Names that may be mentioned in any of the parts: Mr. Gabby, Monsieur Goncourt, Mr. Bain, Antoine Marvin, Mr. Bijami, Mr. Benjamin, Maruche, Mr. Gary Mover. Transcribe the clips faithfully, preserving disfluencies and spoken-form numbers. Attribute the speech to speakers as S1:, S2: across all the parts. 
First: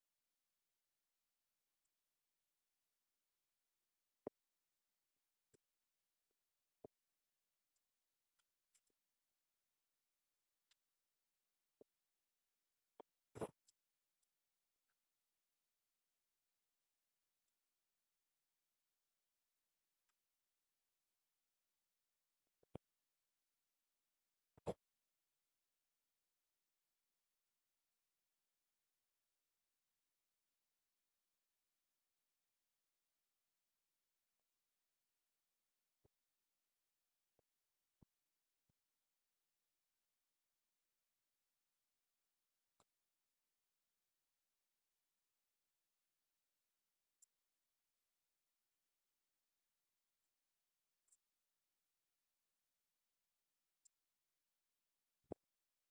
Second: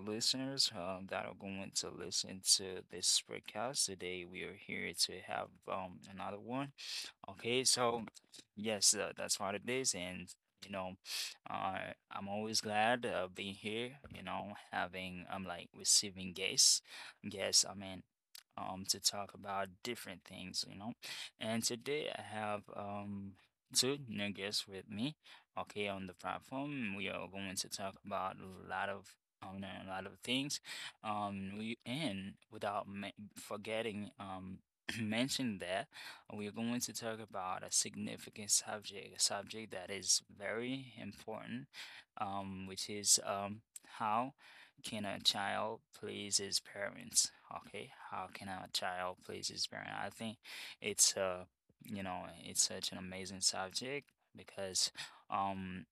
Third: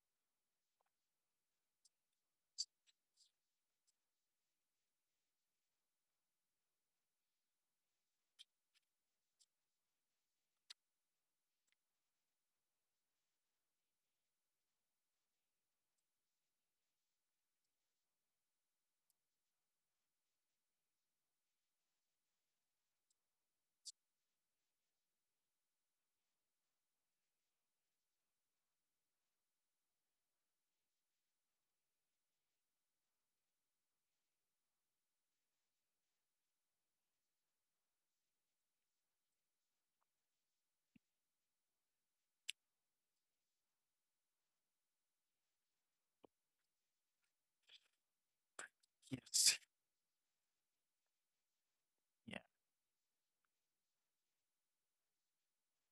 S1: listeners um, that are going to listen to this podcast today. We are here to have um another one. Okay, so yes, uh, that's what it is, and you know, uh, I'm always glad uh, being here. You know, having I'm like receiving guests, guests. I mean, um, to talk about different things. You know, and today I have um two new guests with me. Okay, on the platform, we are going to talk about a lot of um, a lot of things. Um, we and without me forgetting um mention that we are going to talk about a significant subject, a subject that is very important, um, which is um how can a child please his parents? Okay, how can a child please
S2: Yes.
S1: his parent? I think it's uh you know,
S2: Yeah.
S1: it's such an amazing subject because um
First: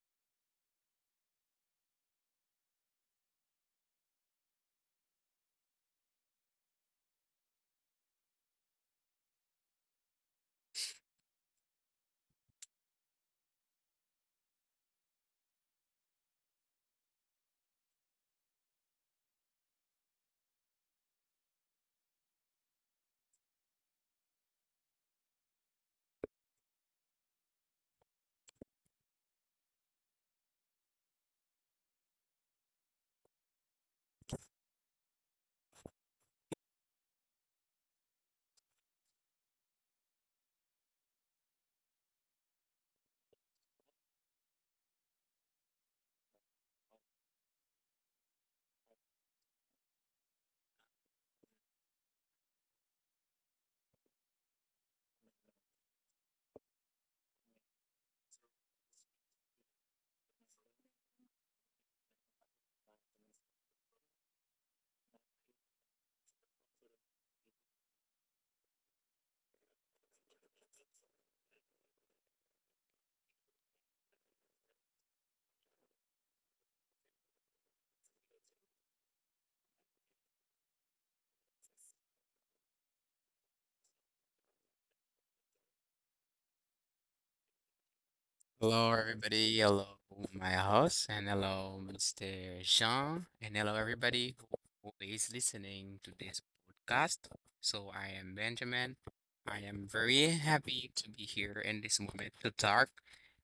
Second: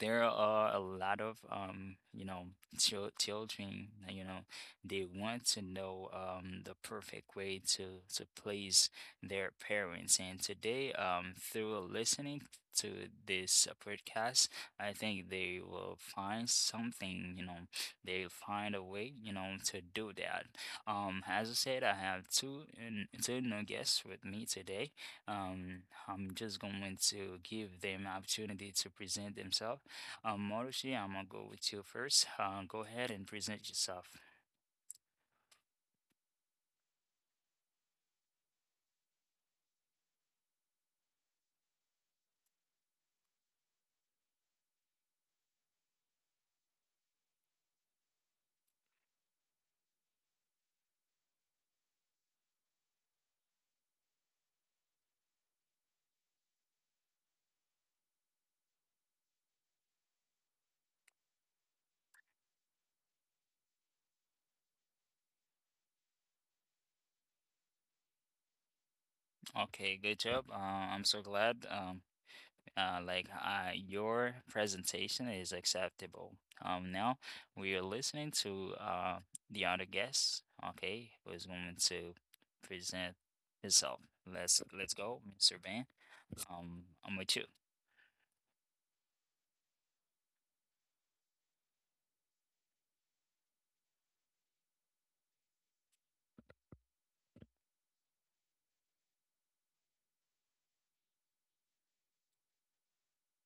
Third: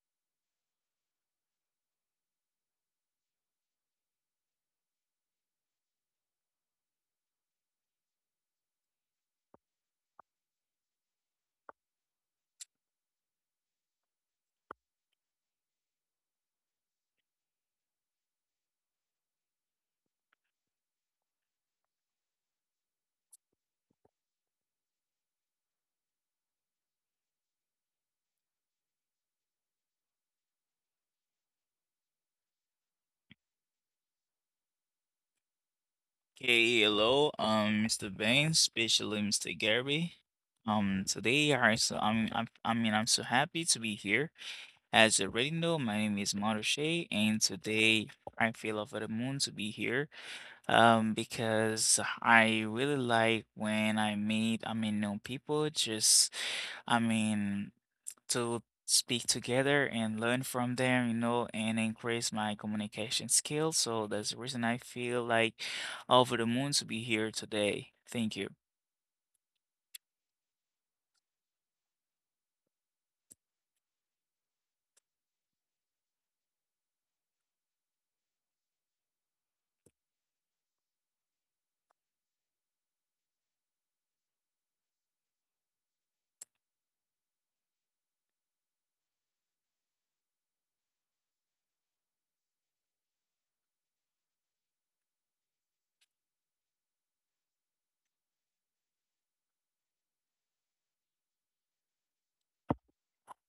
S1: there are a lot of um you know, chil- children uh, you know, they want to know um the perfect way to to please their parents, and today um through listening to this uh, podcast, I think they will find something, you know, they'll find a way, you know, to do that. Um as I said, I have two n- two new guests with me today. um, I'm just going to give them opportunity to present themselves. Um, Marushi, I'm gonna go with you first. Uh, go ahead and present yourself.
S2: Okay, hello, um, mister Bain, especially mister Gary. Um, today I so I'm, I'm I mean I'm so happy to be here. As you already know, my name is Maruche, and today I feel over the moon to be here. Um, because I really like when I meet I mean new people. Just I mean to speak together and learn from them, you know, and increase my communication skills. So that's the reason I feel like over the moon to be here today. Thank you.
S1: Okay, good job. Uh, I'm so glad. Um, uh, like uh, your presentation is acceptable. Um, now we are listening to uh the other guest. Okay, who is going to present himself. Let's let's go, mister Van. Um, I'm with you.
S3: Hello, everybody. Hello, my host, and hello, mister Jean, and hello, everybody who is listening to this podcast. So, I am Benjamin. I am very happy to be here in this moment to talk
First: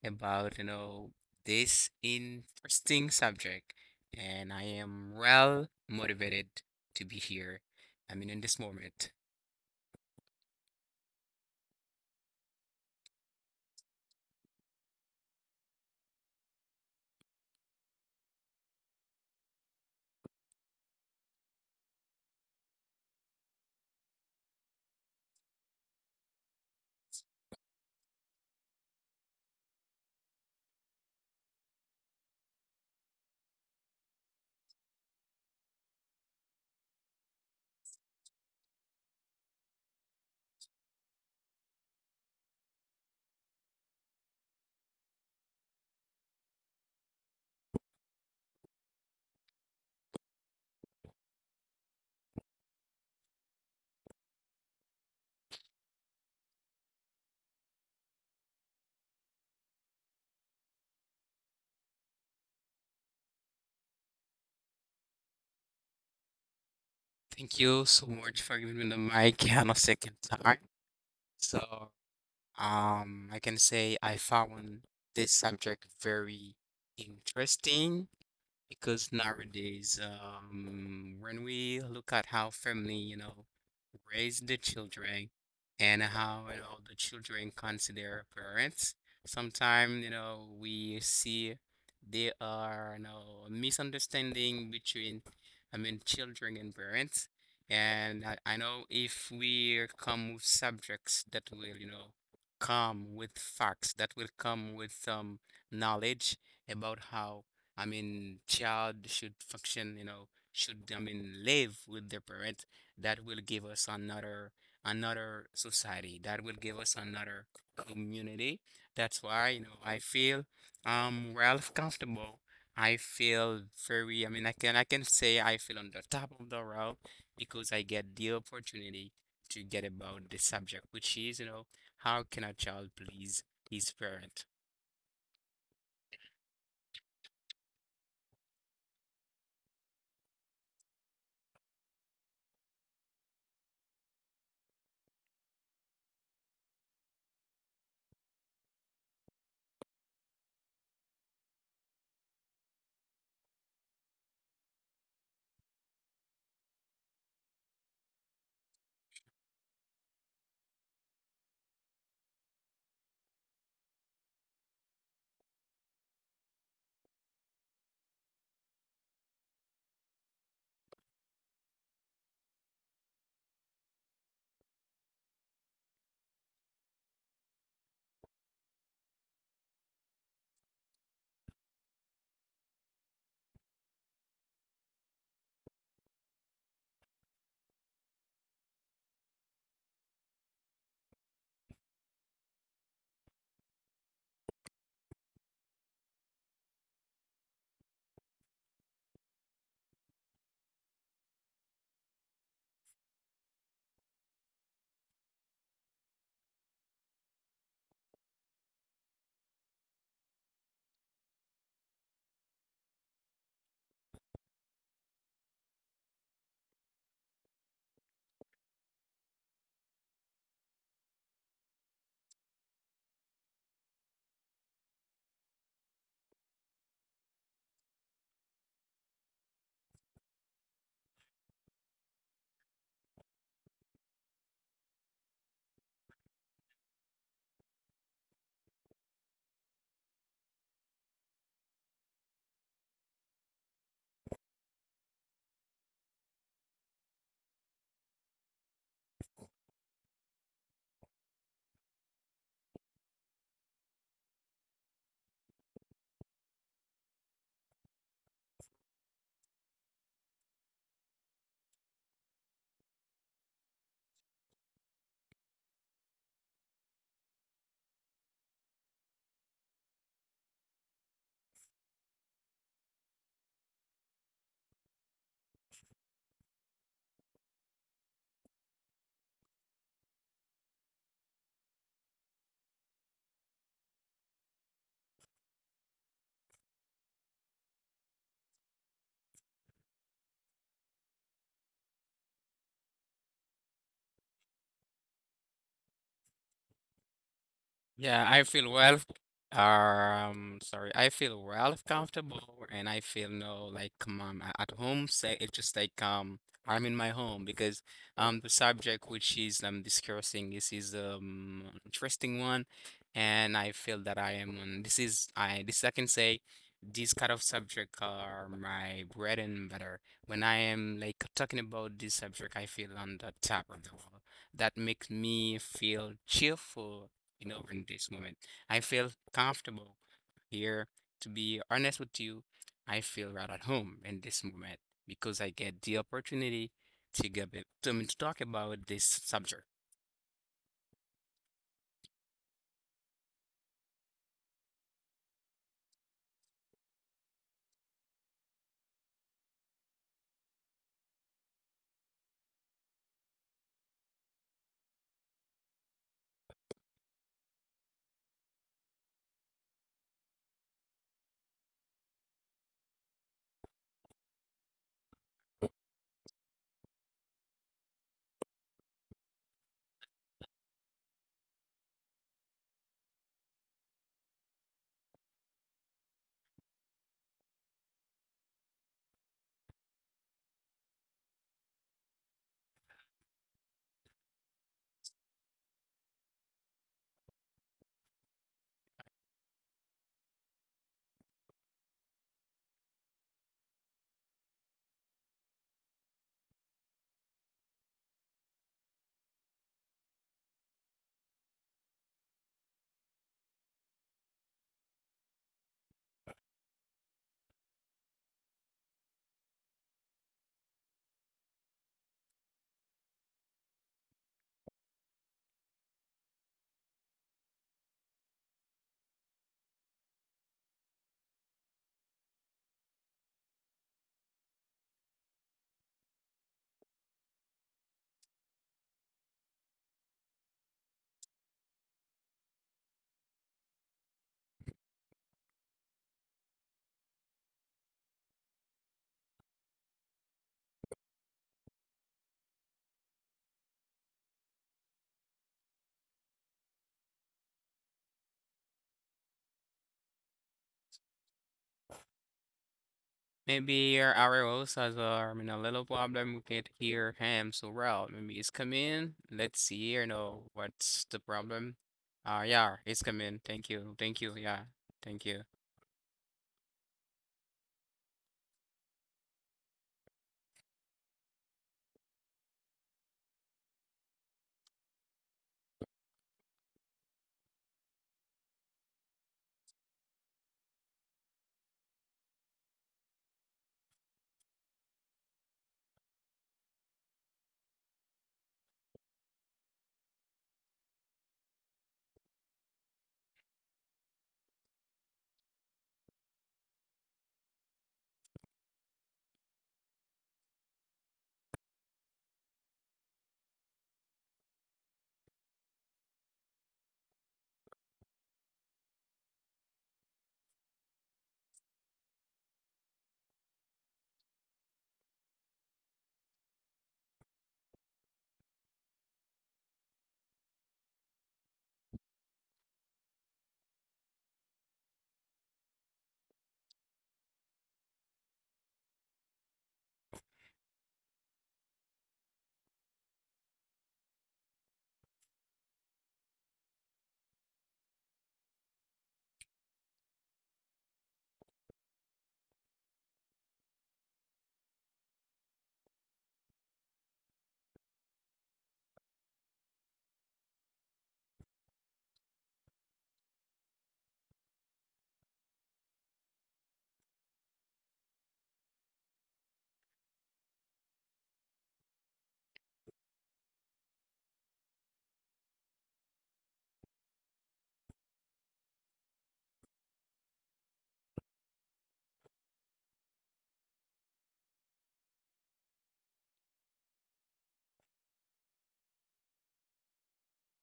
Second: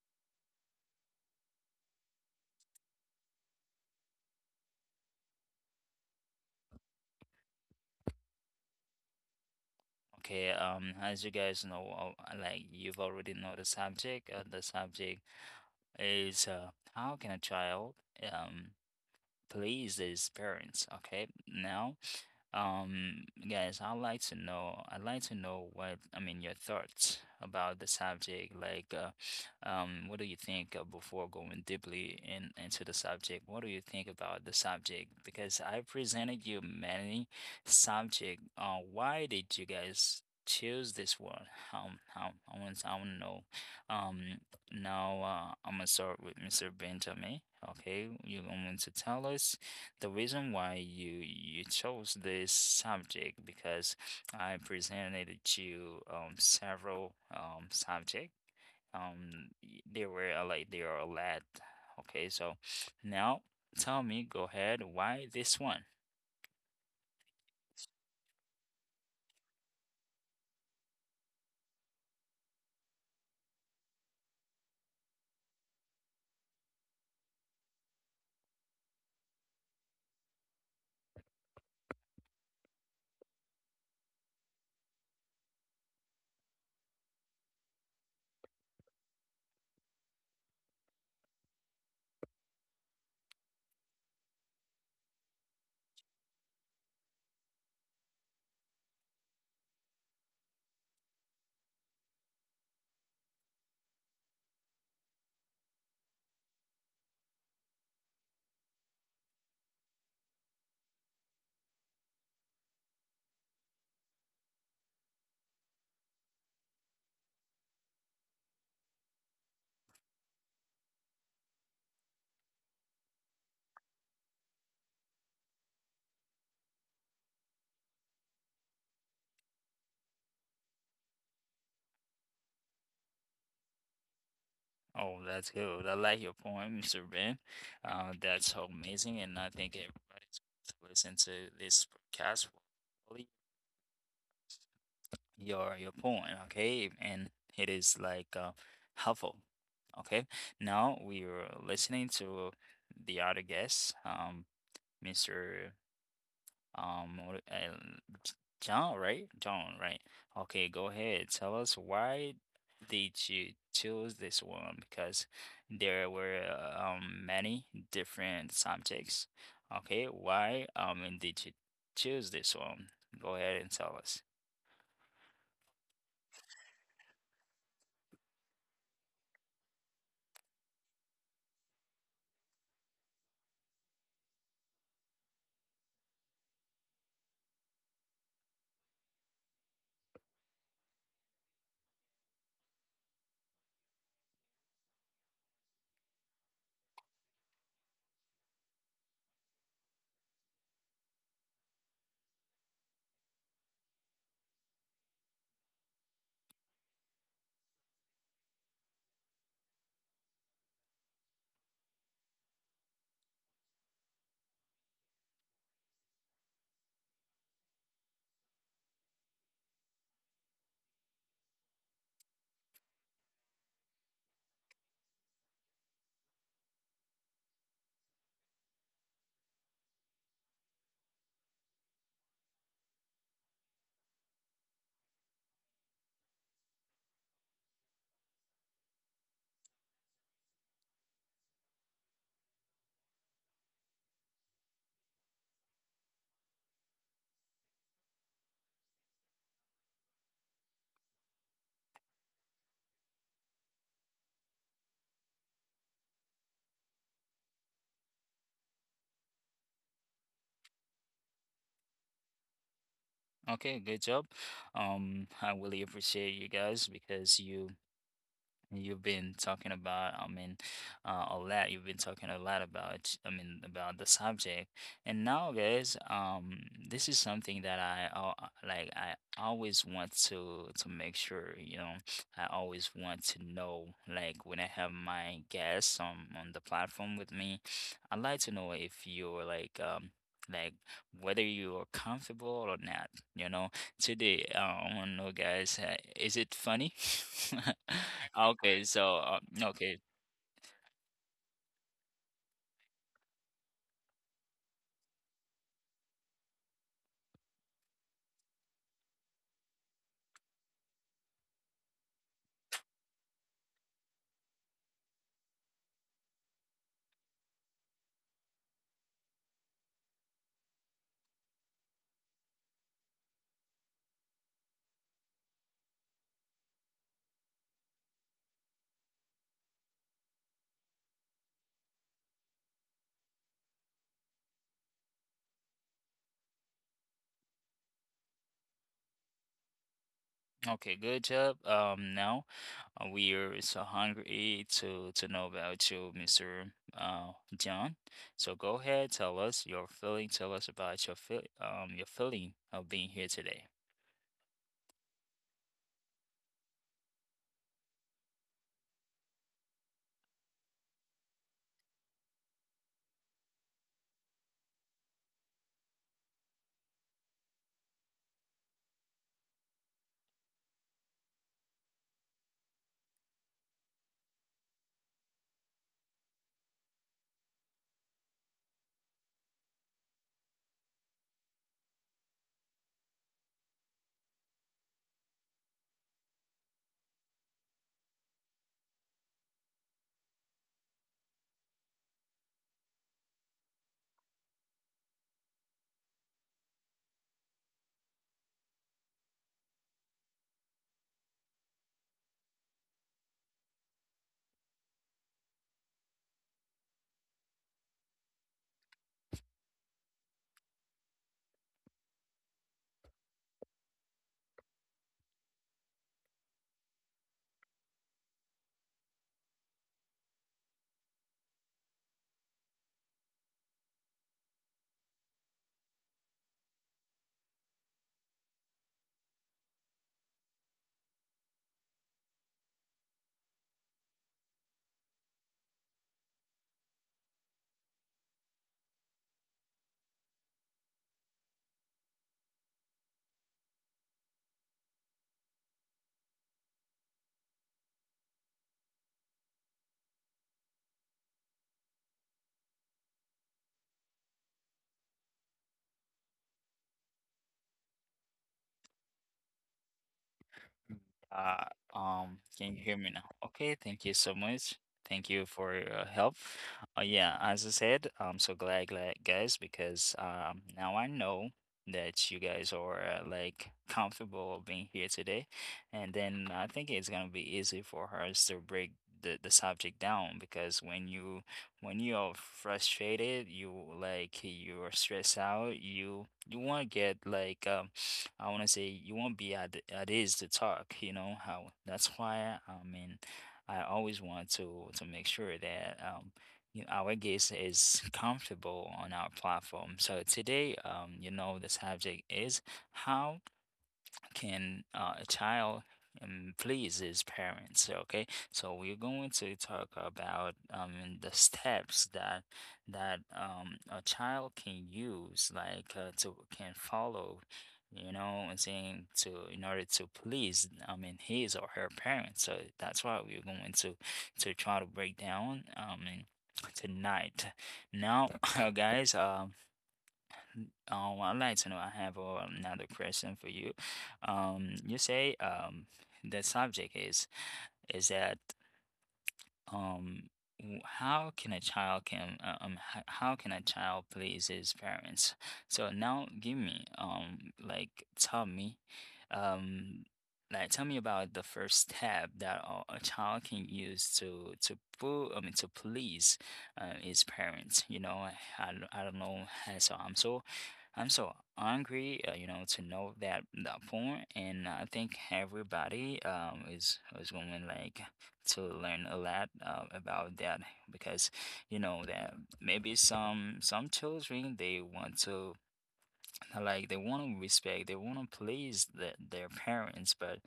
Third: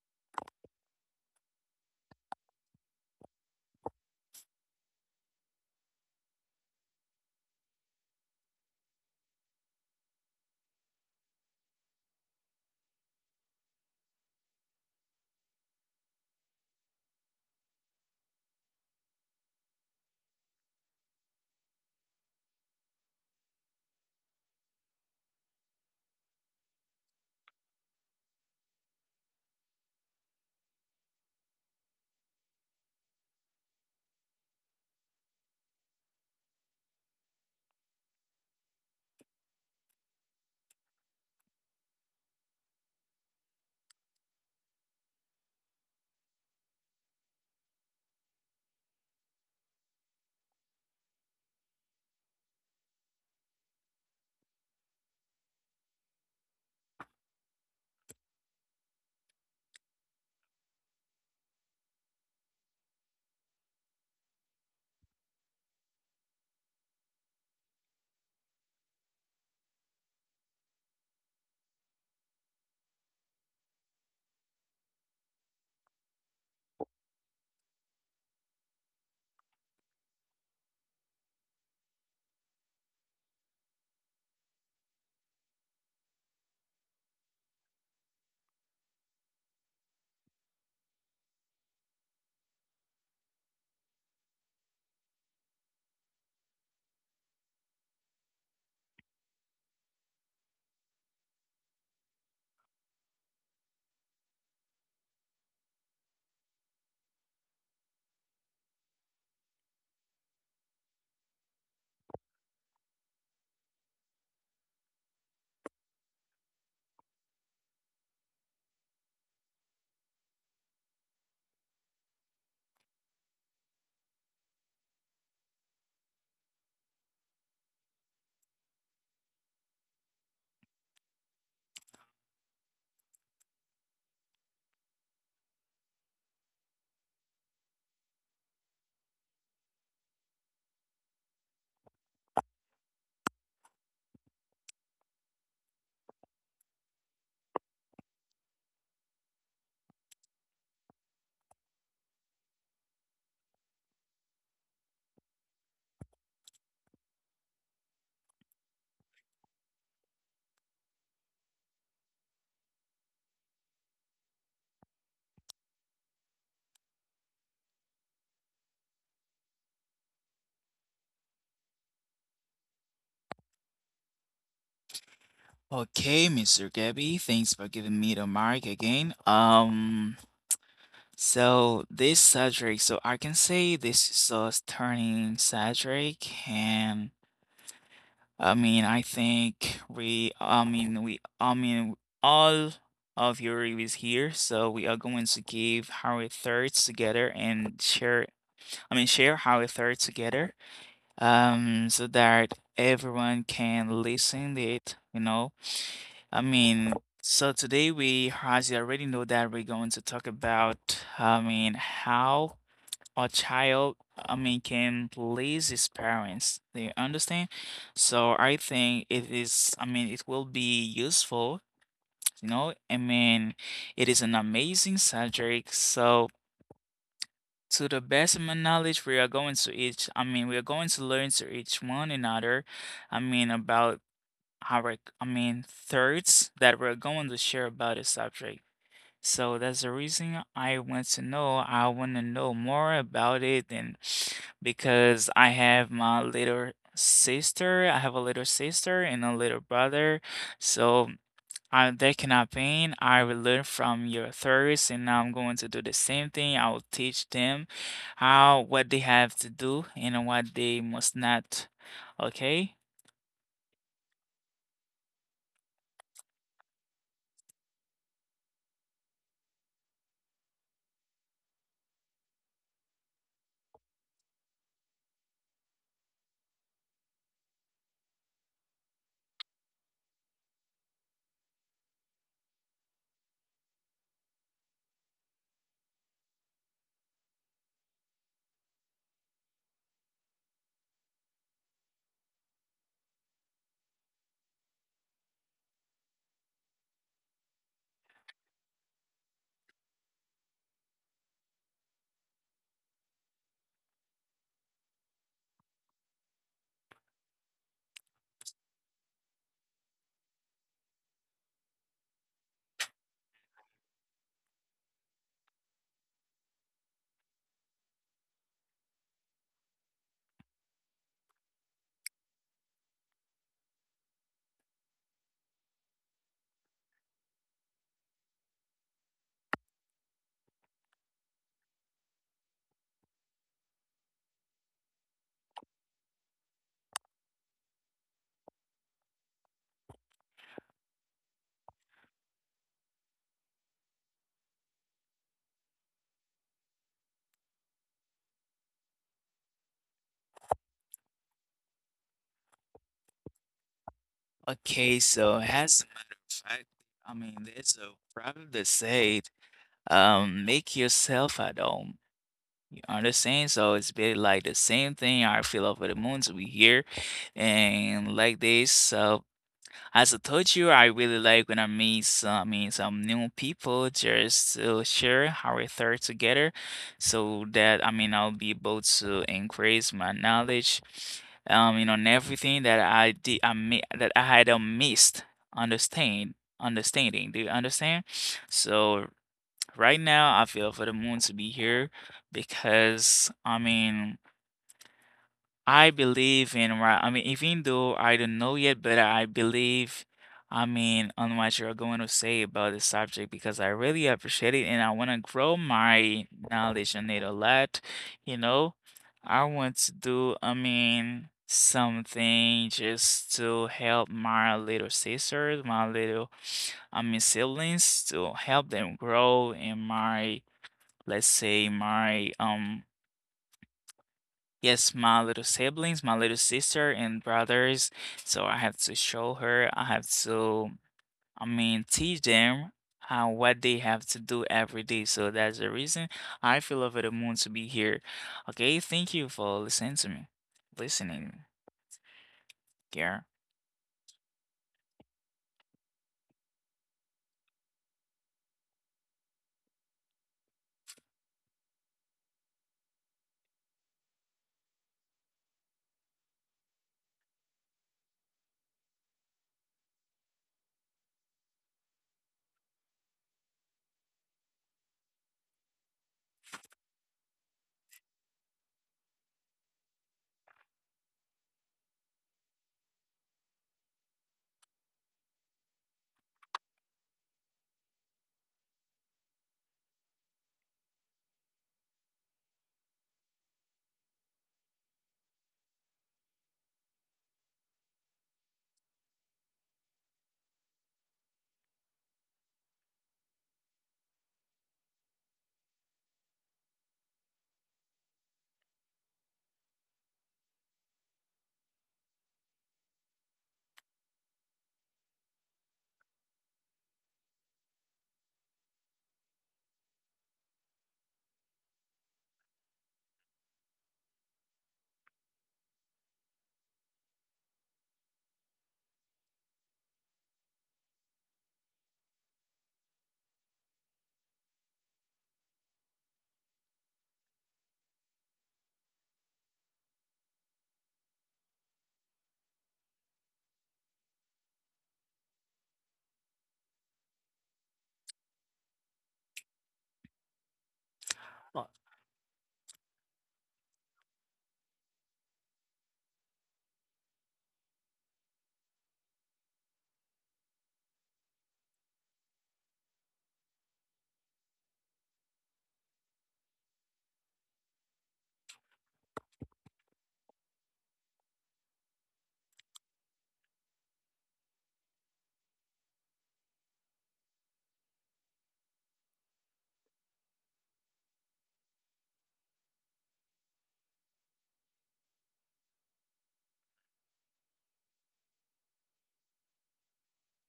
S3: about, you know, this interesting subject, and I am well motivated to be here. I mean, in this moment.
S1: Okay, um, as you guys know, uh, like you've already know the subject, uh, the subject is uh, how can a child um please his parents. Okay, now, um, guys, I'd like to know. I'd like to know what I mean, your thoughts about the subject. Like, uh, um, what do you think uh, before going deeply in into the subject? What do you think about the subject? Because I presented you many subject. Uh, why did you guys choose this one? Um, how I want I want to know. Um, Now, uh, I'm gonna start with mister Benjamin. Okay, you're going to tell us the reason why you you chose this subject, because I presented you um several um subject. Um, y- there were a lot, there are a lot. Okay, so now tell me, go ahead, why this one?
S3: Thank you so much for giving me the mic on a second time. So, um, I can say I found this subject very interesting because nowadays, um, when we look at how family, you know, raise the children and how, you know, the children consider parents, sometimes, you know, we see there are, you know, misunderstanding between, I mean, children and parents. And I, I know if we come with subjects that will, you know, come with facts, that will come with some knowledge about how I mean, child should function, you know, should, I mean, live with their parent. That will give us another another society. That will give us another community. That's why, you know, I feel um well comfortable. I feel very, I mean, I can I can say I feel on the top of the world because I get the opportunity to get about the subject, which is, you know, how can a child please his parent?
S1: Oh, that's good. I like your point, mister Ben. Uh, that's so amazing, and I think everybody's going to listen to this podcast, will really your your point, okay? And it is like uh, helpful. Okay. Now we are listening to the other guest, um, Mr. Um, what- uh, J- John, right? John, right? Okay, go ahead. Tell us why did you choose this one? Because there were uh, um many different subjects. Okay, why um did you choose this one? Go ahead and tell us.
S2: Okay, mister Gabby, thanks for giving me the mic again. Um, so this subject, so I can say this is a turning subject, and I mean, I think we, I mean, we, I mean, all of your is here. So we are going to give how it thirds together and share, I mean, share how it thirds together, um, so that everyone can listen to it, you know. I mean, so today we, as you already know, that we're going to talk about, I mean, how a child, I mean, can please his parents. Do you understand? So I think it is, I mean, it will be useful, you know? I mean, it is an amazing subject. So to the best of my knowledge, we are going to each, I mean, we are going to learn to each one another. I mean, about our, I mean, thirds that we're going to share about the subject. So that's the reason I want to know. I want to know more about it, and because I have my little sister, I have a little sister and a little brother, so I they cannot paint. I will learn from your theories, and I'm going to do the same thing. I will teach them how what they have to do and what they must not. Okay?
S1: Okay, good job. Um, I really appreciate you guys because you you've been talking about, I mean, uh, a lot. You've been talking a lot about, I mean, about the subject. And now, guys, um, this is something that I al- like. I always want to to make sure, you know, I always want to know, like, when I have my guests on on the platform with me, I'd like to know if you're like, um, like whether you are comfortable or not. You know, today. Uh, I want to know, guys, uh, is it funny?
S3: Yeah, I feel
S1: Okay,
S3: well.
S1: so uh, okay,
S3: Um, sorry, I feel well comfortable, and I feel no like um i a- at home. Say it's just like um I'm in my home because um the subject which is I'm discussing this is um interesting one, and I feel that I am on this is I this I can say these kind of subject are my bread and butter. When I am like talking about this subject, I feel on the top of the world. That makes me feel cheerful you know, in this moment. I feel comfortable here. To be honest with you, I feel right at home in this moment because I get the opportunity to get it- to, me to talk about this subject.
S1: okay, good job. Um, now uh, we are so hungry to to know about you, mister Uh, John. So go ahead, tell us your feeling. Tell us about your feel um your feeling of being here today.
S2: Okay, so as a matter of fact, I mean, there's a proverb that says, um make yourself at home, you understand. So it's been like the same thing. I feel over the moons we here, and like this. So as I told you, I really like when I meet some I mean some new people, just to share our thoughts together, so that i mean I'll be able to increase my knowledge, um you know, and everything that I did I mi- that I had uh, missed understand understanding do you understand? So right now, I feel for the moon to be here because I mean, I believe in right. I mean, even though I don't know yet, but I believe, I mean, on what you're going to say about this subject, because I really appreciate it and I want to grow my knowledge on it a lot. You know, I want to do, I mean, something just to help my little sisters, my little I mean siblings, to help them grow in my, let's say my um yes, my little siblings, my little sister and brothers. So I have to show her, I have to, i mean teach them how what they have to do every day. So that's the reason I feel over the moon to be here. Okay, thank you for listening to me listening here.
S3: Maybe our our host has uh, I mean, a little problem. We can't hear him so well. Maybe it's coming. Let's see. You know what's the problem?
S1: Uh,
S3: Uh,
S1: um,
S3: yeah,
S1: can you
S3: it's
S1: hear me now?
S3: coming. Thank
S1: Okay,
S3: you.
S1: thank
S3: Thank
S1: you
S3: you.
S1: so
S3: Yeah,
S1: much.
S3: thank
S1: Thank
S3: you.
S1: you for your help. Uh, yeah, as I said, I'm so glad, glad, guys, because um, now I know that you guys are uh, like comfortable being here today, and then I think it's gonna be easy for us to break the the subject down, because when you when you are frustrated, you like you are stressed out, you you want to get like um I want to say you won't be at the- at ease to talk, you know how. That's why I mean I always want to to make sure that um you our guest is comfortable on our platform. So today, um, you know, the subject is how can uh, a child um, please his parents. Okay, so we're going to talk about um, the steps that that um, a child can use, like uh, to can follow, you know, and saying to, in order to please, I mean, his or her parents. So that's why we're going to to try to break down, um, and tonight now guys um um, I'd like to know, I have uh, another question for you. Um, you say um, the subject is is that um w- how can a
S2: Oh.
S1: child can uh, um h- how can a child please his parents? So now give me um like tell me um like tell me about the first step that a a child can use to to pu- I mean to please uh, his parents. You know I, I don't I don't know how. so I'm so I'm so hungry, uh, you know, to know that that point, and I think everybody um is is going like to learn a lot uh, about that, because you know that maybe some some children, they want to like they want to respect, they want to please the, their parents, but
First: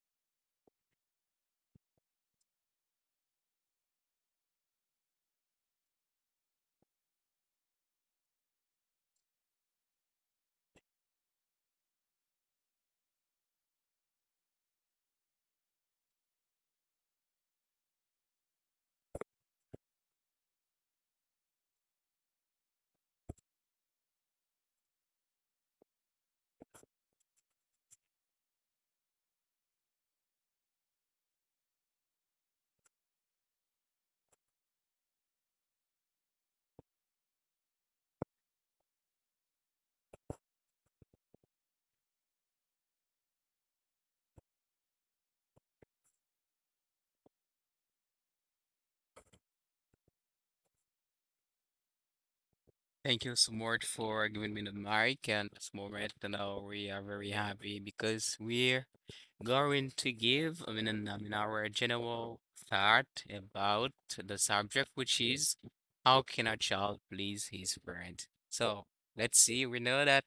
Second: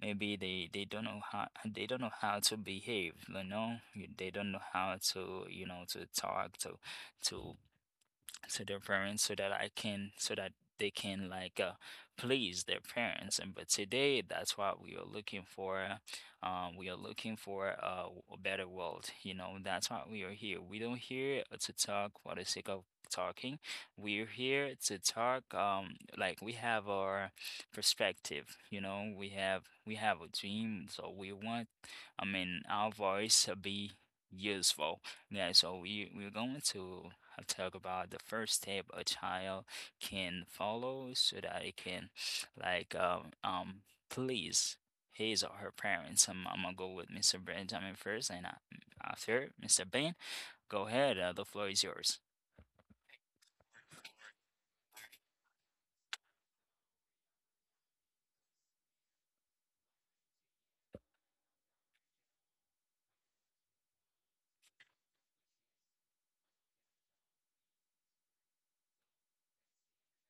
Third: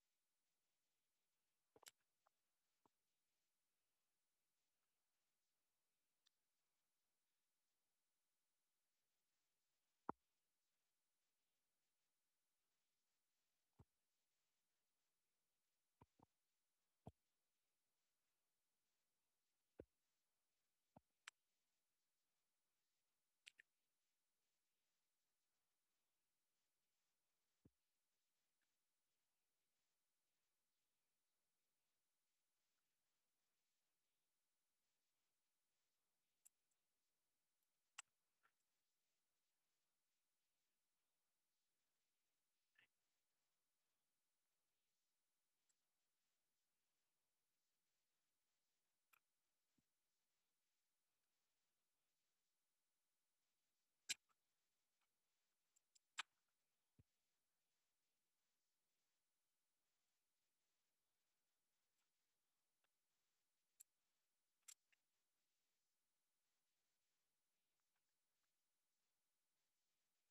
S1: maybe they they don't know how, they don't know how to behave, you know. You- they don't know how to, you know, to talk to to to their parents, so that I can so that they can, like uh, please their parents. And but today, that's what we are looking for. Um, we are looking for a, a better world, you know. That's why we are here. We don't here to talk for the sake of talking. We're here to talk, um, like we have our perspective, you know. We have we have a dream, so we want, I mean, our voice to be useful. Yeah, so we we're going to I'll talk about the first step a child can follow so that it can like um, um please his or her parents. I'm, I'm gonna go with mister Benjamin first, and uh, after mister Ben, go ahead. Uh, the floor is yours.
S3: Thank you so much for giving me the mic and this moment. And uh, we are very happy because we're going to give, I mean, an- I mean, our general thought about the subject, which is how can a child please his parent? So let's see. We know that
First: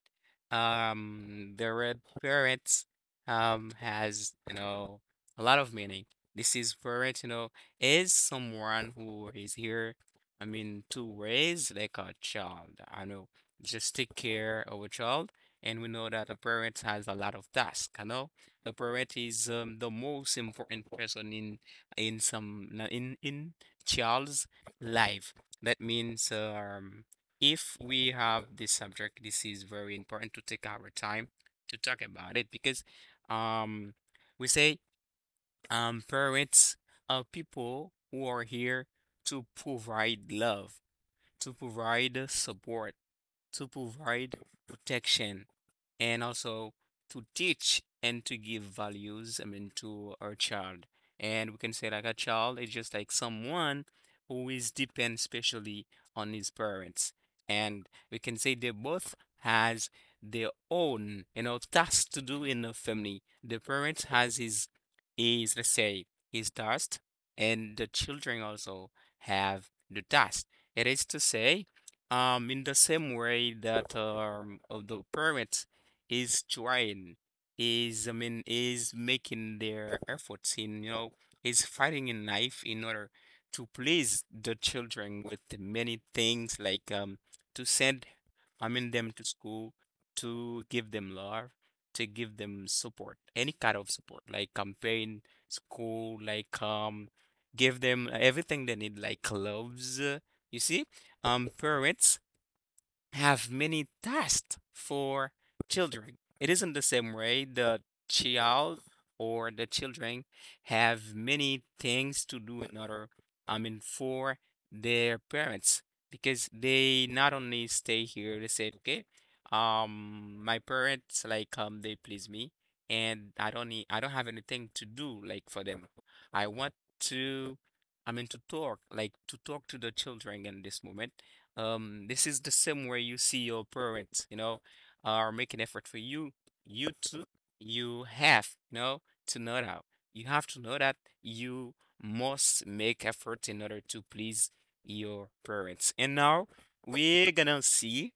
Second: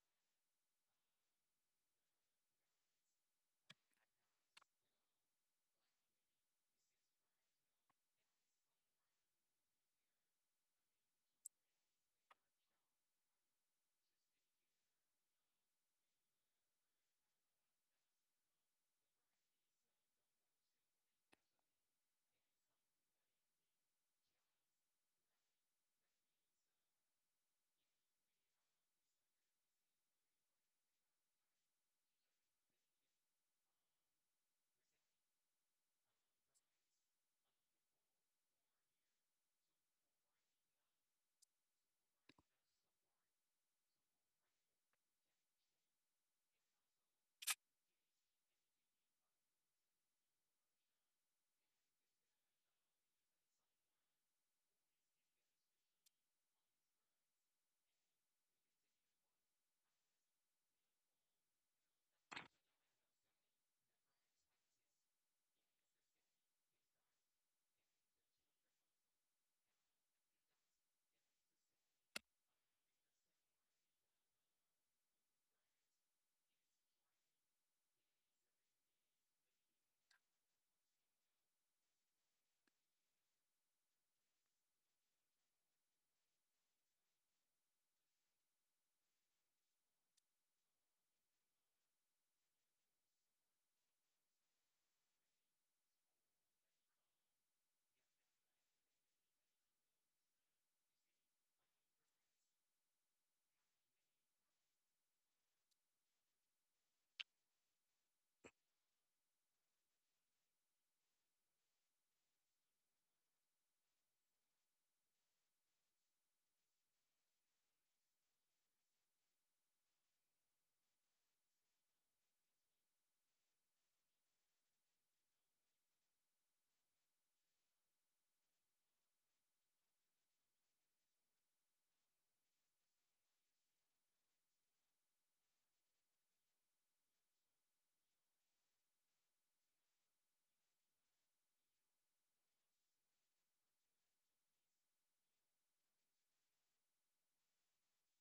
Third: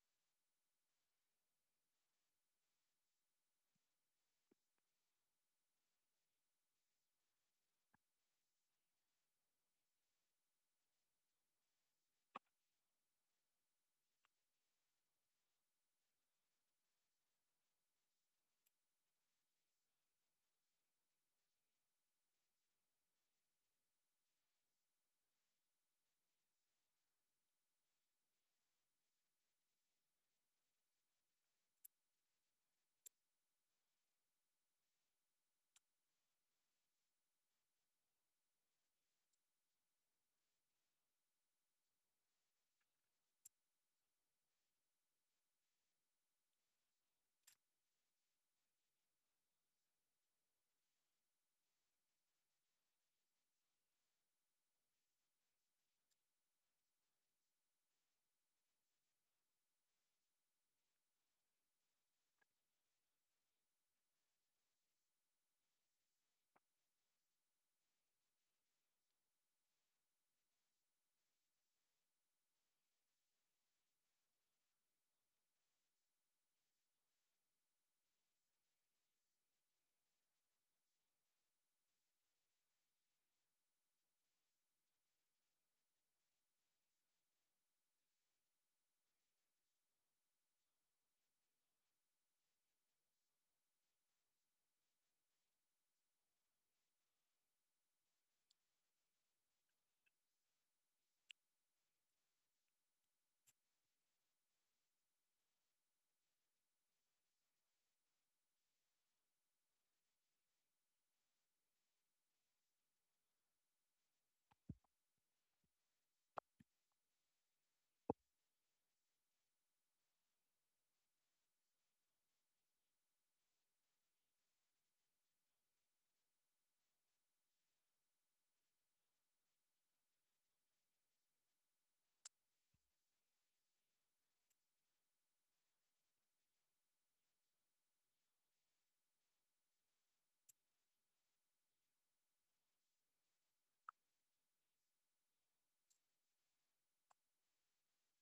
S3: um, the word parents um, has, you know, a lot of meaning. This is parent, you know, is someone who is here I mean, to raise like a child. I know, just take care of a child, and we know that a parent has a lot of tasks. I know the parent is um, the most important person in in some na- in in child's life. That means um, if we have this subject, this is very important to take our time to talk about it because um, we say um, parents are people who are here to provide love to provide support to provide protection and also to teach and to give values, I mean, to our child. And we can say like a child is just like someone who is depend specially on his parents. And we can say they both has their own, you know, tasks to do in the family. The parents has his is let's say his task and the children also have the task. It is to say um, in the same way that um of the parents is trying, is I mean is making their efforts in, you know, is fighting in life in order to please the children with many things like um to send I mean them to school, to give them love, to give them support, any kind of support, like campaign, school, like um give them everything they need, like gloves, uh, you see? Um, parents have many tasks for children. It isn't the same way the child or the children have many things to do in order, I mean, for their parents because they not only stay here, they say, okay, um, my parents like um they please me and I don't need I don't have anything to do like for them. I want to I mean to talk like to talk to the children in this moment um, this is the same way you see your parents, you know, are making effort for you. You too, you have, you know, to know that. You have to know that you must make effort in order to please your parents. And now we're gonna see,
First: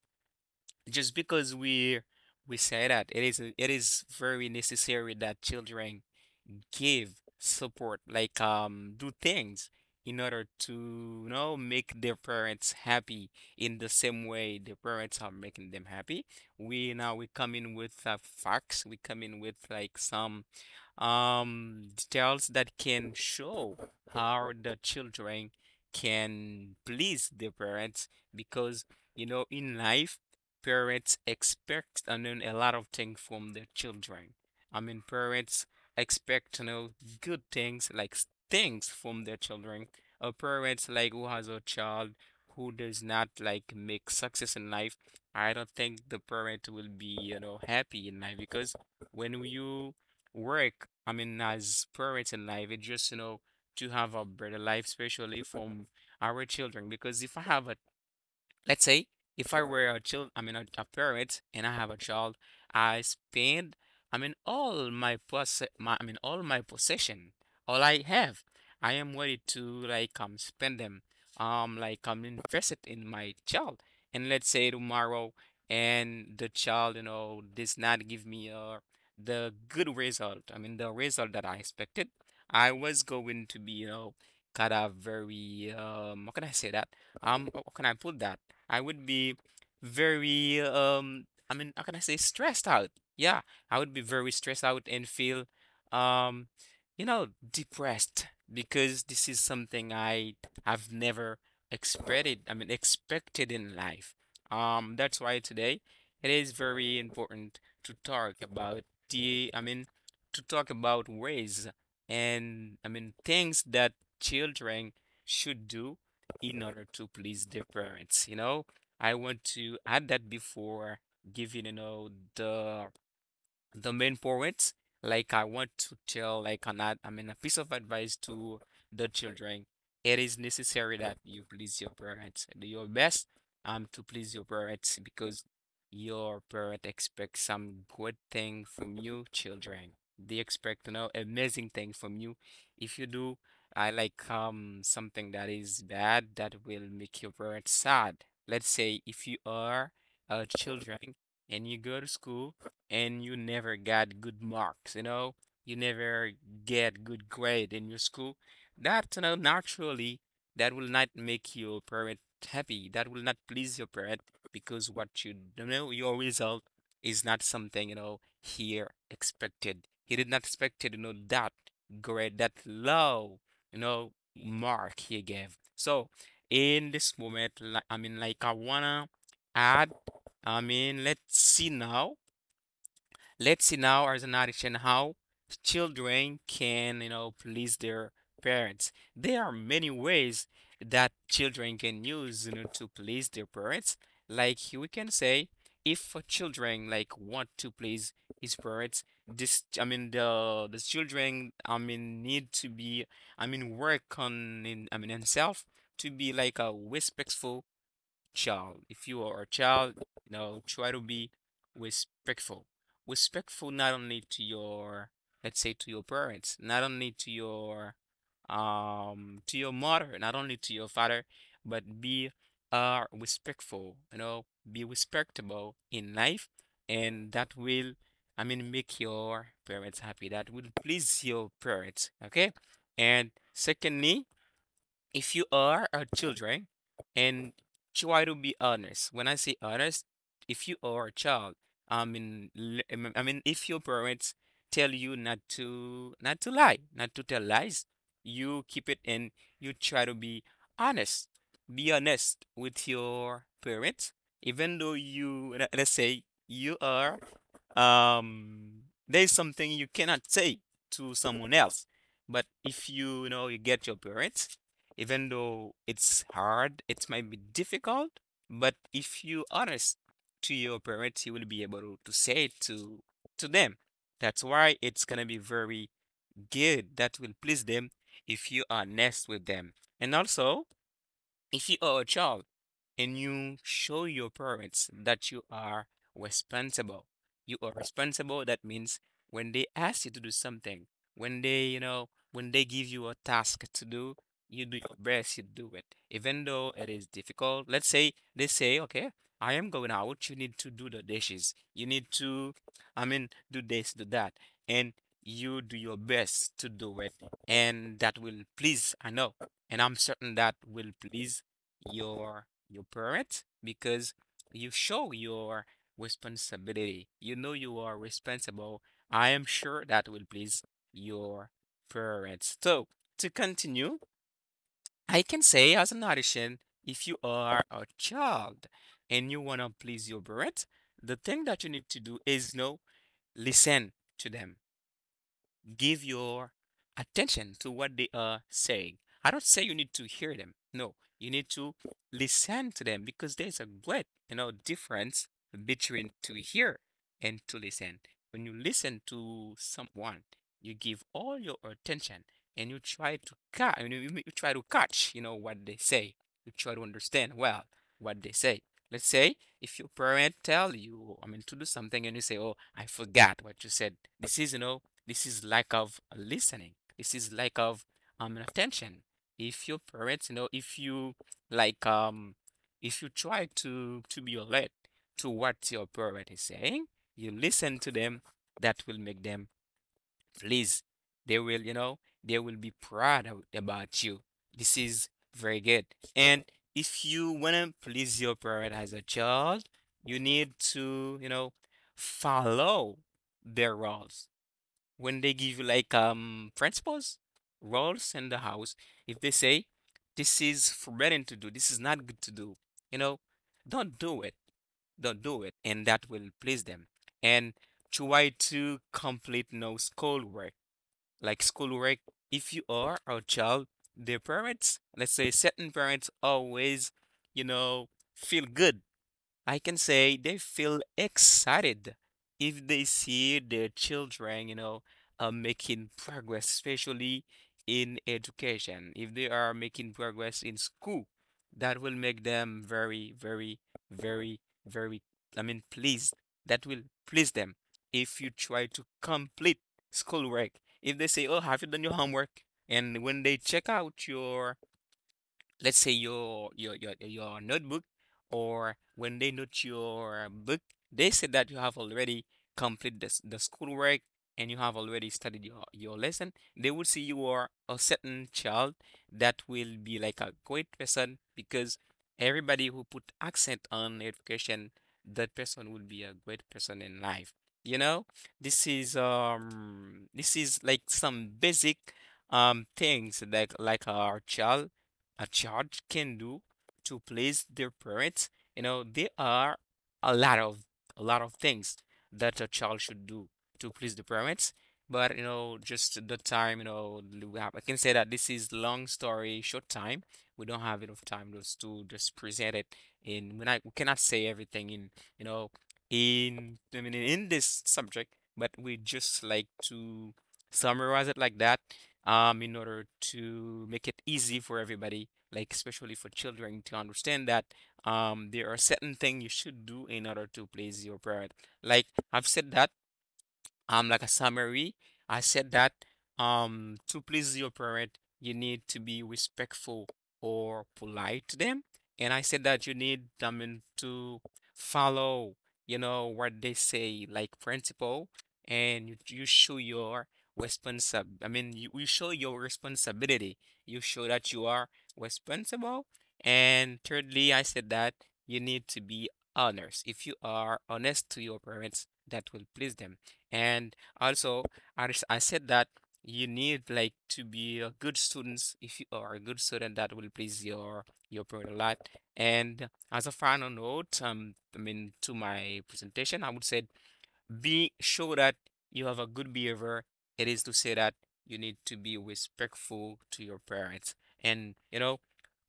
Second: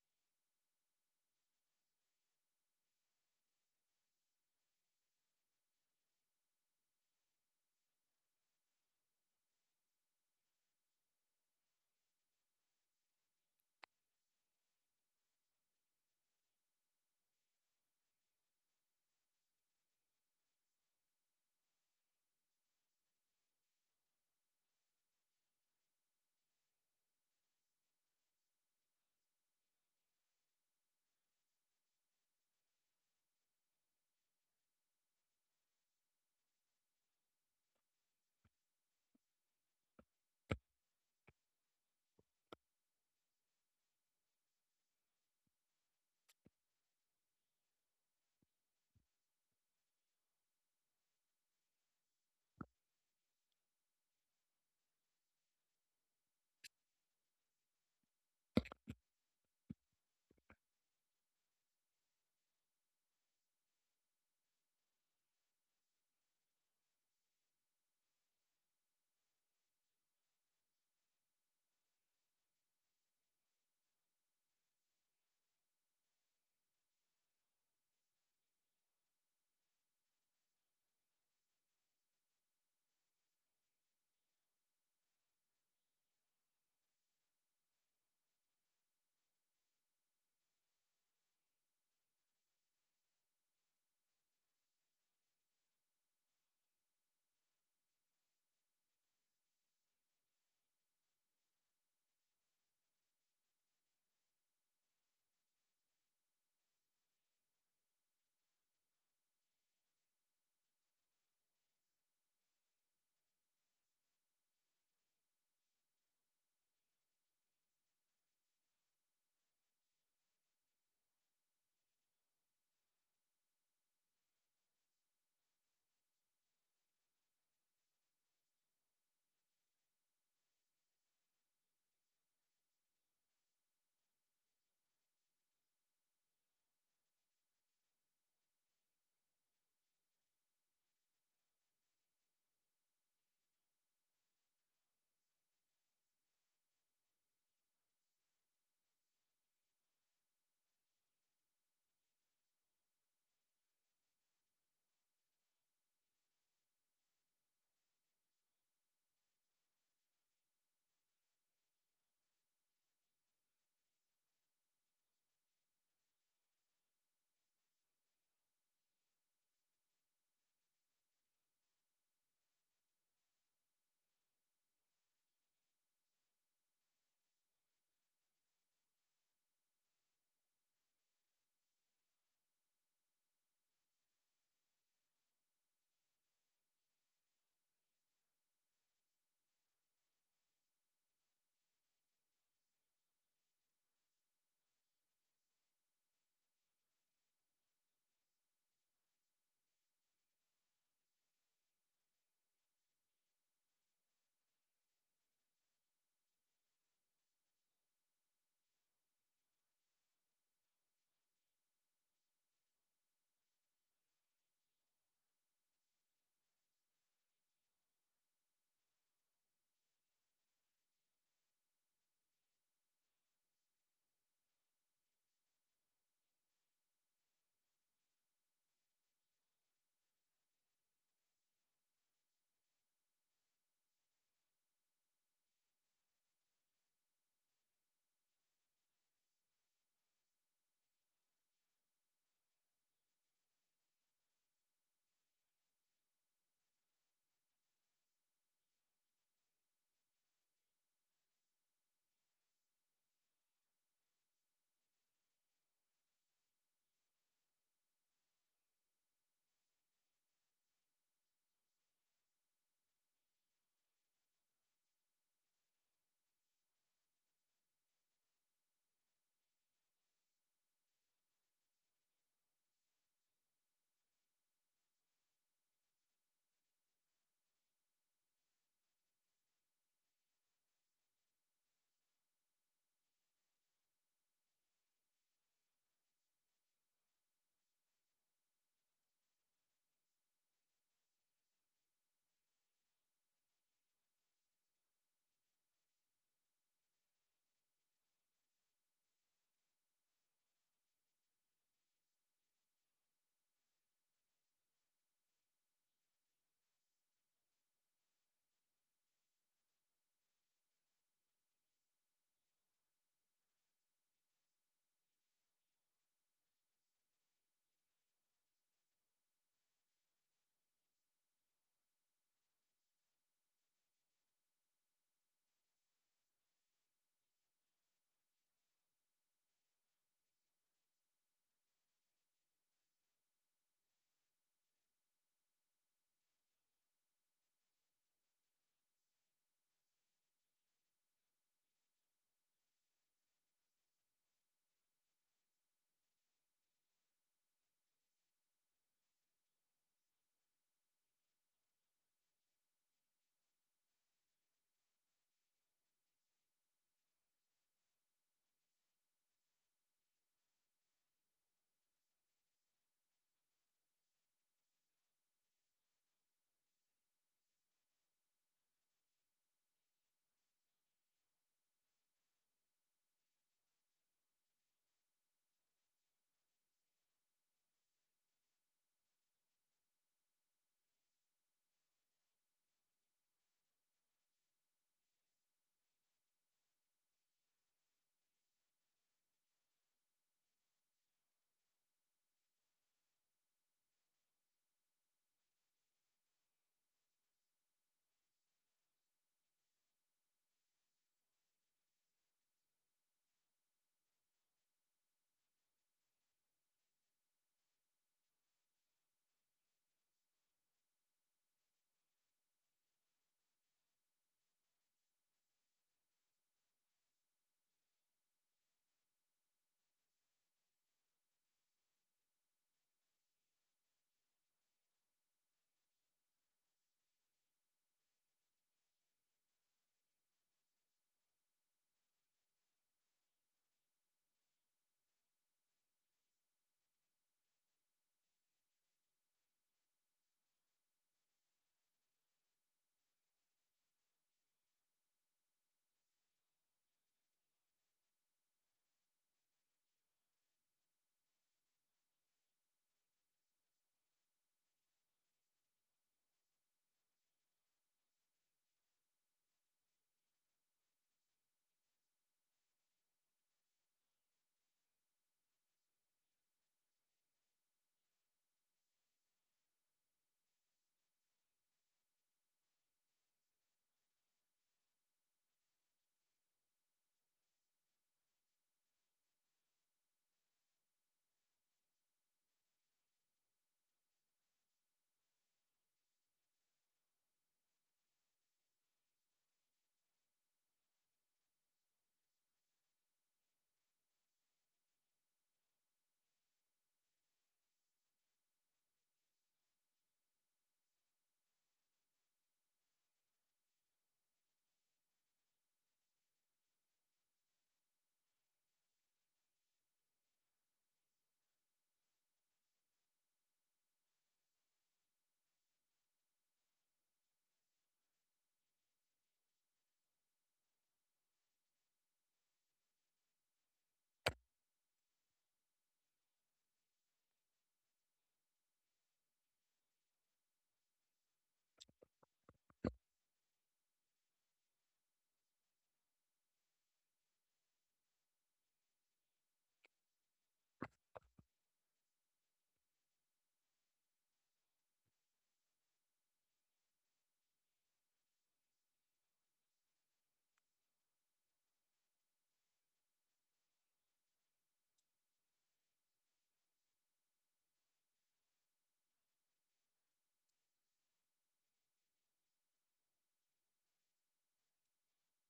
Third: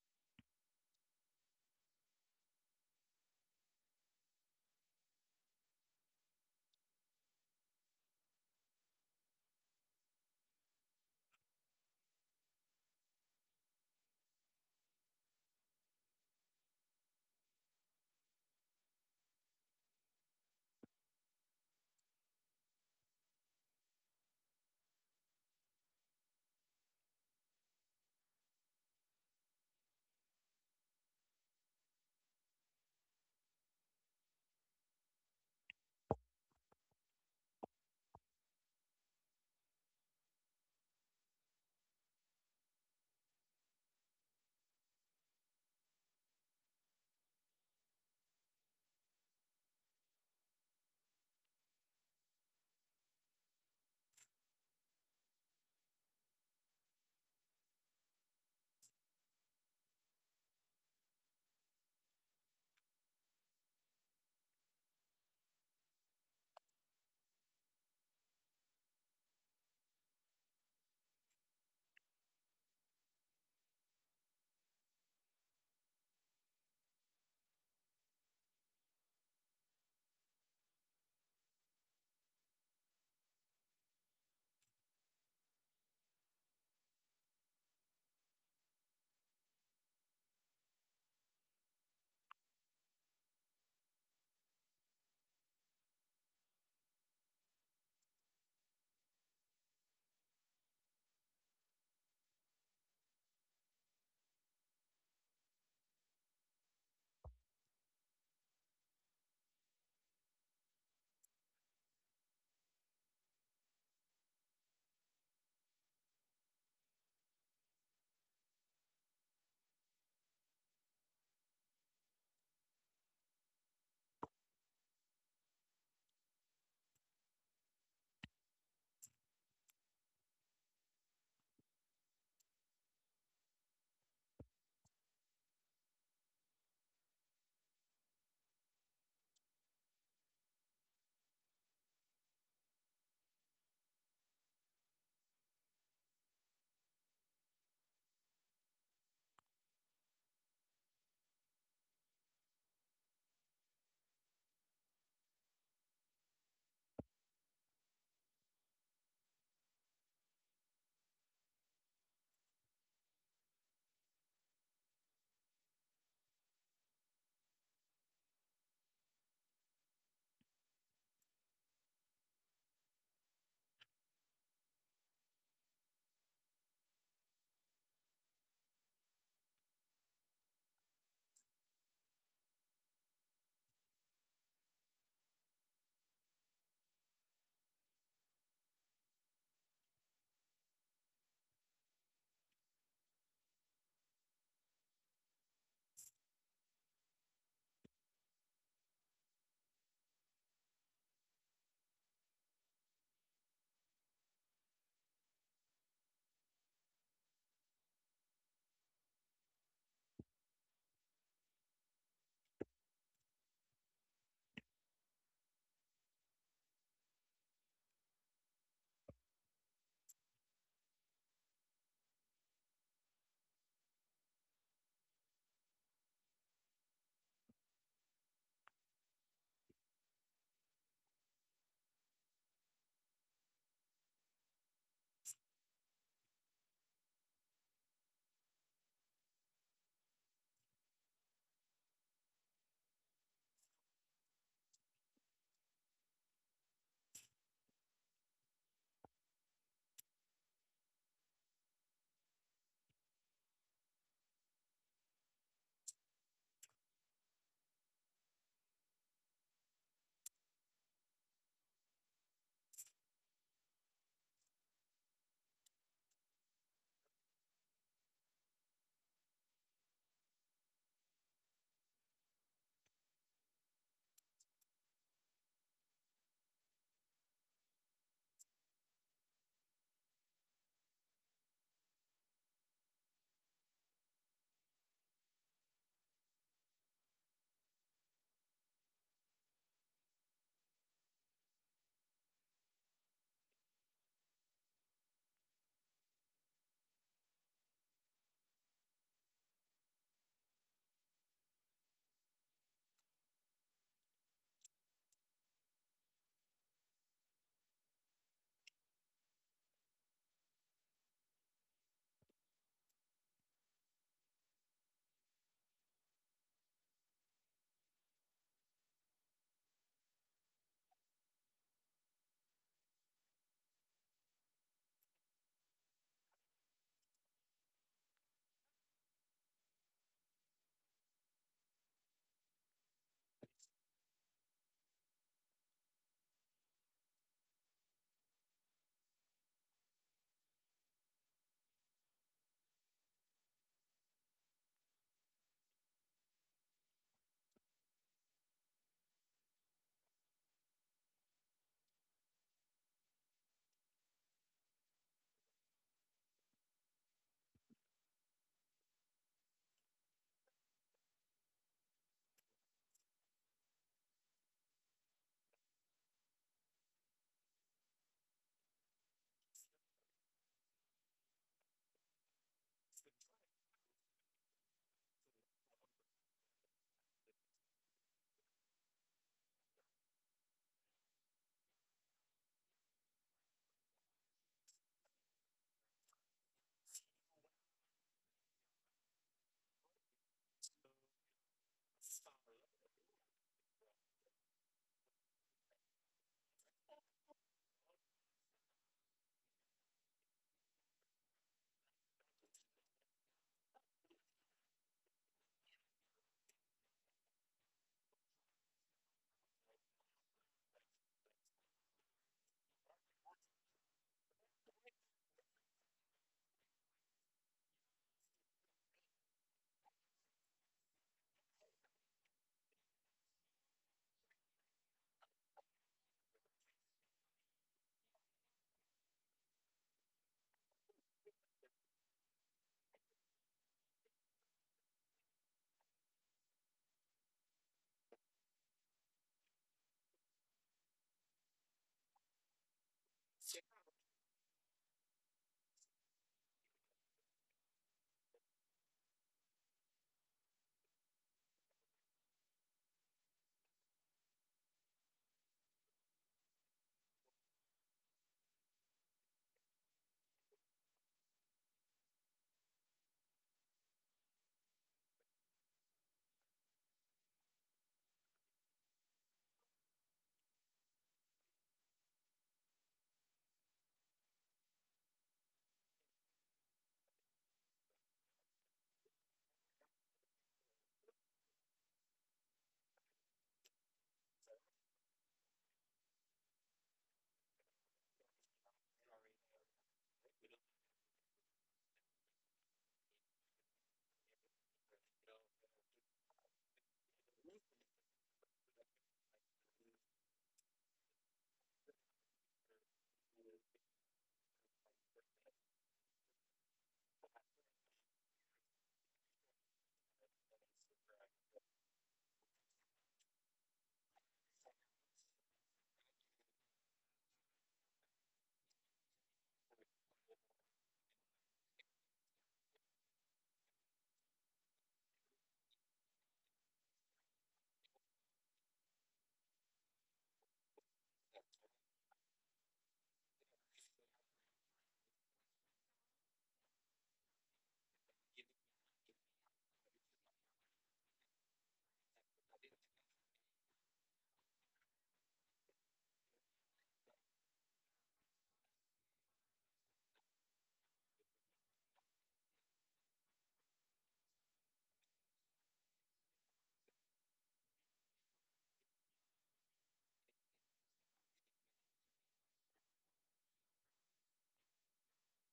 S3: just because we we say that it is it is very necessary that children should give support, like um do things in order to, you know, make their parents happy in the same way their parents are making them happy. We now we come in with uh, facts, we come in with like some um, details that can show how the children can please their parents because you know in life parents expect I mean, a lot of things from their children. I mean parents expect you know good things like s- things from their children. A parents like who has a child who does not like make success in life, I don't think the parent will be you know happy in life because when you work, I mean, as parents in life, it's just, you know, to have a better life, especially from our children. Because if I have a Let's say if I were a child, I mean a, a parent, and I have a child, I spend, I mean all my poss, my I mean all my possession, all I have, I am ready to like um spend them, um like um invest it in my child. And let's say tomorrow, and the child, you know, does not give me uh the good result. I mean the result that I expected. I was going to be, you know, kind of very um, how can I say that? Um, how can I put that? I would be very um I mean, how can I say stressed out? Yeah, I would be very stressed out and feel um you know, depressed because this is something I have never expected. I mean, expected in life. Um, that's why today it is very important to talk about the, I mean, to talk about ways and I mean things that children should do in order to please their parents. You know, I want to add that before giving, you know, the the main point, like I want to tell, like an ad, I mean, a piece of advice to the children. It is necessary that you please your parents. Do your best um to please your parents because your parent expect some good thing from you, children. They expect, you know, amazing thing from you. If you do, I like um something that is bad that will make your parents sad. Let's say if you are uh, children and you go to school and you never got good marks, you know, you never get good grade in your school, that, you know, naturally, that will not make your parent happy. That will not please your parent because what you you know, your result is not something, you know, he expected. He did not expect, you know, that grade, that low, you know, mark he gave. So in this moment, like, I mean, like I wanna add, I mean, let's see now. Let's see now as an addition how children can, you know, please their parents. There are many ways that children can use, you know, to please their parents. Like we can say, if children like want to please his parents, this I mean the the children I mean need to be I mean work on in I mean himself to be like a respectful child. If you are a child, you know, try to be respectful. Respectful not only to your, let's say, to your parents, not only to your, um, to your mother, not only to your father, but be uh respectful. You know, be respectable in life, and that will, I mean, make your parents happy. That will please your parents. Okay, and secondly, if you are a children and try to be honest. When I say honest, if you are a child, i mean l- i mean I mean, if your parents tell you not to not to lie, not to tell lies, you keep it, and you try to be honest. Be honest with your parents. Even though you let- let's say you are, um there's something you cannot say to someone else, but if you, you know you get your parents, even though it's hard, it might be difficult, but if you honest to your parents, you will be able to say it to to them. That's why it's gonna be very good. That will please them if you are honest with them. And also, if you are a child and you show your parents that you are responsible, you are responsible, that means when they ask you to do something, when they, you know, when they give you a task to do, you do your best, you do it. Even though it is difficult, let's say they say, okay, I am going out, you need to do the dishes, you need to, I mean, do this, do that, and you do your best to do it, and that will please, I know, and I'm certain that will please your your parent because you show your responsibility. You know you are responsible. I am sure that will please your parents. So to continue, I can say as an addition, if you are a child and you wanna please your parents, the thing that you need to do is no, listen to them, give your attention to what they are saying. I don't say you need to hear them. No, you need to listen to them because there's a great, you know, difference between to hear and to listen. When you listen to someone, you give all your attention, and you try to catch, you, you you try to catch, you know, what they say. You try to understand well what they say. Let's say if your parent tell you, I mean, to do something and you say, "Oh, I forgot what you said." This is, you know, this is lack of listening. This is lack of um attention. If your parents, you know, if you like um if you try to to be alert to what your parent is saying, you listen to them, that will make them pleased. They will, you know, they will be proud ab- about you. This is very good. And if you wanna please your parent as a child, you need to, you know, follow their rules. When they give you like um principles, rules in the house, if they say this is forbidden to do, this is not good to do, you know, don't do it, don't do it, and that will please them. And try to complete no schoolwork, like schoolwork. If you are a child, their parents, let's say certain parents, always, you know, feel good, I can say they feel excited if they see their children, you know, uh, making progress, especially in education. If they are making progress in school, that will make them very, very, very, very, I mean, pleased. That will please them if you try to complete schoolwork. If they say, oh, have you done your homework? And when they check out your, let's say your your your your notebook, or when they note your book, they said that you have already completed the, s- the schoolwork and you have already studied your, your lesson, they will see you are a certain child. That will be like a great person because everybody who put accent on education, that person will be a great person in life. You know, this is um this is like some basic um things like like our child, a child can do to please their parents. You know, there are a lot of, a lot of things that a child should do to please the parents. But you know, just the time, you know, we have- I can say that this is long story, short time. We don't have enough time just to just present it in, when I, we cannot say everything in, you know, in, I mean, in this subject, but we just like to summarize it like that, um, in order to make it easy for everybody, like especially for children, to understand that um, there are certain things you should do in order to please your parent. Like I've said that um like a summary, I said that um to please your parent, you need to be respectful or polite to them. And I said that you need them mean to follow, you know, what they say, like principle. And you, you show your responsible, I mean, you, you show your responsibility, you show that you are responsible. And thirdly, I said that you need to be honest. If you are honest to your parents, that will please them. And also, I, s- I said that you need like to be a good students. If you are a good student, that will please your your parent a lot. And as a final note, um, I mean, to my presentation, I would say be, show that you have a good behavior. It is to say that you need to be respectful to your parents. And you know,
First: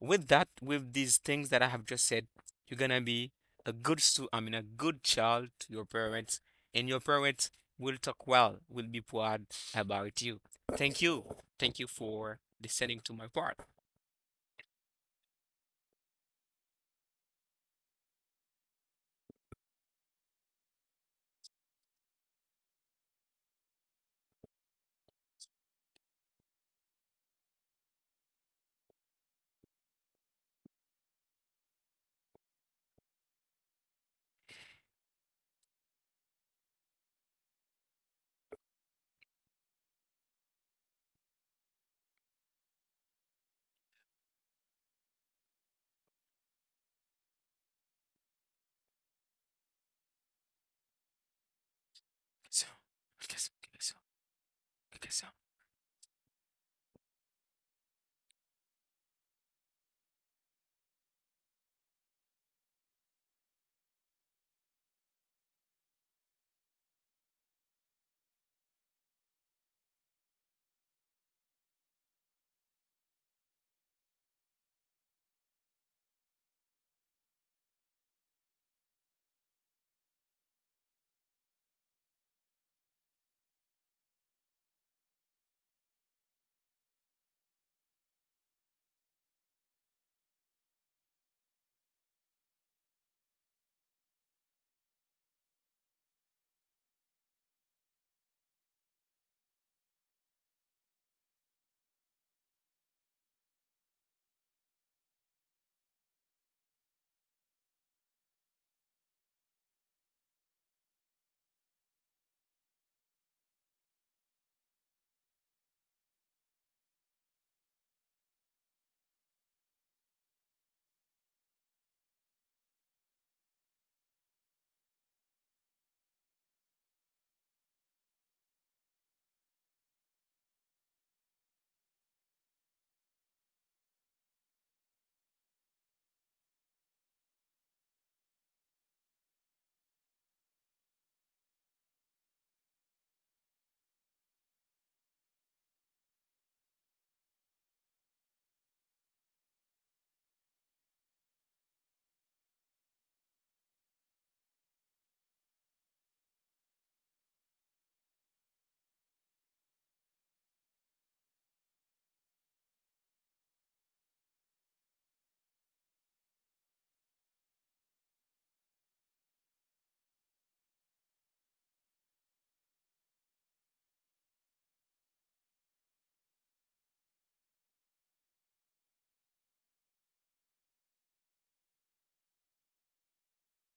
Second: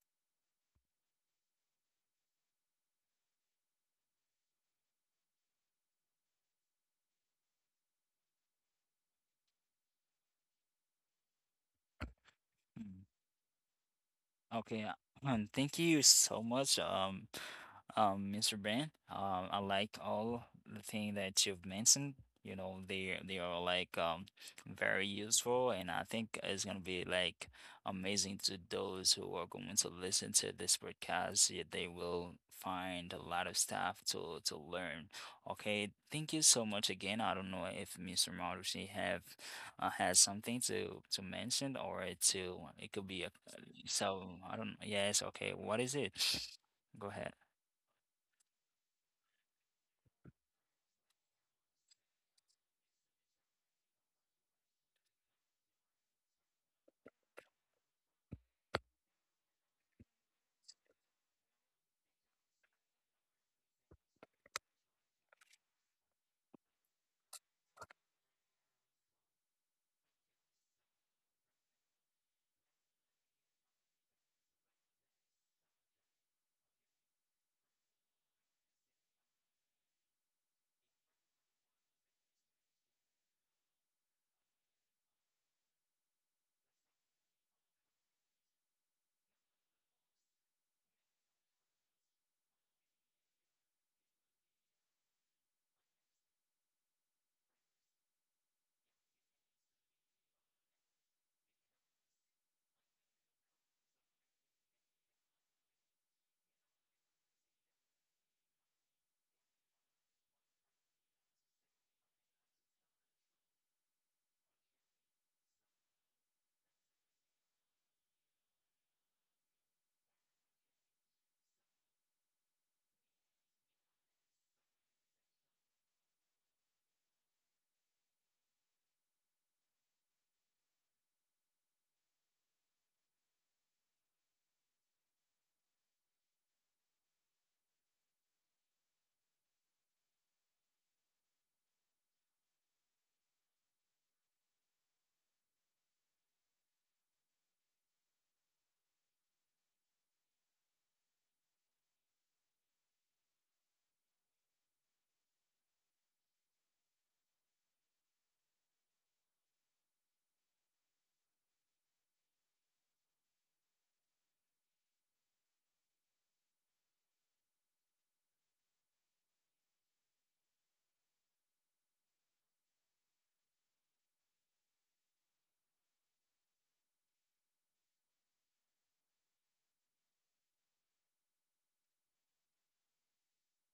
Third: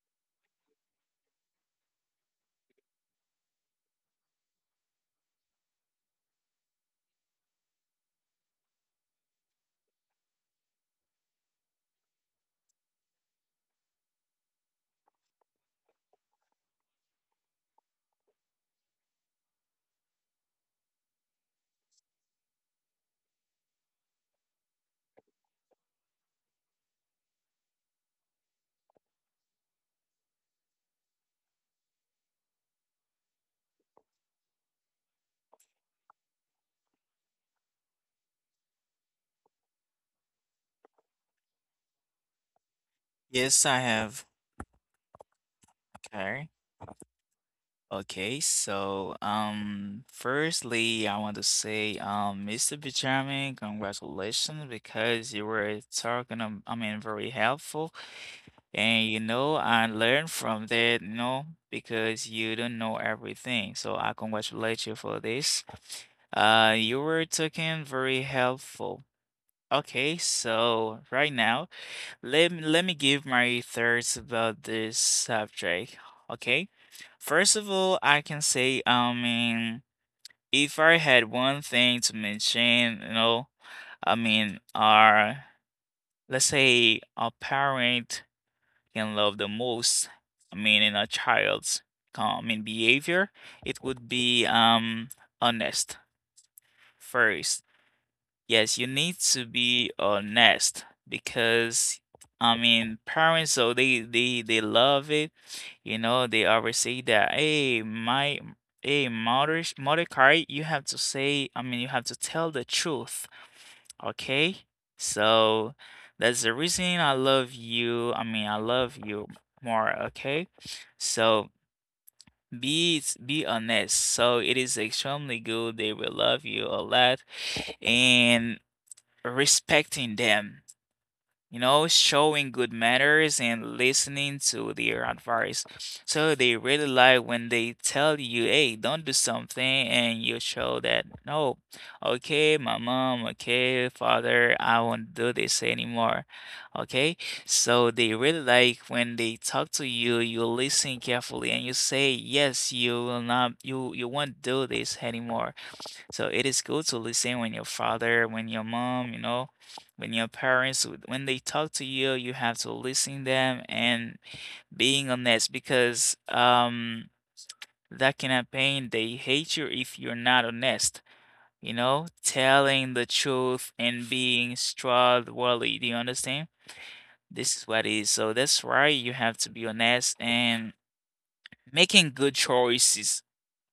S3: with that, with these things that I have just said, you're gonna be a good stu I mean a good child to your parents, and your parents will talk well, will be proud about you. Thank you. Thank you for listening to my part.
S1: Okay, uh, um, thank you so much, um, um, mister Brand. Um, I like all the thing that you've mentioned. You know, they they are like um very useful, and I think it's gonna be like amazing to those who are going to listen to this podcast. Yeah, they will find a lot of stuff to to learn. Okay, thank you so much again. I don't know if mister Marushi have uh, has something to to mention or to, it could be a,
S2: Yes, I
S1: so
S2: have.
S1: I don't, yes, okay. What is it?
S2: Okay.
S1: Go ahead.
S2: Okay, so um firstly I want to say um
S3: So,
S2: mister
S3: okay, so,
S2: Benjamin,
S3: okay, so,
S2: congratulations,
S3: okay, so.
S2: because you were talking um, I mean very helpful, and you know I learned from that, you know, because you don't know everything. So I congratulate you for this. Uh you were talking very helpful. Okay, so right now, let, let me give my thoughts about this subject, okay? First of all, I can say, I mean, if I had one thing to mention, you know, I mean, our, let's say, a parent can love the most, I mean, in a child's, com- I mean, behavior, it would be um honest first. Yes, you need to be honest because I mean parents, so they they they love it. You know, they always say that, hey, my hey mother, mother card, you have to say, I mean you have to tell the truth. Okay? So that's the reason I love you. I mean I love you more, okay? So be be honest. So it is extremely good. They will love you a lot. And respecting them, you know, showing good manners and listening to their advice. So they really like when they tell you, hey, don't do something, and you show that, no, okay, my mom, okay, father, I won't do this anymore. Okay, so they really like when they talk to you, you listen carefully and you say, yes, you will not, you, you won't do this anymore. So it is good to listen when your father, when your mom, you know, when your parents, w- when they talk to you, you have to listen them and being honest, because um that campaign they hate you if you're not honest. You know, telling the truth and being trustworthy. Do you understand? This is what it is. So that's why you have to be honest and making good choices.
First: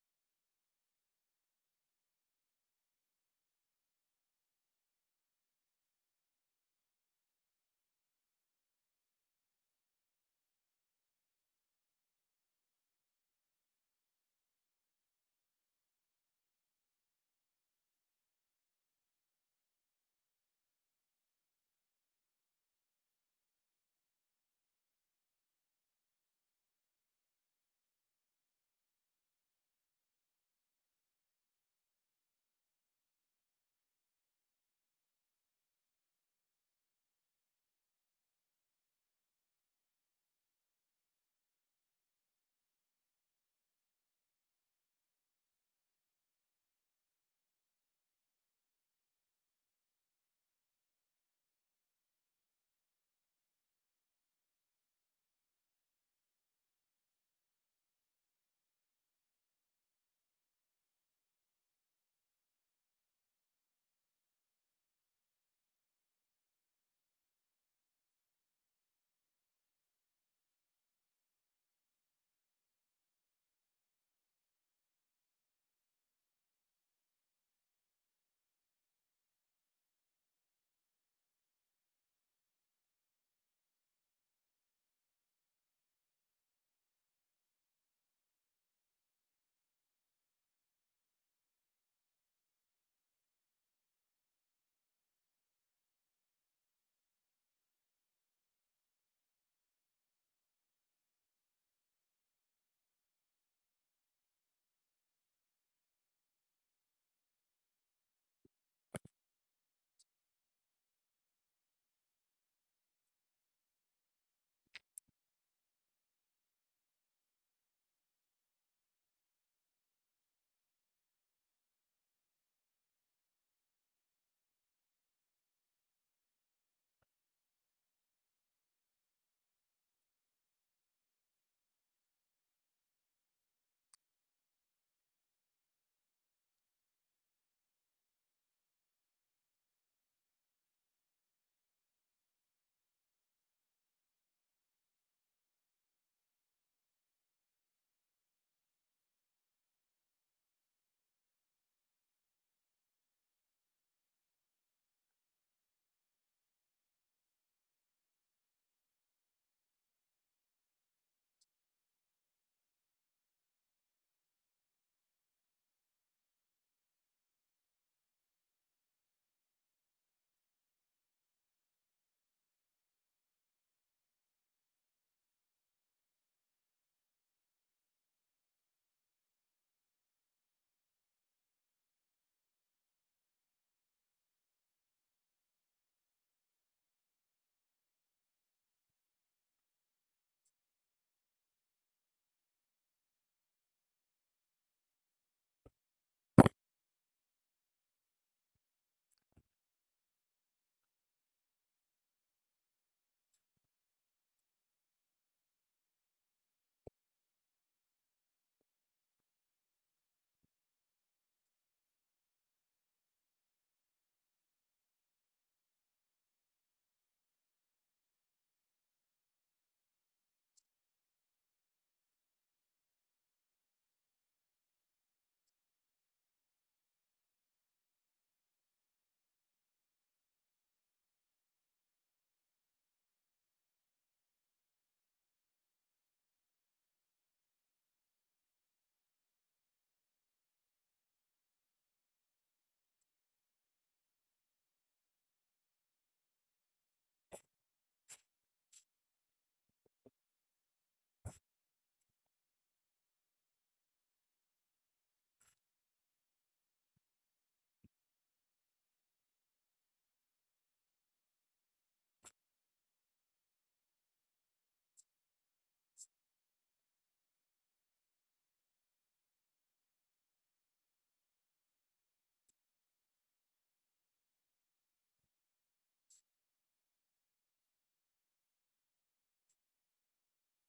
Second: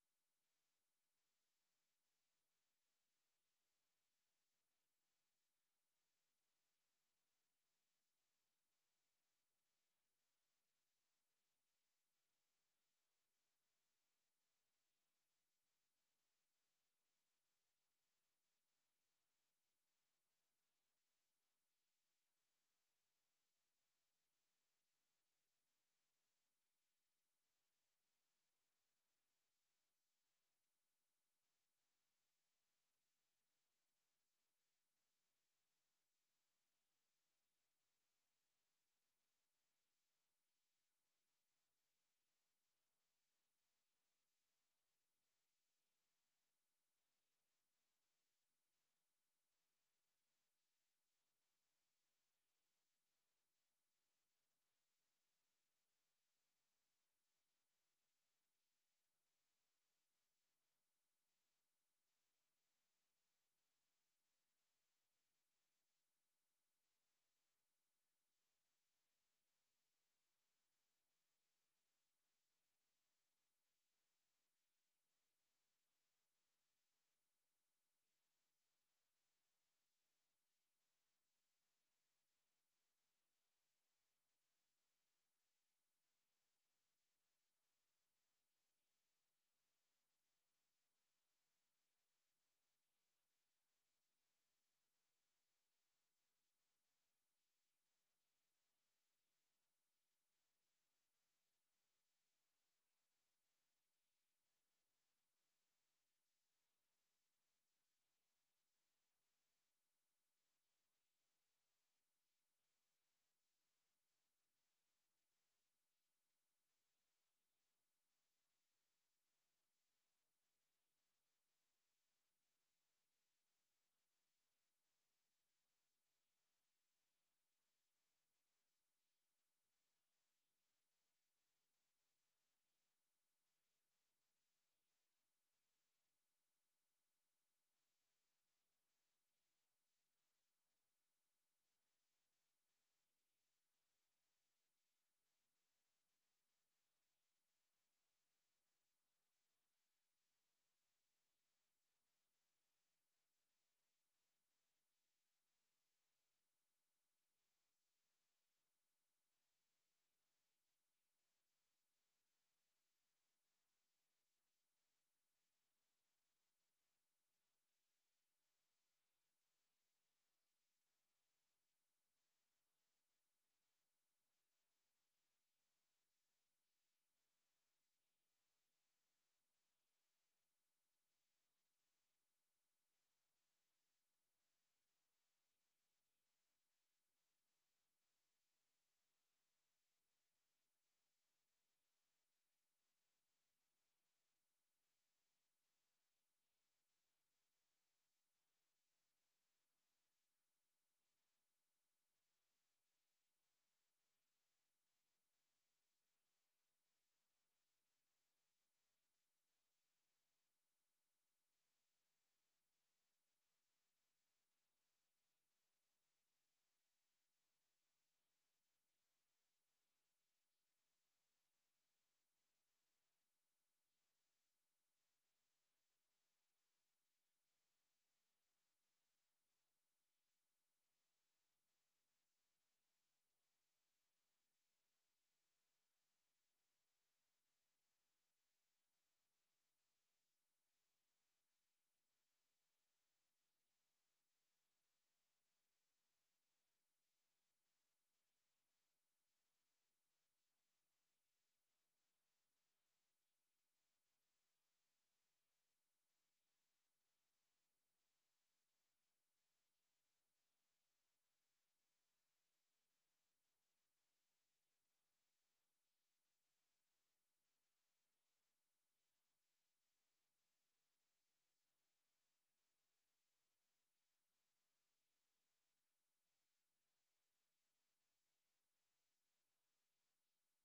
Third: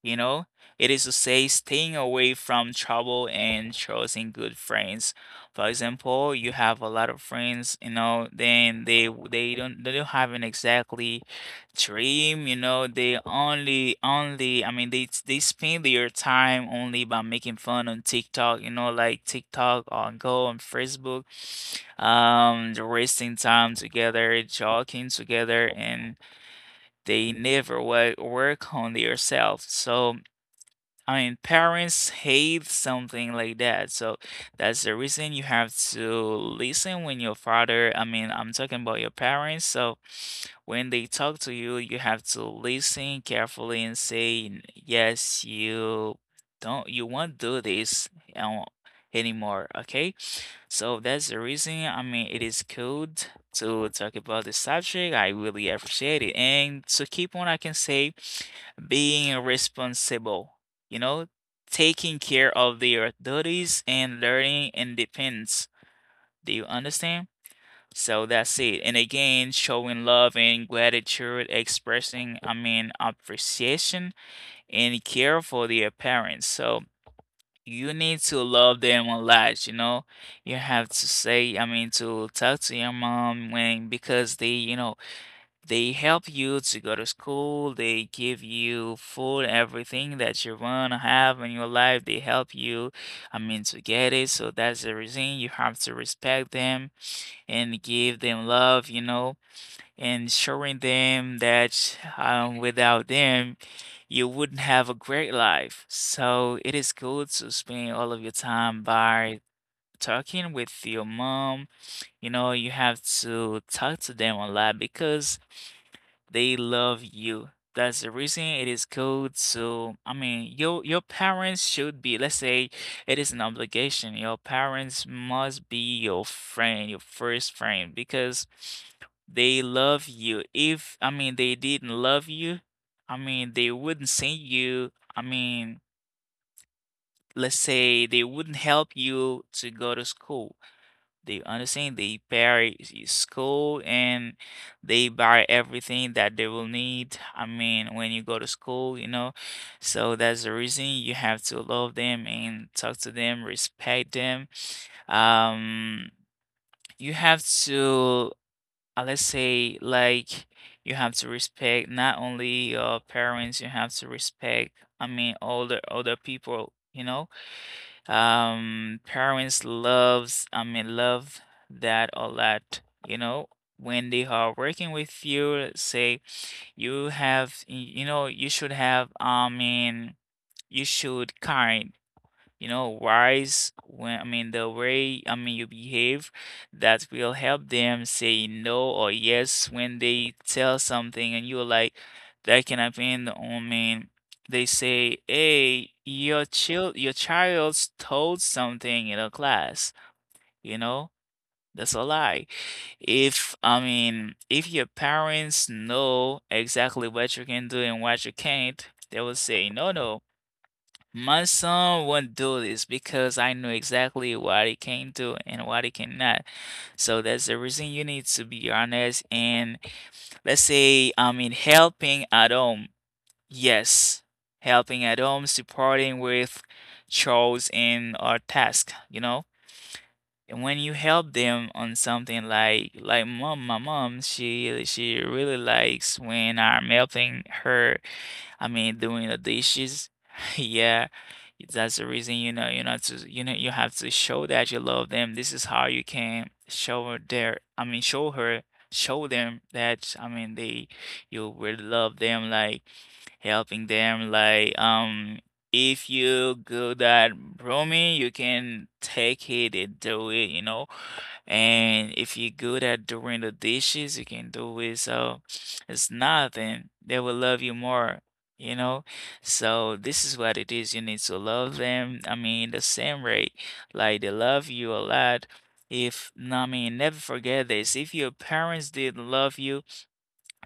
S2: You know, it is to say staying away from trouble and choosing good friends. For example, you have a lot of friends, you know, then they w- they don't they don't have an exactly dream, you know, they only only I mean they they spend their time only by making fun on TikTok, you know, like TikTok on Go on Facebook. Um, they're wasting time together, joking together, and they never work work on themselves. So I mean, parents hate something like that. So that's the reason you have to listen when your father, I mean, I'm talking about your parents. So when they talk to you, you have to listen carefully and say, yes, you don't, you won't do this um, anymore. Okay. So that's the reason, I mean, it is good to talk about this subject. I really appreciate it. And to keep on, I can say being responsible, you know, taking care of their duties and learning independence. Do you understand? So that's it. And again, showing love and gratitude, expressing, I mean, appreciation and care for their parents. So you need to love them a lot, you know. You have to say, I mean, to talk to your mom, when because they, you know, they help you to go to school. They give you food, everything that you wanna have in your life. They help you, I mean, to get it. So that's the reason you have to respect them and give them love, you know, and showing them that um, without them, you wouldn't have a great life. So it is good to spend all of your time by talking with your mom. You know, you have to talk to them a lot because they love you. That's the reason it is called. So, I mean, your your parents should be, let's say, it is an obligation. Your parents must be your friend, your first friend, because they love you. If, I mean, they didn't love you, I mean, they wouldn't send you, I mean, let's say they wouldn't help you to go to school. They understand they pay s- school, and they buy everything that they will need. I mean, when you go to school, you know. So that's the reason you have to love them and talk to them, respect them. Um, you have to, uh, let's say, like, you have to respect not only your parents, you have to respect, I mean, older older people, you know. Um, parents loves, I mean, love that a lot, you know. When they are working with you, say you have, y- you know, you should have, I mean, you should kind, you know, wise when I mean the way I mean you behave. That will help them say no or yes when they tell something and you're like that can happen. I mean they say, hey, your child, your child's told something in a class, you know? That's a lie. If, I mean if your parents know exactly what you can do and what you can't, they will say, no, no, my son won't do this because I know exactly what he can do and what he cannot. So that's the reason you need to be honest. And let's say, I mean, helping at home. Yes, helping at home, supporting with chores and or task, you know? And when you help them on something like like mom, my mom, she she really likes when I'm helping her, I mean, doing the dishes. Yeah, that's the reason, you know, you know to you know you have to show that you love them. This is how you can show her their, I mean, show her, show them that I mean they you really love them, like helping them, like um if you go that roaming, you can take it and do it, you know. And if you're good at doing the dishes, you can do it. So it's nothing. They will love you more, you know? So this is what it is. You need to love them. I mean, the same rate. Like they love you a lot. If, no, I mean, Never forget this. If your parents didn't love you,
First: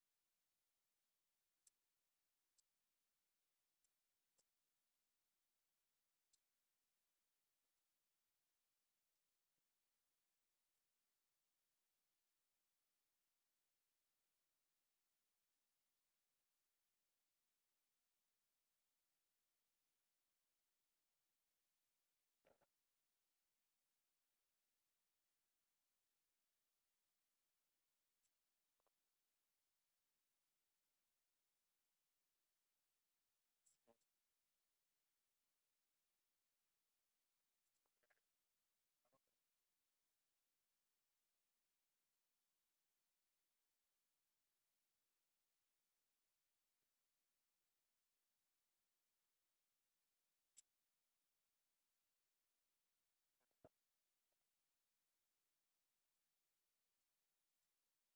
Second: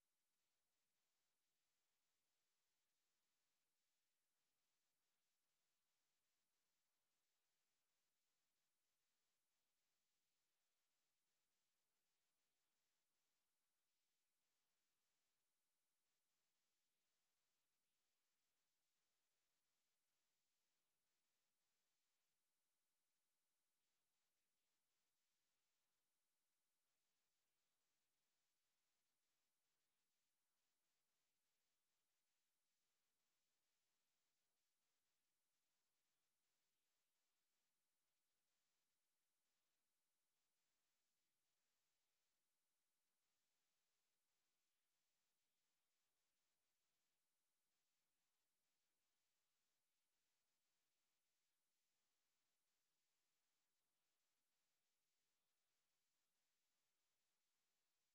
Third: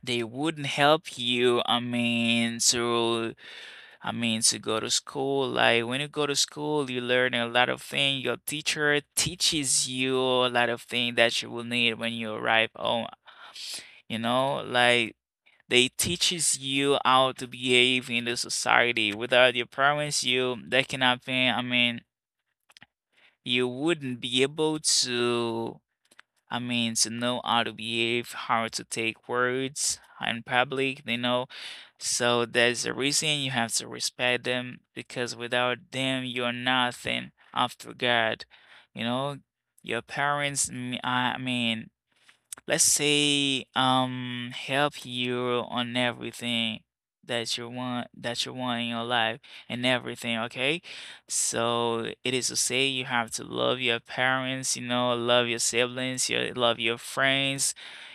S2: they wouldn't help you. I mean, to I mean, to go to school, like when you go to school, you learn a lot of things. Your teacher teaches you a lot of things that you will need when you arrive home. You know, like they teaches you how to behave in the society. Without your parents, you that can happen. I mean, You wouldn't be able to I mean, to know how to behave, how to take words in public, you know. So there's a reason you have to respect them because without them, you're nothing after God. You know, your parents, mm, I mean, let's say um help you on everything that you want that you want in your life and everything, okay? So it is to say you have to love your parents, you know, love your siblings, you love your friends,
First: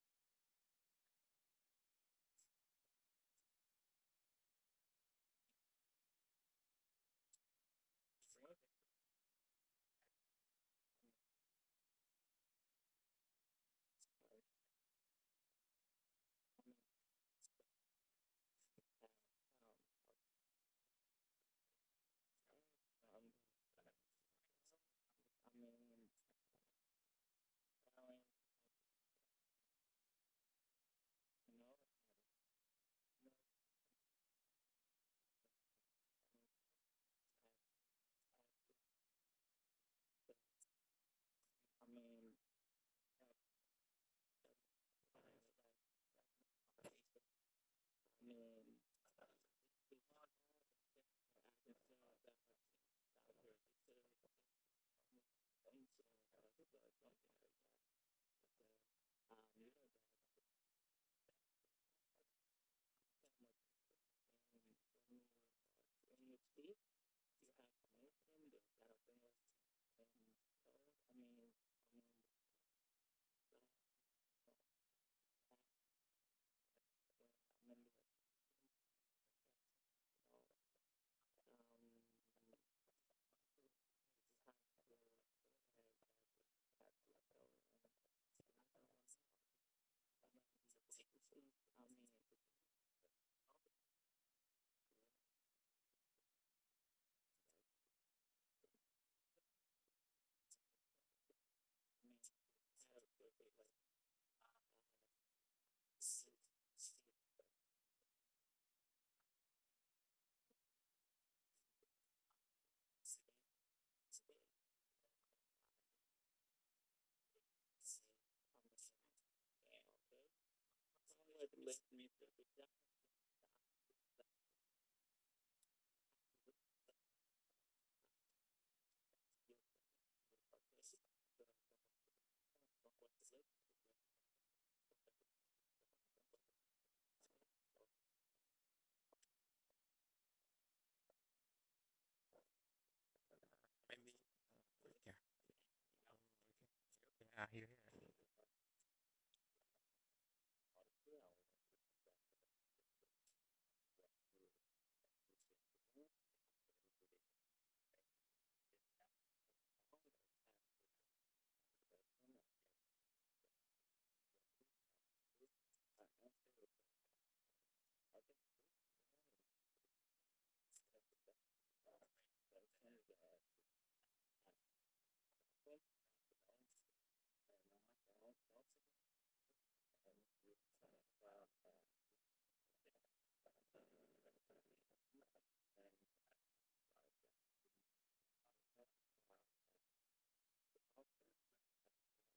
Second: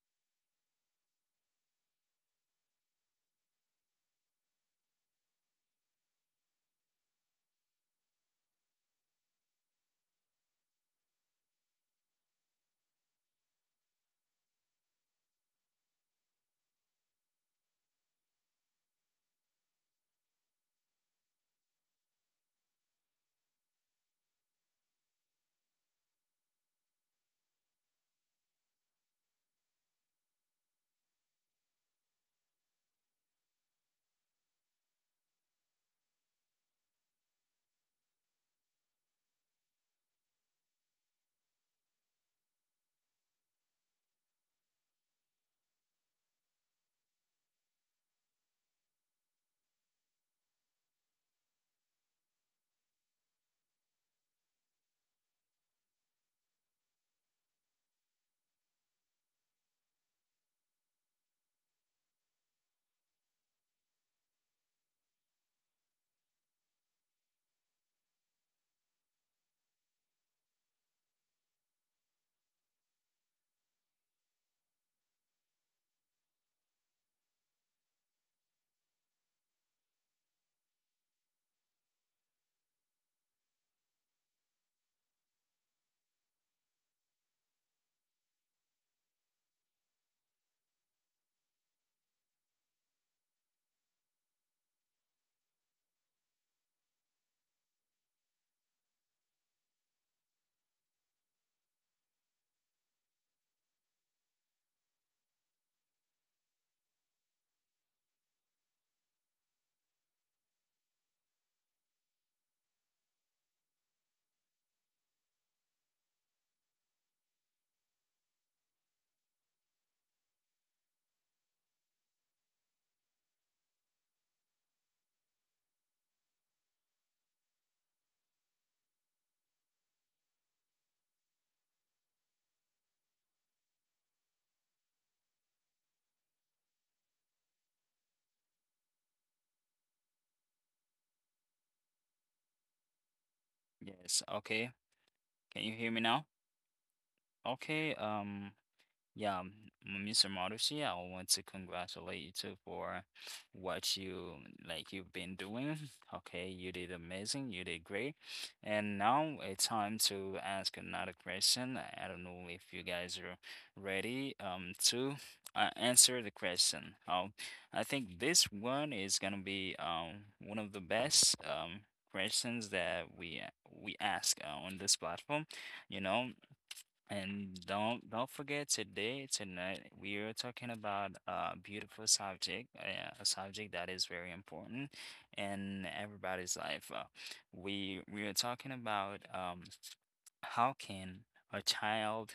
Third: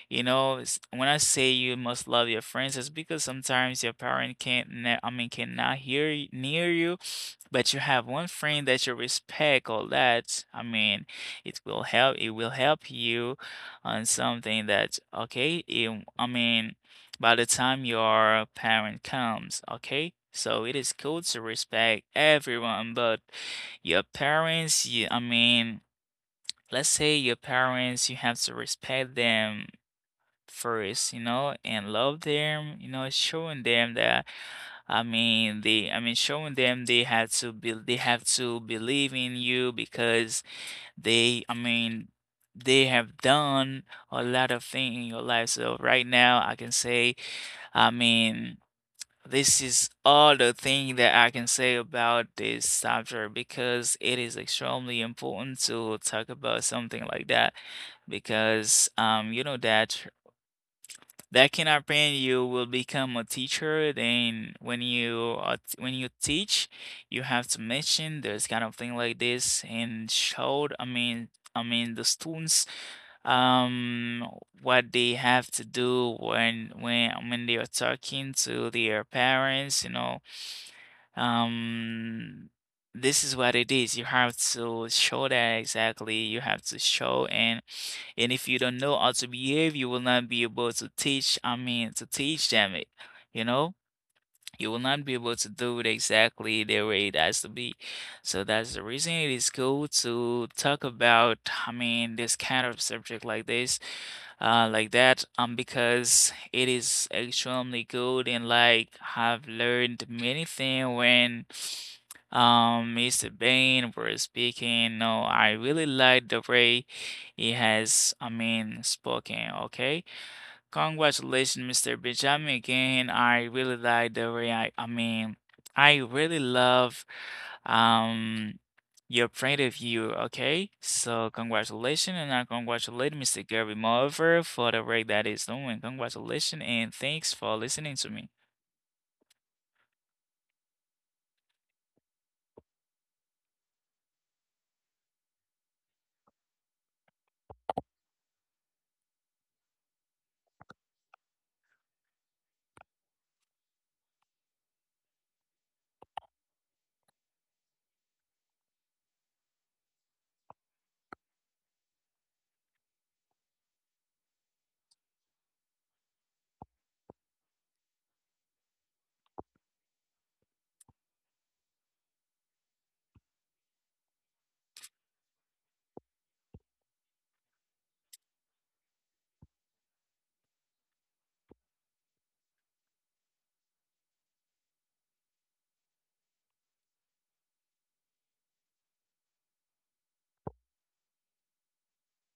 S2: you know. S- when I say you must love your friends, it's because sometimes your parent can't ne- I mean cannot hear y- near you, but you have one friend that you respect. All that, i mean it will help, it will help you on something that, okay it, I mean by the time your parent comes. Okay, so it is cool to respect everyone, but your parents, you I mean let's say your parents, you have to respect them first, you know, and love them, you know, showing them that I mean, they, I mean, showing them they have to be, they have to believe in you because they, I mean, they have done a lot of things in your life. So right now, I can say, I mean, this is all the thing that I can say about this subject because it is extremely important to talk about something like that because um you know that that cannot brand you will become a teacher. Then when you are t- when you teach, you have to mention there's kind of thing like this and showed I mean I mean the students, um what they have to do when when when they are talking to their parents, you know. um this is what it is. You have to show that exactly you have to show. And and if you don't know how to behave, you will not be able to teach, I mean, to teach them it, you know? You will not be able to do it exactly the way it has to be. So that's the reason it is cool to talk about, I mean, this kind of subject like this, uh, like that, um, because it is extremely good. And like I've learned many things when um mister Bain was speaking. No, I really like the way he has, I mean, spoken, okay? Congratulations, mister Benjamin. Again, I really like the way I, I mean, I really love um your point of view, okay? So congratulations, and I congratulate mister Gary Mover for the work that he's doing. Congratulations and thanks for listening to me.
S1: Yes, okay. Can you hear me now? Okay, um, Yeah, m- mister Marushi, I want to congratulate you too for what you like you've been doing. Okay, you did amazing, you did great. And now it's time to ask another question. I I don't know if you guys are ready um to uh, answer the question. Um, I think this one is gonna be um one of the best um questions that we we ask uh, on this platform. You know, and don't don't forget, today, tonight, we are talking about a beautiful subject, uh, a subject that is very important in everybody's life. Uh, we we are talking about um how can a child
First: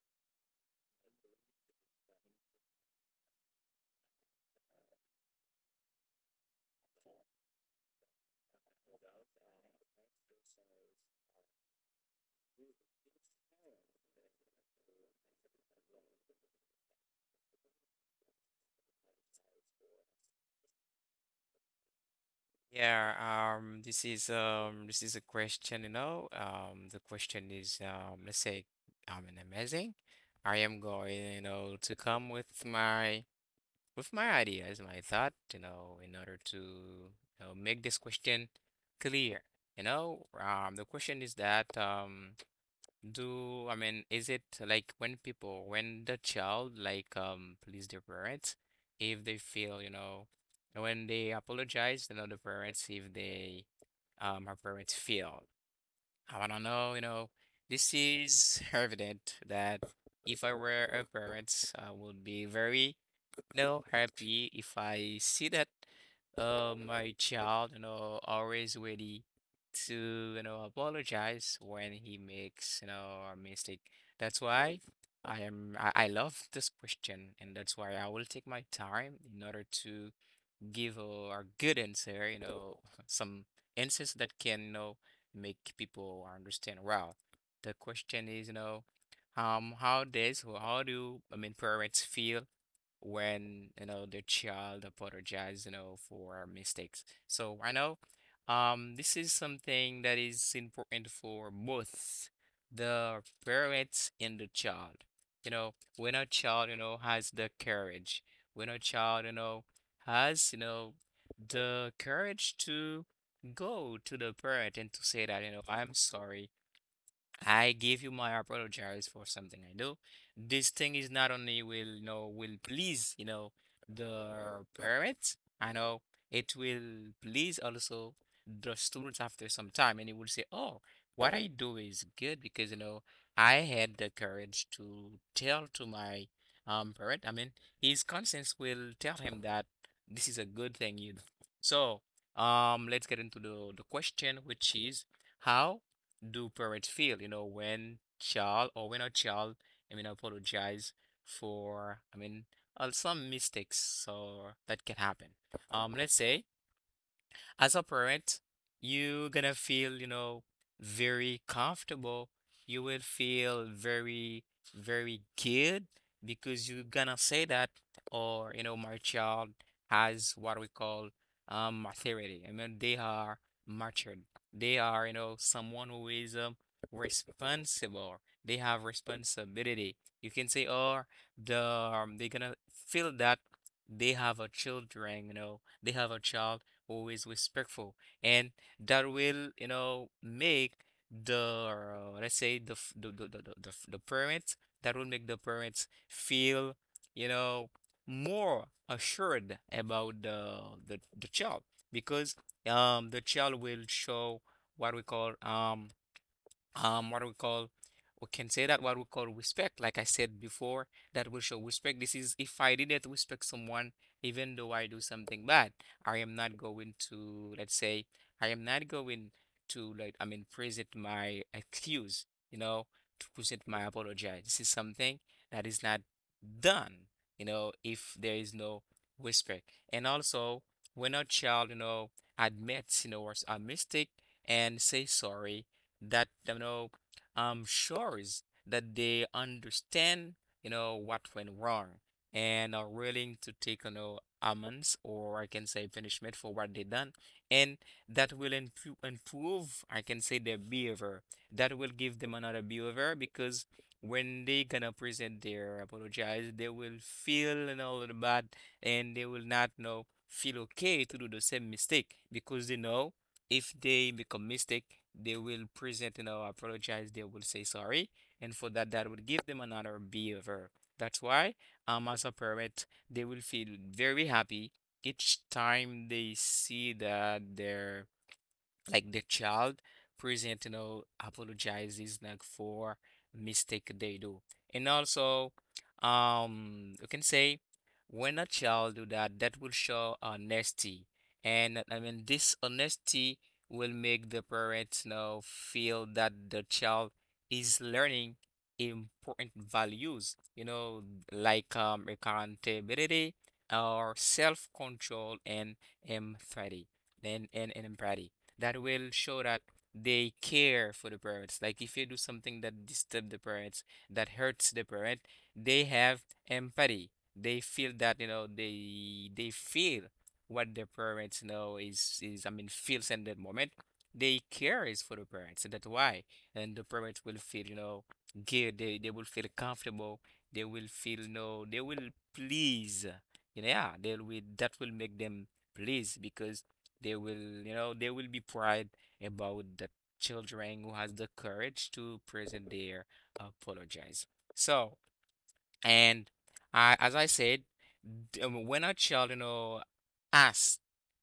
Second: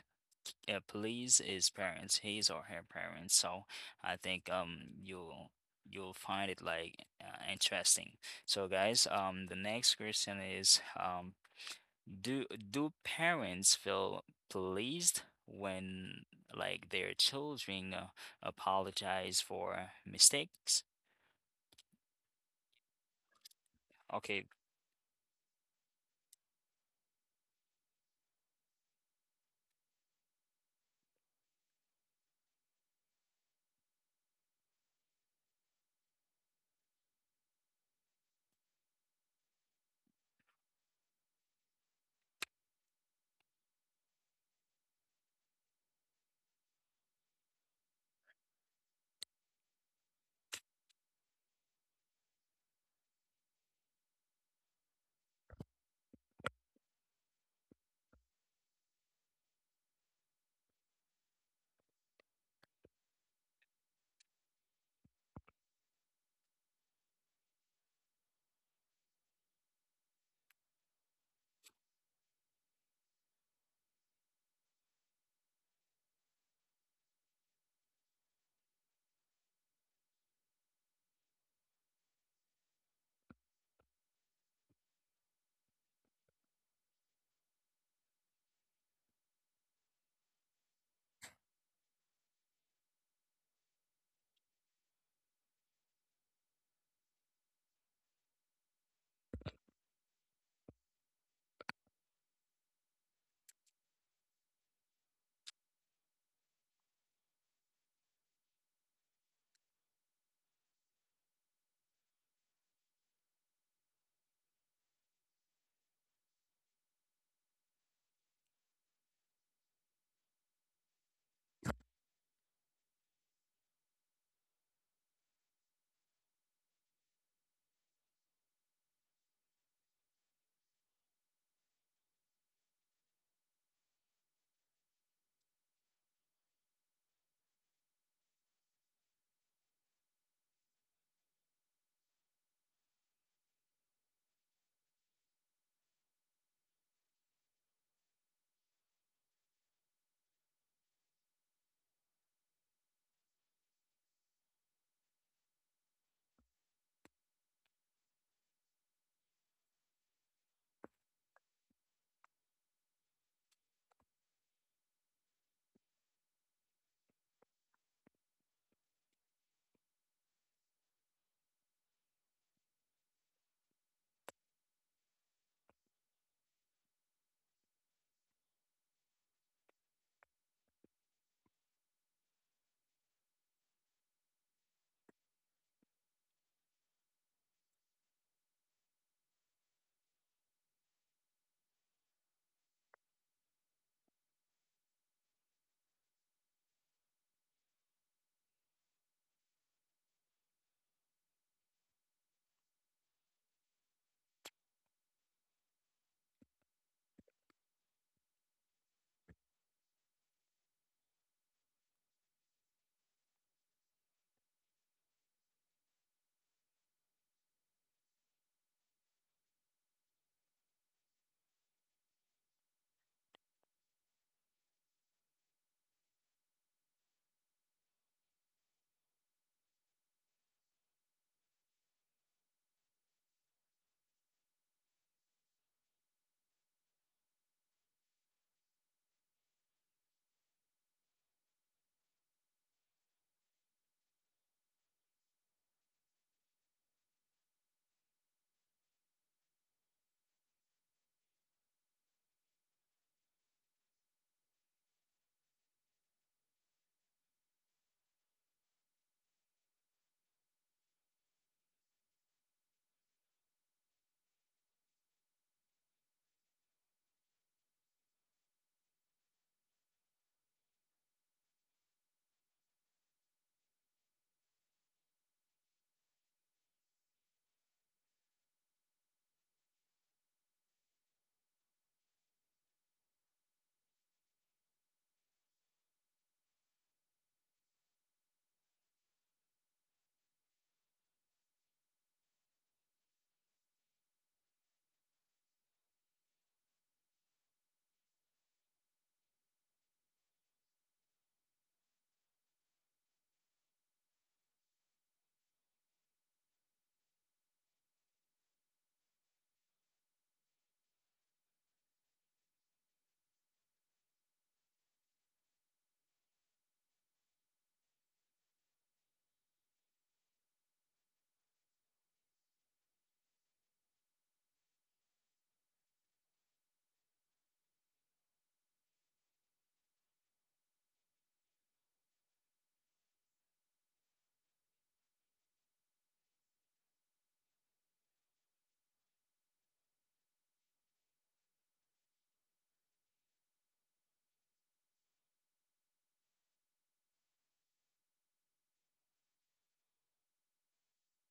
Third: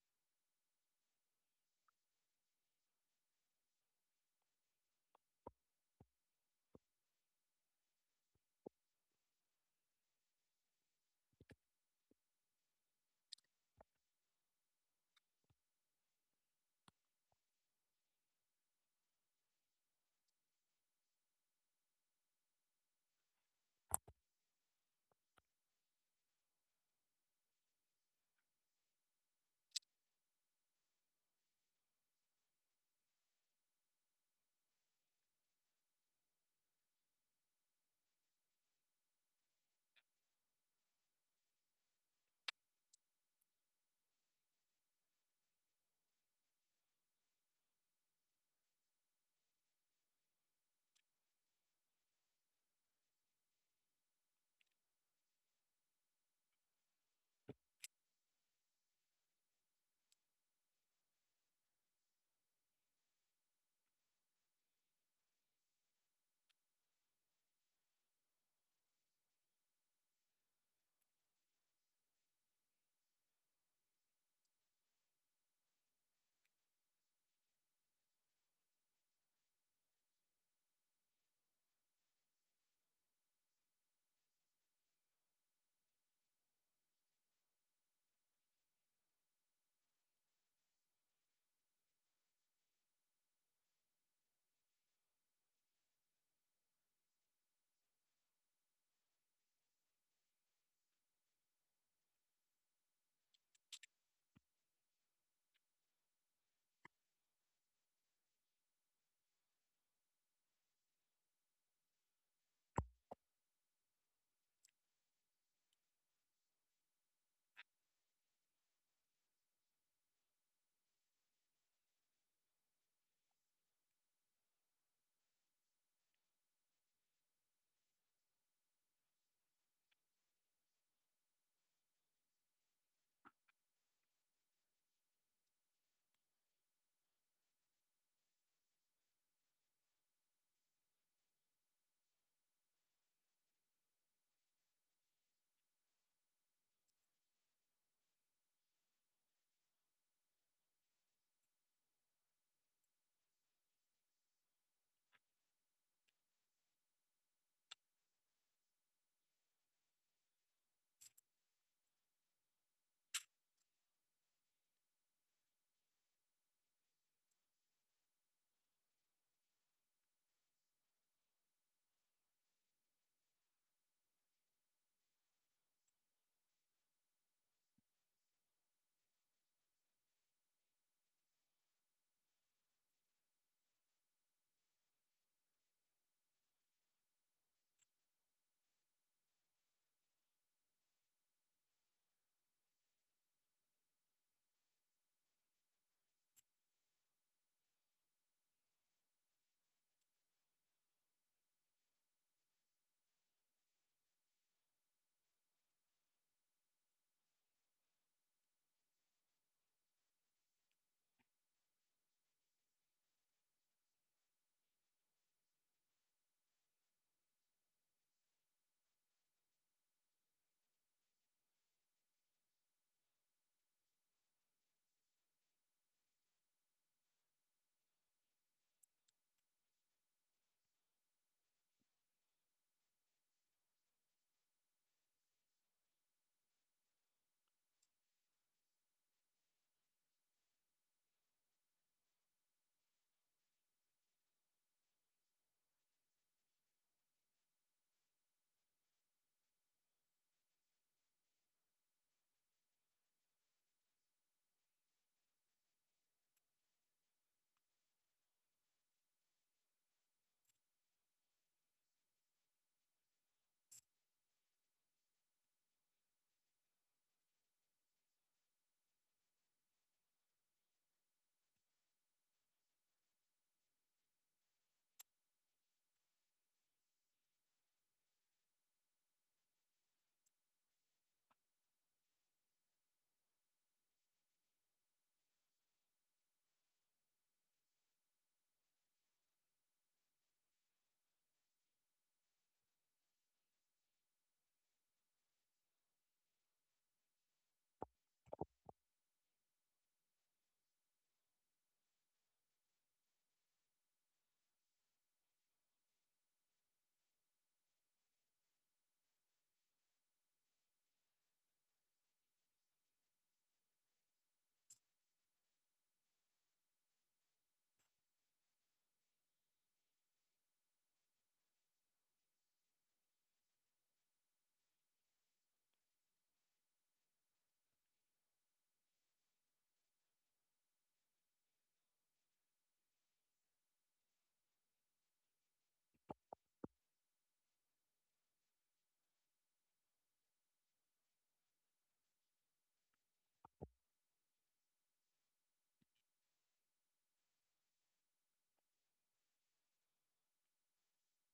S1: uh, please his parents, his or her parents. So I think um you'll you'll find it like uh, interesting. So guys, um the next question is: um do do parents feel pleased when, like, their children uh, apologize for mistakes?
S3: Yeah, um, this is
S1: Okay,
S3: um, this is a question, you know. Um, the question is, um, let's say I'm an amazing. I am going, you know, to come with my, with my ideas, my thought, you know, in order to, you know, make this question clear. You know, um, the question is that um, do, I mean, is it like when people, when the child like um please their parents, if they feel, you know, when they apologize, you know, the parents, if they um our parents feel, I wanna know, you know, this is evident that if I were a parent, I would be very, know, happy if I see that uh, my child, you know, always ready to, you know, apologize when he makes, you know, a mistake. That's why I am, I, I love this question, and that's why I will take my time in order to give a, a good answer, you know, some answers that can, you know, make people understand well. The question is, you know, um, how does, or how do, I mean, parents feel when, you know, the child apologize, you know, for mistakes. So I know um this is something that is important for both the parents and the child. You know, when a child, you know, has the courage, when a child you know has you know the courage to go to the parent and to say that, you know, I'm sorry, I give you my apologize for something I do. This thing is not only will, you know, will please, you know, the parents. I know it will please also the students after some time, and it will say, "Oh, what I do is good because, you know, I had the courage to tell to my um parent." I mean, his conscience will tell him that this is a good thing you do. So, um, let's get into the the question, which is how do parents feel, you know, when child, or when a child, I mean, apologize for, I mean, uh, some mistakes so that can happen. Um, let's say as a parent, you gonna feel, you know, very comfortable. You will feel very, very good because you gonna say that, or, you know, my child has what we call um maturity. I mean, they are matured. They are, you know, someone who is um responsible. They have responsibility. You can say, oh, the um, they're gonna feel that they have a children, you know, they have a child always respectful, and that will, you know, make the uh, let's say the f- the the the the, the f- the parents that will make the parents feel, you know, more assured about the the the child because um the child will show what we call um um what we call we can say that what we call respect like I said before. That will show respect. This is if I didn't respect someone, even though I do something bad, I am not going to, let's say, I am not going to, like I mean, present my excuse, you know to present my apology. This is something that is not done, you know, if there is no respect. And also, when a child, you know, admits, you know, was a mistake and say sorry, that, you know, um shows that they understand, you know, what went wrong, and are willing to take, you know, amends, or I can say punishment for what they done. And that will improve, improve, I can say, their behavior. That will give them another behavior because when they gonna present their apologize, they will feel, you know, a little bad, and they will not, you know, feel okay to do the same mistake because they know if they become mistake, they will present, you know, apologize, they will say sorry, and for that, that would give them another behavior. That's why, um, as a parent, they will feel very happy each time they see that their, like, the child present, you know, apologizes, like, for mistake they do. And also, um you can say, when a child do that, that will show honesty. And I mean, this honesty will make the parents, you know, feel that the child is learning important values, you know, like um accountability or self-control and empathy. And, and, and empathy, that will show that they care for the parents. Like, if you do something that disturb the parents, that hurts the parent, they have empathy. They feel that, you know, they they feel what their parents know is is I mean, feels in that moment. They care is for the parents. And that's why. And the parents will feel, you know, good. They they will feel comfortable. They will feel, you know, they will please. You know. Yeah, they will, that will make them please because they will, you know, they will be proud about the children who has the courage to present their apologize. So, and I, as I said, d- um, when a child, you know, asks,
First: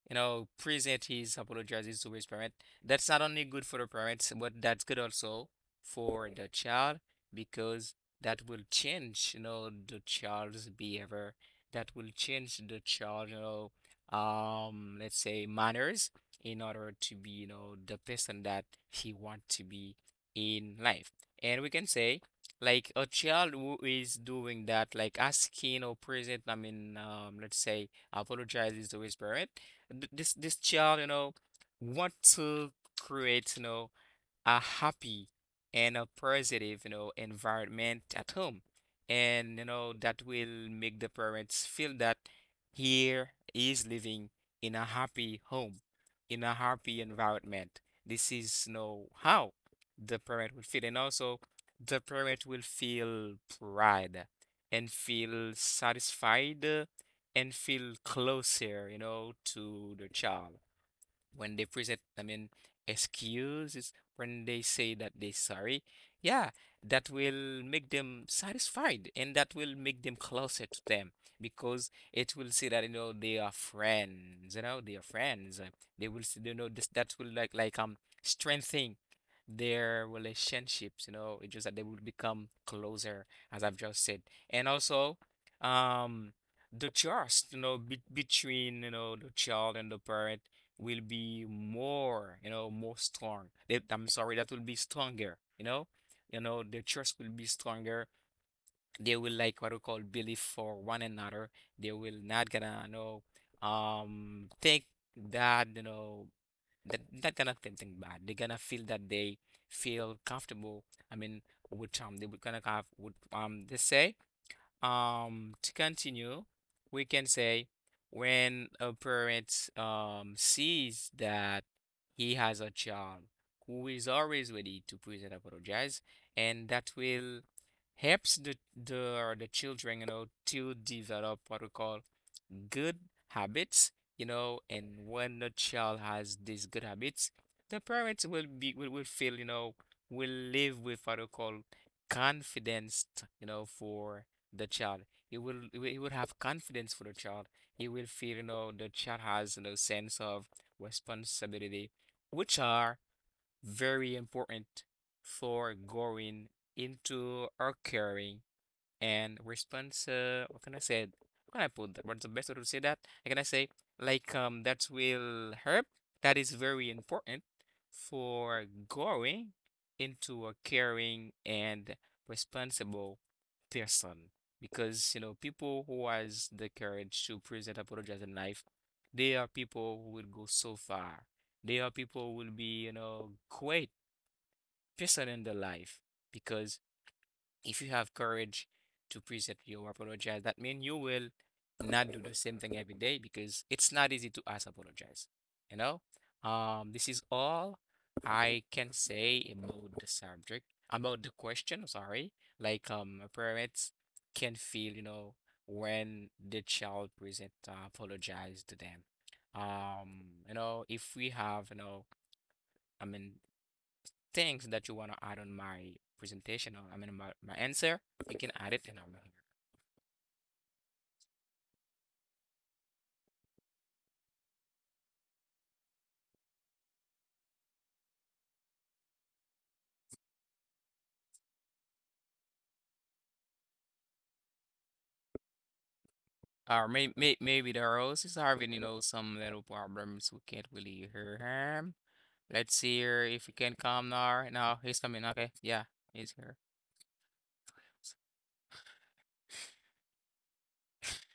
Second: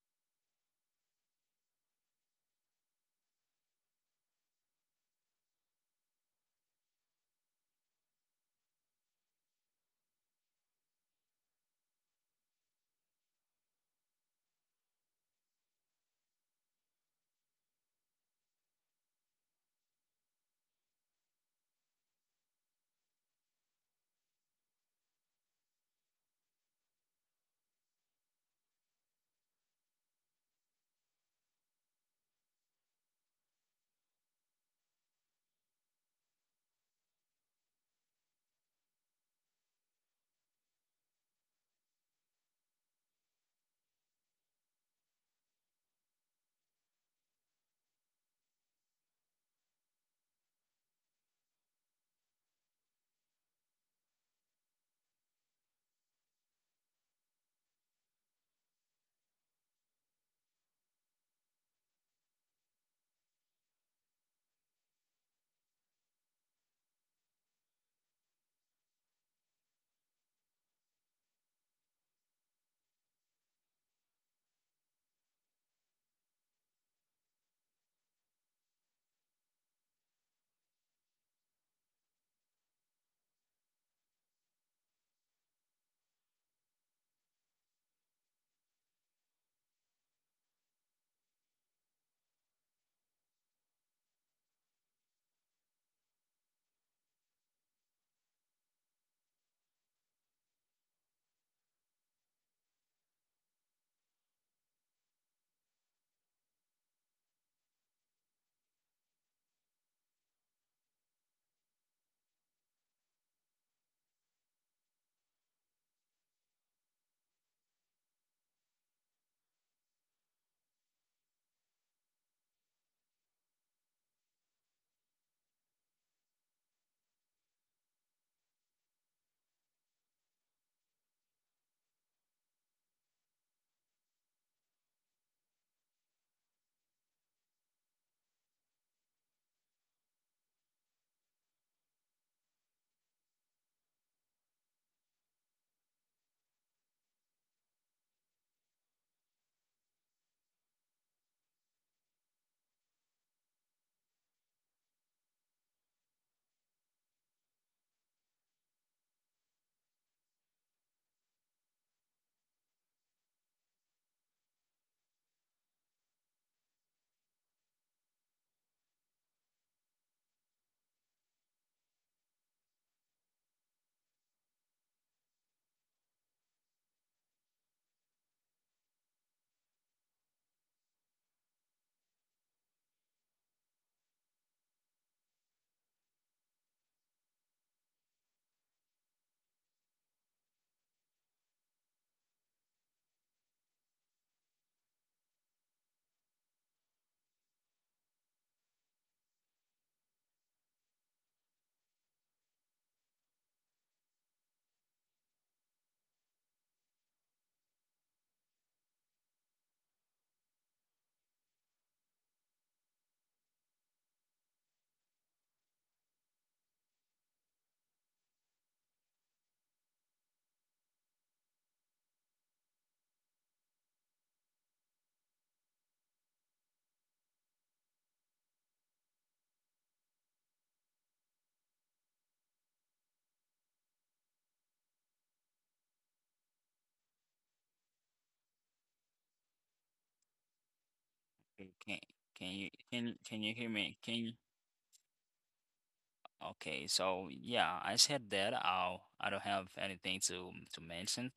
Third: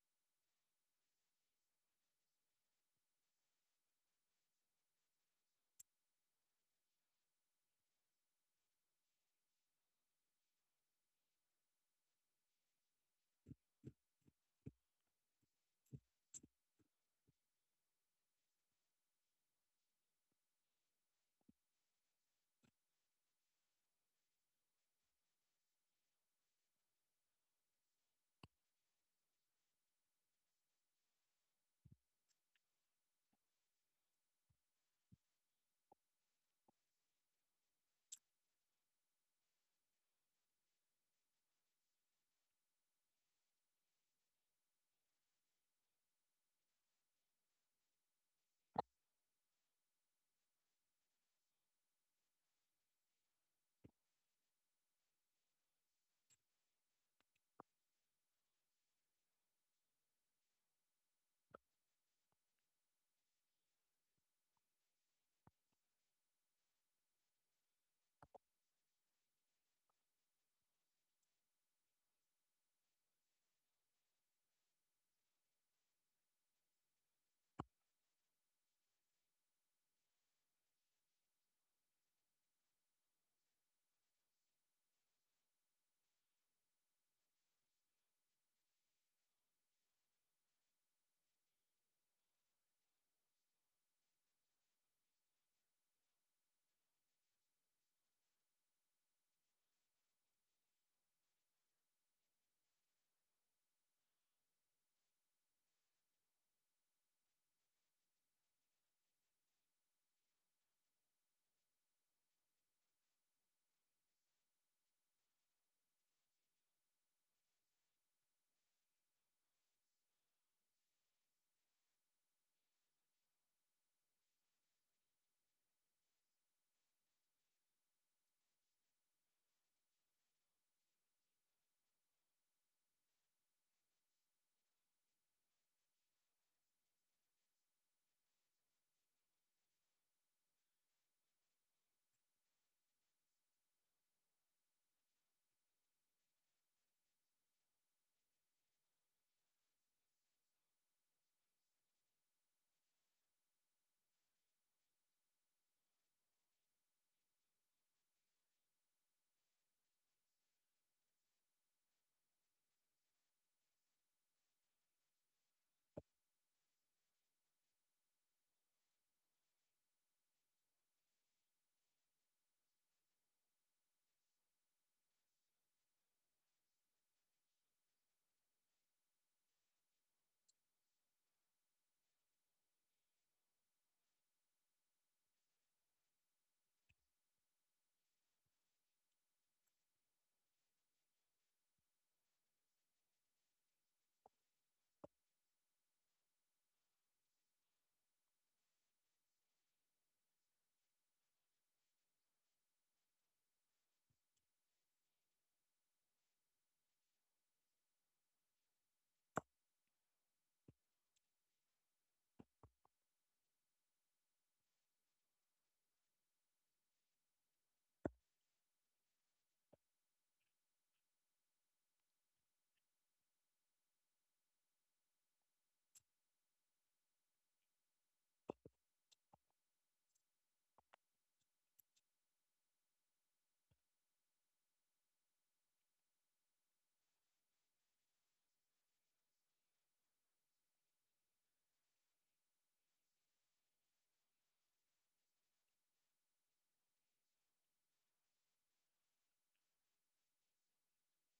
S3: you know, present his apologizes to his parent, that's not only good for the parents, but that's good also for the child because that will change, you know, the child's behavior. That will change the child, you know, um, let's say, manners, in order to be, you know, the person that he want to be in life. And we can say, like, a child who is doing that, like, asking or present, I mean, um, let's say, apologizes to his parent. th- This this child, you know, want to create, you know, a happy and a positive, you know, environment at home. And, you know, that will make the parents feel that here is living in a happy home, in a happy environment. This is, you know, how the parent will feel. And also, the parent will feel pride and feel satisfied uh, and feel closer, you know, to the child when they present, I mean, excuses, when they say that they're sorry, yeah, that will make them satisfied and that will make them closer to them because it will say that, you know, they are friends, you know, they are friends. uh, They will, s- you know, this, that will, like, like, um, strengthen their relationships, you know, it's just that they will become closer, as I've just said. And also, um, the trust, you know, be between, you know, the child and the parent will be more, you know, more strong. They, I'm sorry, that will be stronger, you know? You know, the trust will be stronger. They will, like, what we call belief for one another. They will not gonna, you know, um, think that, you know, that not gonna think, think bad. They're gonna feel that they feel comfortable. I mean, with um, they will gonna have with um, they say, um, to continue, we can say, when a parent um sees that he has a child who is always ready to please and apologize, and that will helps the the the children, you know, to develop what we call good habits, you know, and when the child has these good habits, the parents will be will, will feel, you know, will live with what we call confidence, you know, for the child. He will he will he will have confidence for the child. He will feel, you know, the child has, you know, sense of responsibility, which are very important for going into our caring and response uh, what can I say? What can I put that? What's the best way to say that? How can I say, like, um that will help, that is very important for growing into a caring and responsible person because, you know, people who has the courage to present apologize in life, they are people who will go so far. They are people who will be, you know, great person in their life because if you have courage to presently your apologize, that means you will not do the same thing every day because it's not easy to ask apologize. You know, um, this is all I can say about the subject, about the question. Sorry, like, um, parents can feel, you know, when the child present uh, apologize to them. Um, you know, if we have, you know, I mean, things that you want to add on my presentation, or I mean my, my answer, you can add it in over here. Or may, may, maybe the rose is having, you know, some little problems. We can't really hear him.
S1: can can you
S3: Let's see
S1: can
S3: here
S1: can
S3: if
S1: you
S3: he
S1: hear
S3: can
S1: me?
S3: come
S1: Can you?
S3: now. No, he's coming. Okay, yeah, he's here.
S1: Okay, so yeah, I said that I'll I don't have anything to to mention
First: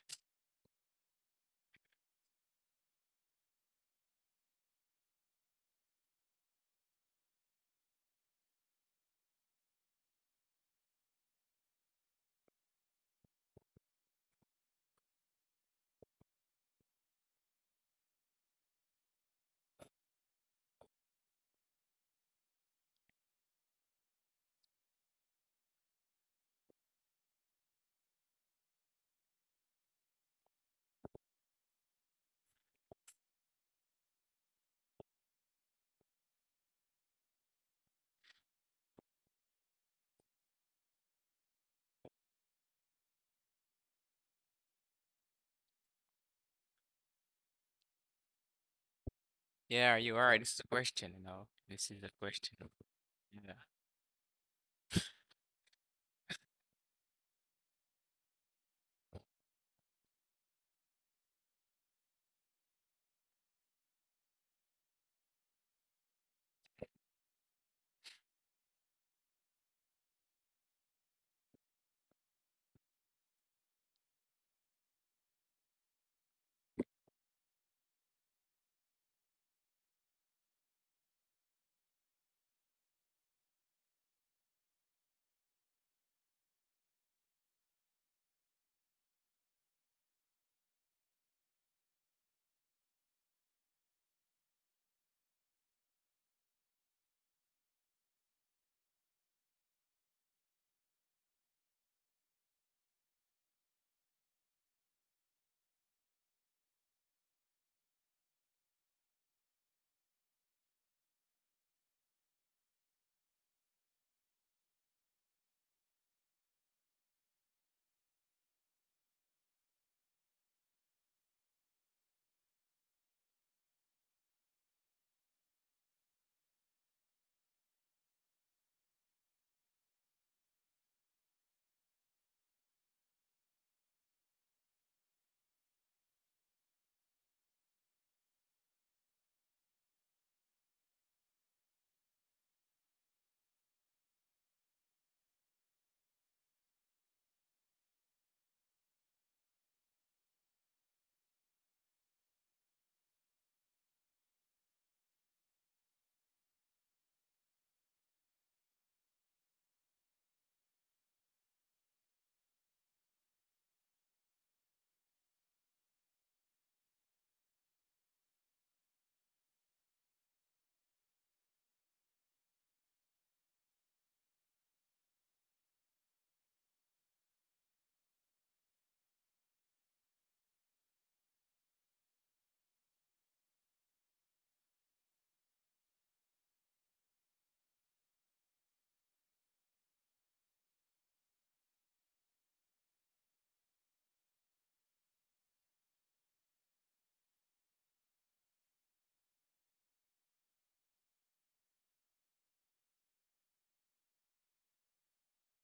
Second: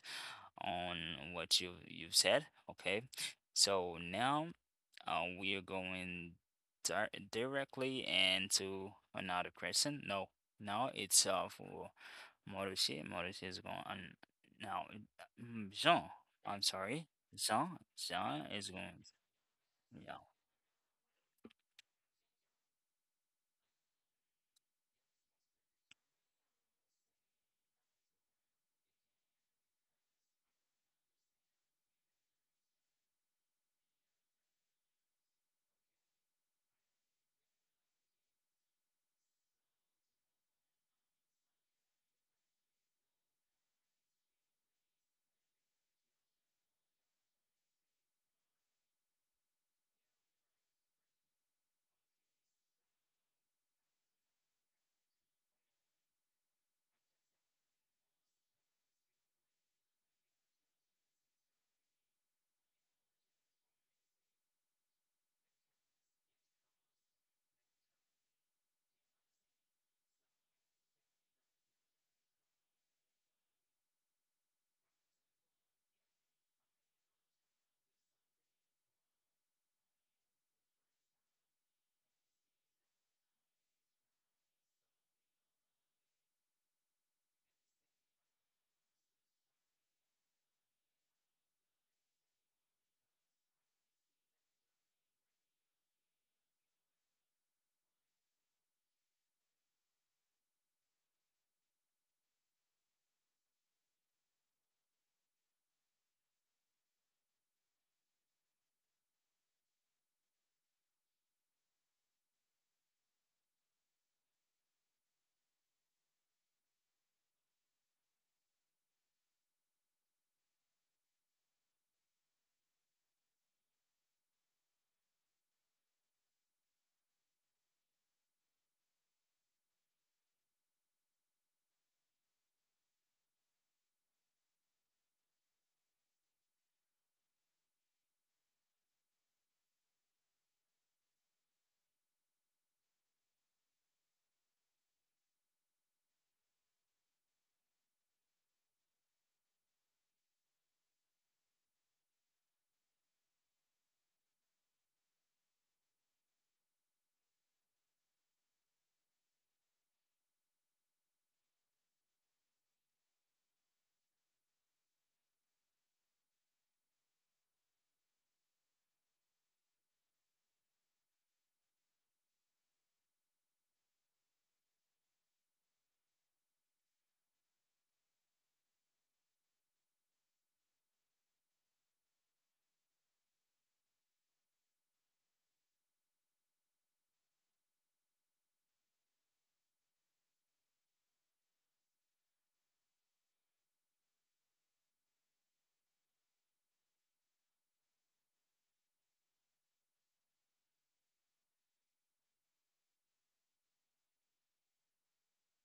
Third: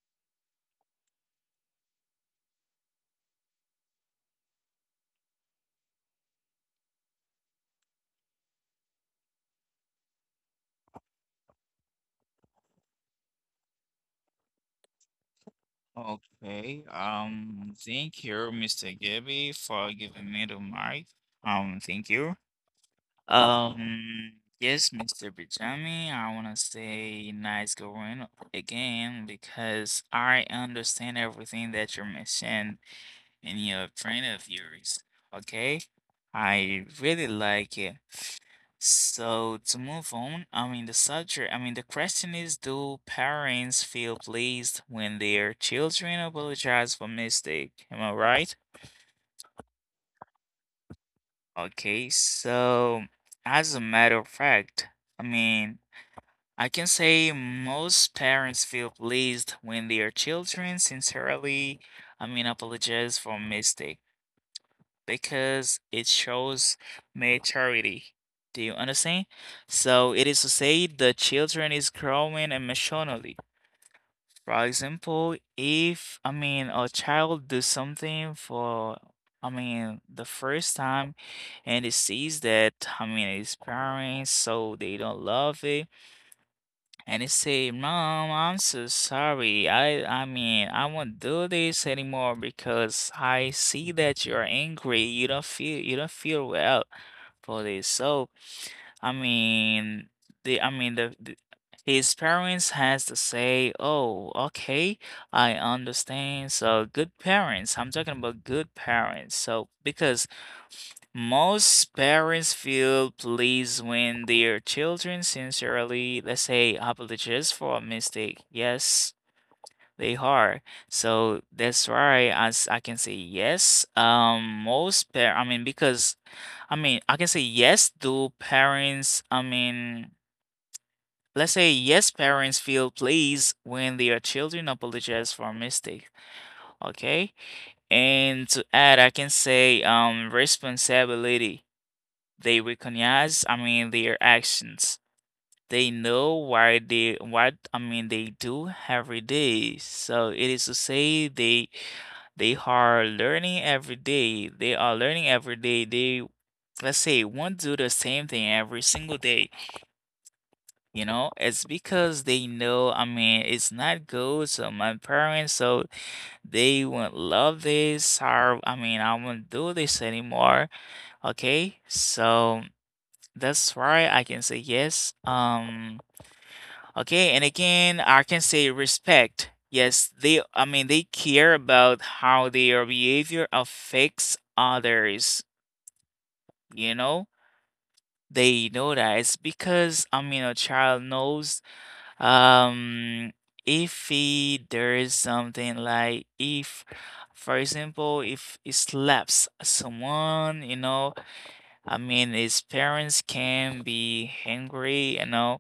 S1: on what you you've said. Okay, so now uh, we are going dir directly into another question. No, now it's uh for Maurice. Maurice is going on now. it- mm, Jean, I'm
S2: Okay,
S1: sorry,
S2: um,
S1: Jean.
S2: thank
S1: Jean
S2: you,
S1: is
S2: mister
S1: going.
S2: Gabby, for
S1: Yeah.
S2: giving me the mic. Um, thank you. Um, yes, mister Bijami, I want to say nice going again because I understand everything that you mentioned in your train of yours. Okay, I really like it. So to move on, I mean the subject, I mean the question is, do parents feel pleased when their children apologize for mistake? Am I right?
S3: Yeah, are you all right? This is a question, you know. This is a
S2: Okay,
S3: question.
S2: so
S3: Yeah.
S2: as a matter of fact, I mean. I can say most parents feel pleased when their children sincerely, I mean, apologize for mistake because it shows maturity. Do you understand? So it is to say the children is growing emotionally. For example, if I mean a child does something for I mean the first time and it sees that, I mean his parents, so they don't love it, and he say, Mom, I'm so sorry. I I mean, I won't do this anymore because I see that you're angry. You don't feel you don't feel well for this. So, I mean, the, I mean the, the, his parents has to say, "Oh, okay, I understand." So, good parents. I'm talking about good parents. So, because most parents feel pleased when their children sincerely, let's say, apologize for a mistake. Yes, they are. So that's why as I can say yes. Um, most par I mean, Because I mean, I can say yes. Do parents? I mean, let's say yes. Parents feel pleased when their children apologize for a mistake. Okay, and to add, I can say um responsibility. They recognize, I mean, their actions. They know why they what I mean they do every day. So it is to say they they are learning every day. They are learning every day. They, let's say, won't do the same thing every single day. You know, it's because they know, I mean, it's not good. So my parents, so they won't love this, or I mean I won't do this anymore. Okay? So that's right, I can say yes. Um, okay, and again, I can say respect. Yes, they, I mean, they care about how their behavior affects others, you know? They know that it's because, I mean, a child knows, um, if he, there is something like if, for example, if he slaps someone, you know, I mean, his parents can be angry, you know.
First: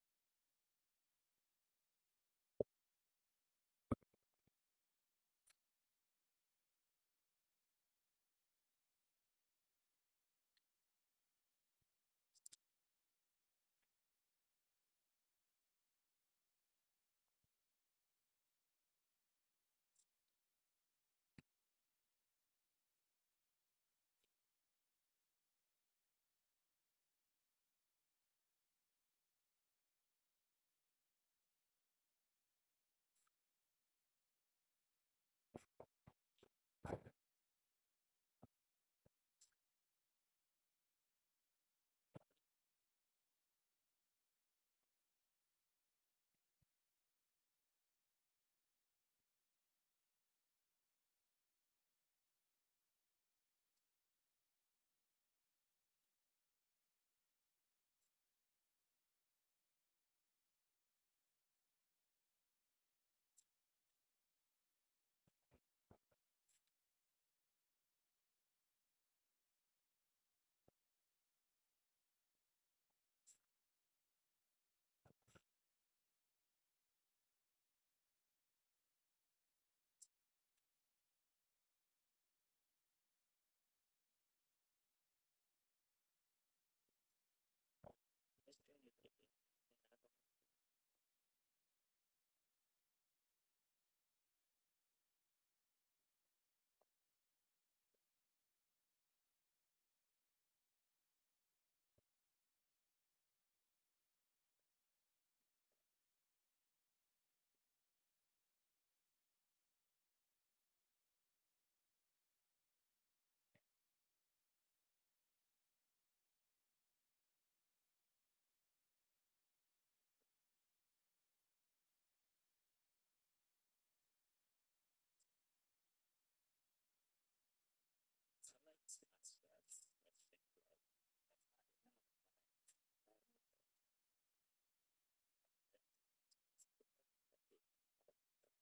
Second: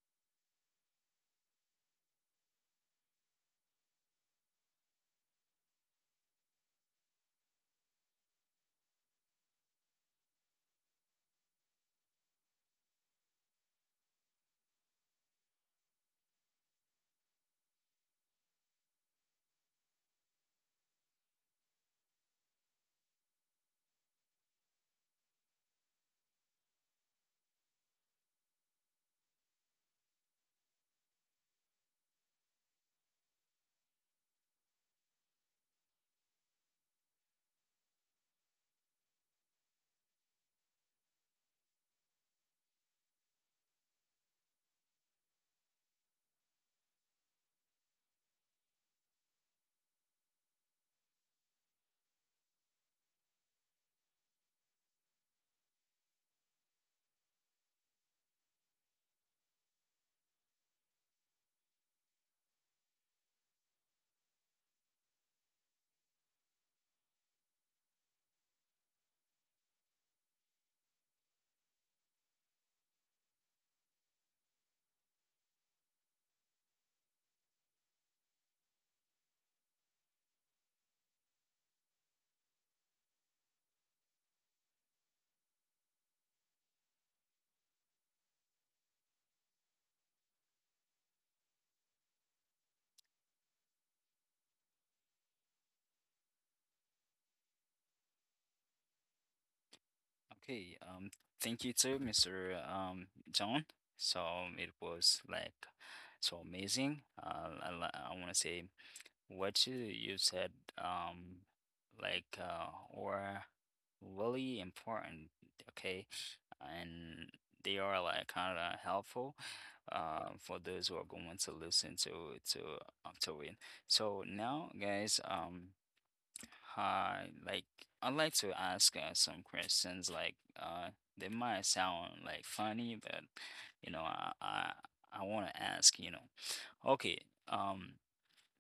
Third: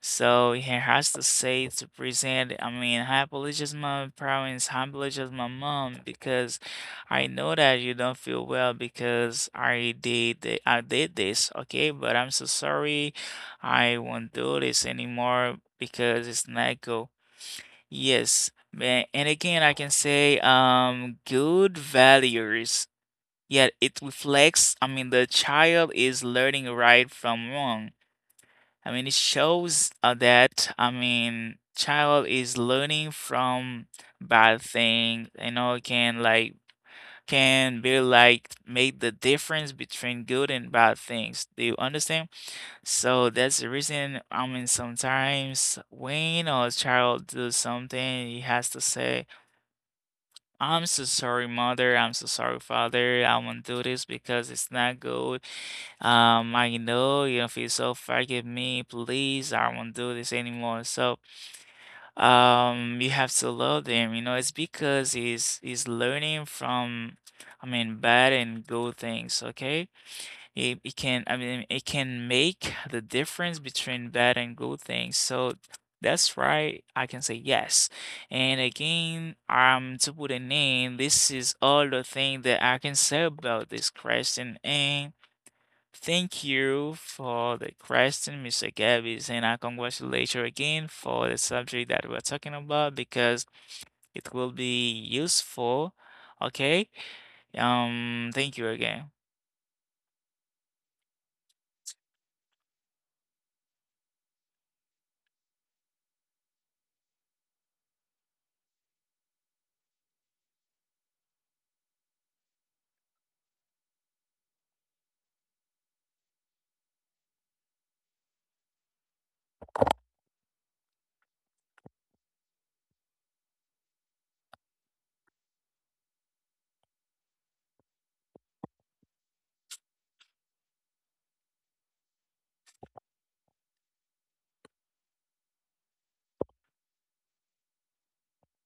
S2: So he has to say, to present, I mean, I apologize, my parents, I apologize, my mom, because I know that you don't feel well because I did thi- I did this, okay? But I'm so sorry. I won't do this anymore because it's not go. Yes, man. And again, I can say, um, good values. Yet it reflects, I mean, the child is learning right from wrong. I mean, it shows uh, that, I mean, child is learning from bad thing, you know, can like can be like, make the difference between good and bad things. Do you understand? So that's the reason, I mean, sometimes when a child does something, he has to say, I'm so sorry, mother. I'm so sorry, father. I won't do this because it's not good. Um, I know you don't feel, so forgive me, please. I won't do this anymore. So, um, you have to love them. You know, it's because he's he's learning from, I mean, bad and good things. Okay, it, it can. I mean, it can make the difference between bad and good things. So, that's right, I can say yes. And again, um, to put a name, this is all the thing that I can say about this question. And thank you for the question, mister Gabby, and I congratulate you again for the subject that we're talking about because it will be useful. Okay. Um, thank you again.
S1: Okay, um, thank you too, mister Um, John. So it was like so amazing. Uh, I, li- I want to say what you you said, um, like uh, were really important. Okay, and they are like kind of helpful, uh, for those who are going to listen to to uh, to it. So now, guys, um. Hi, like I'd like to ask uh, some questions. Like uh, they might sound like funny, but you know, I I, I want to ask. You know, okay. Um,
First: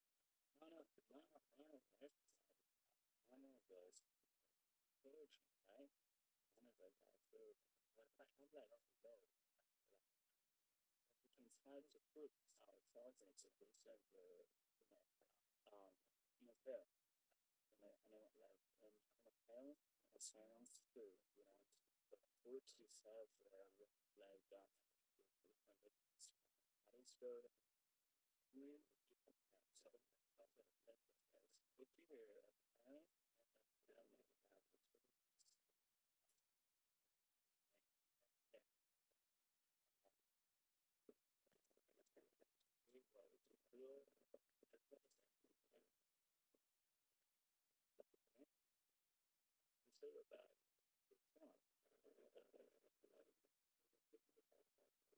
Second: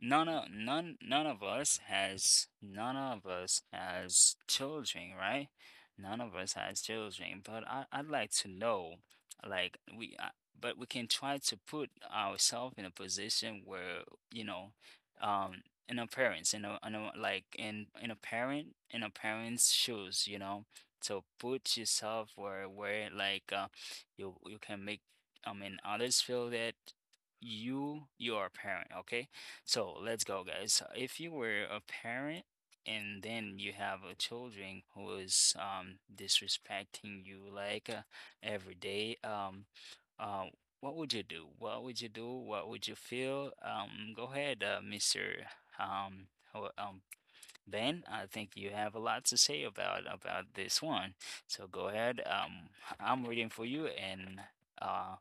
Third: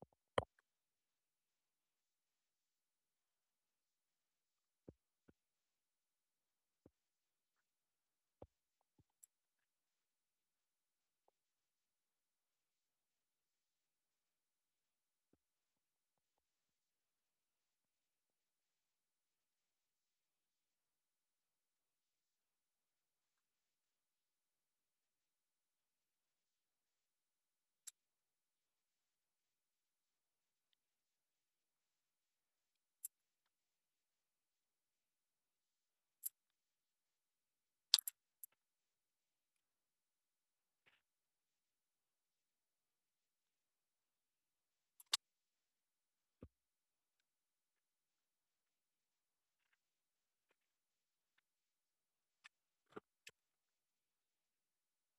S1: none of none none of us has None of us has children, right? None of us has children, but I, I'd like to know, like we, uh, but we can try to put ourselves in a position where you know, um, in a parents, in a, in a like in in a parent, in a parent's shoes, you know. So put yourself where where like uh, you you can make, I mean, others feel that you you are a parent, okay? So let's go, guys. So, if you were a parent and then you have a children who is um, disrespecting you, like uh, every day, um, uh, what would you do? What would you do? What would you feel? Um, go ahead, uh, Mr. Um, ho- um, Ben. I think you have a lot to say about about this one. So go ahead. Um, I'm reading for you, and uh,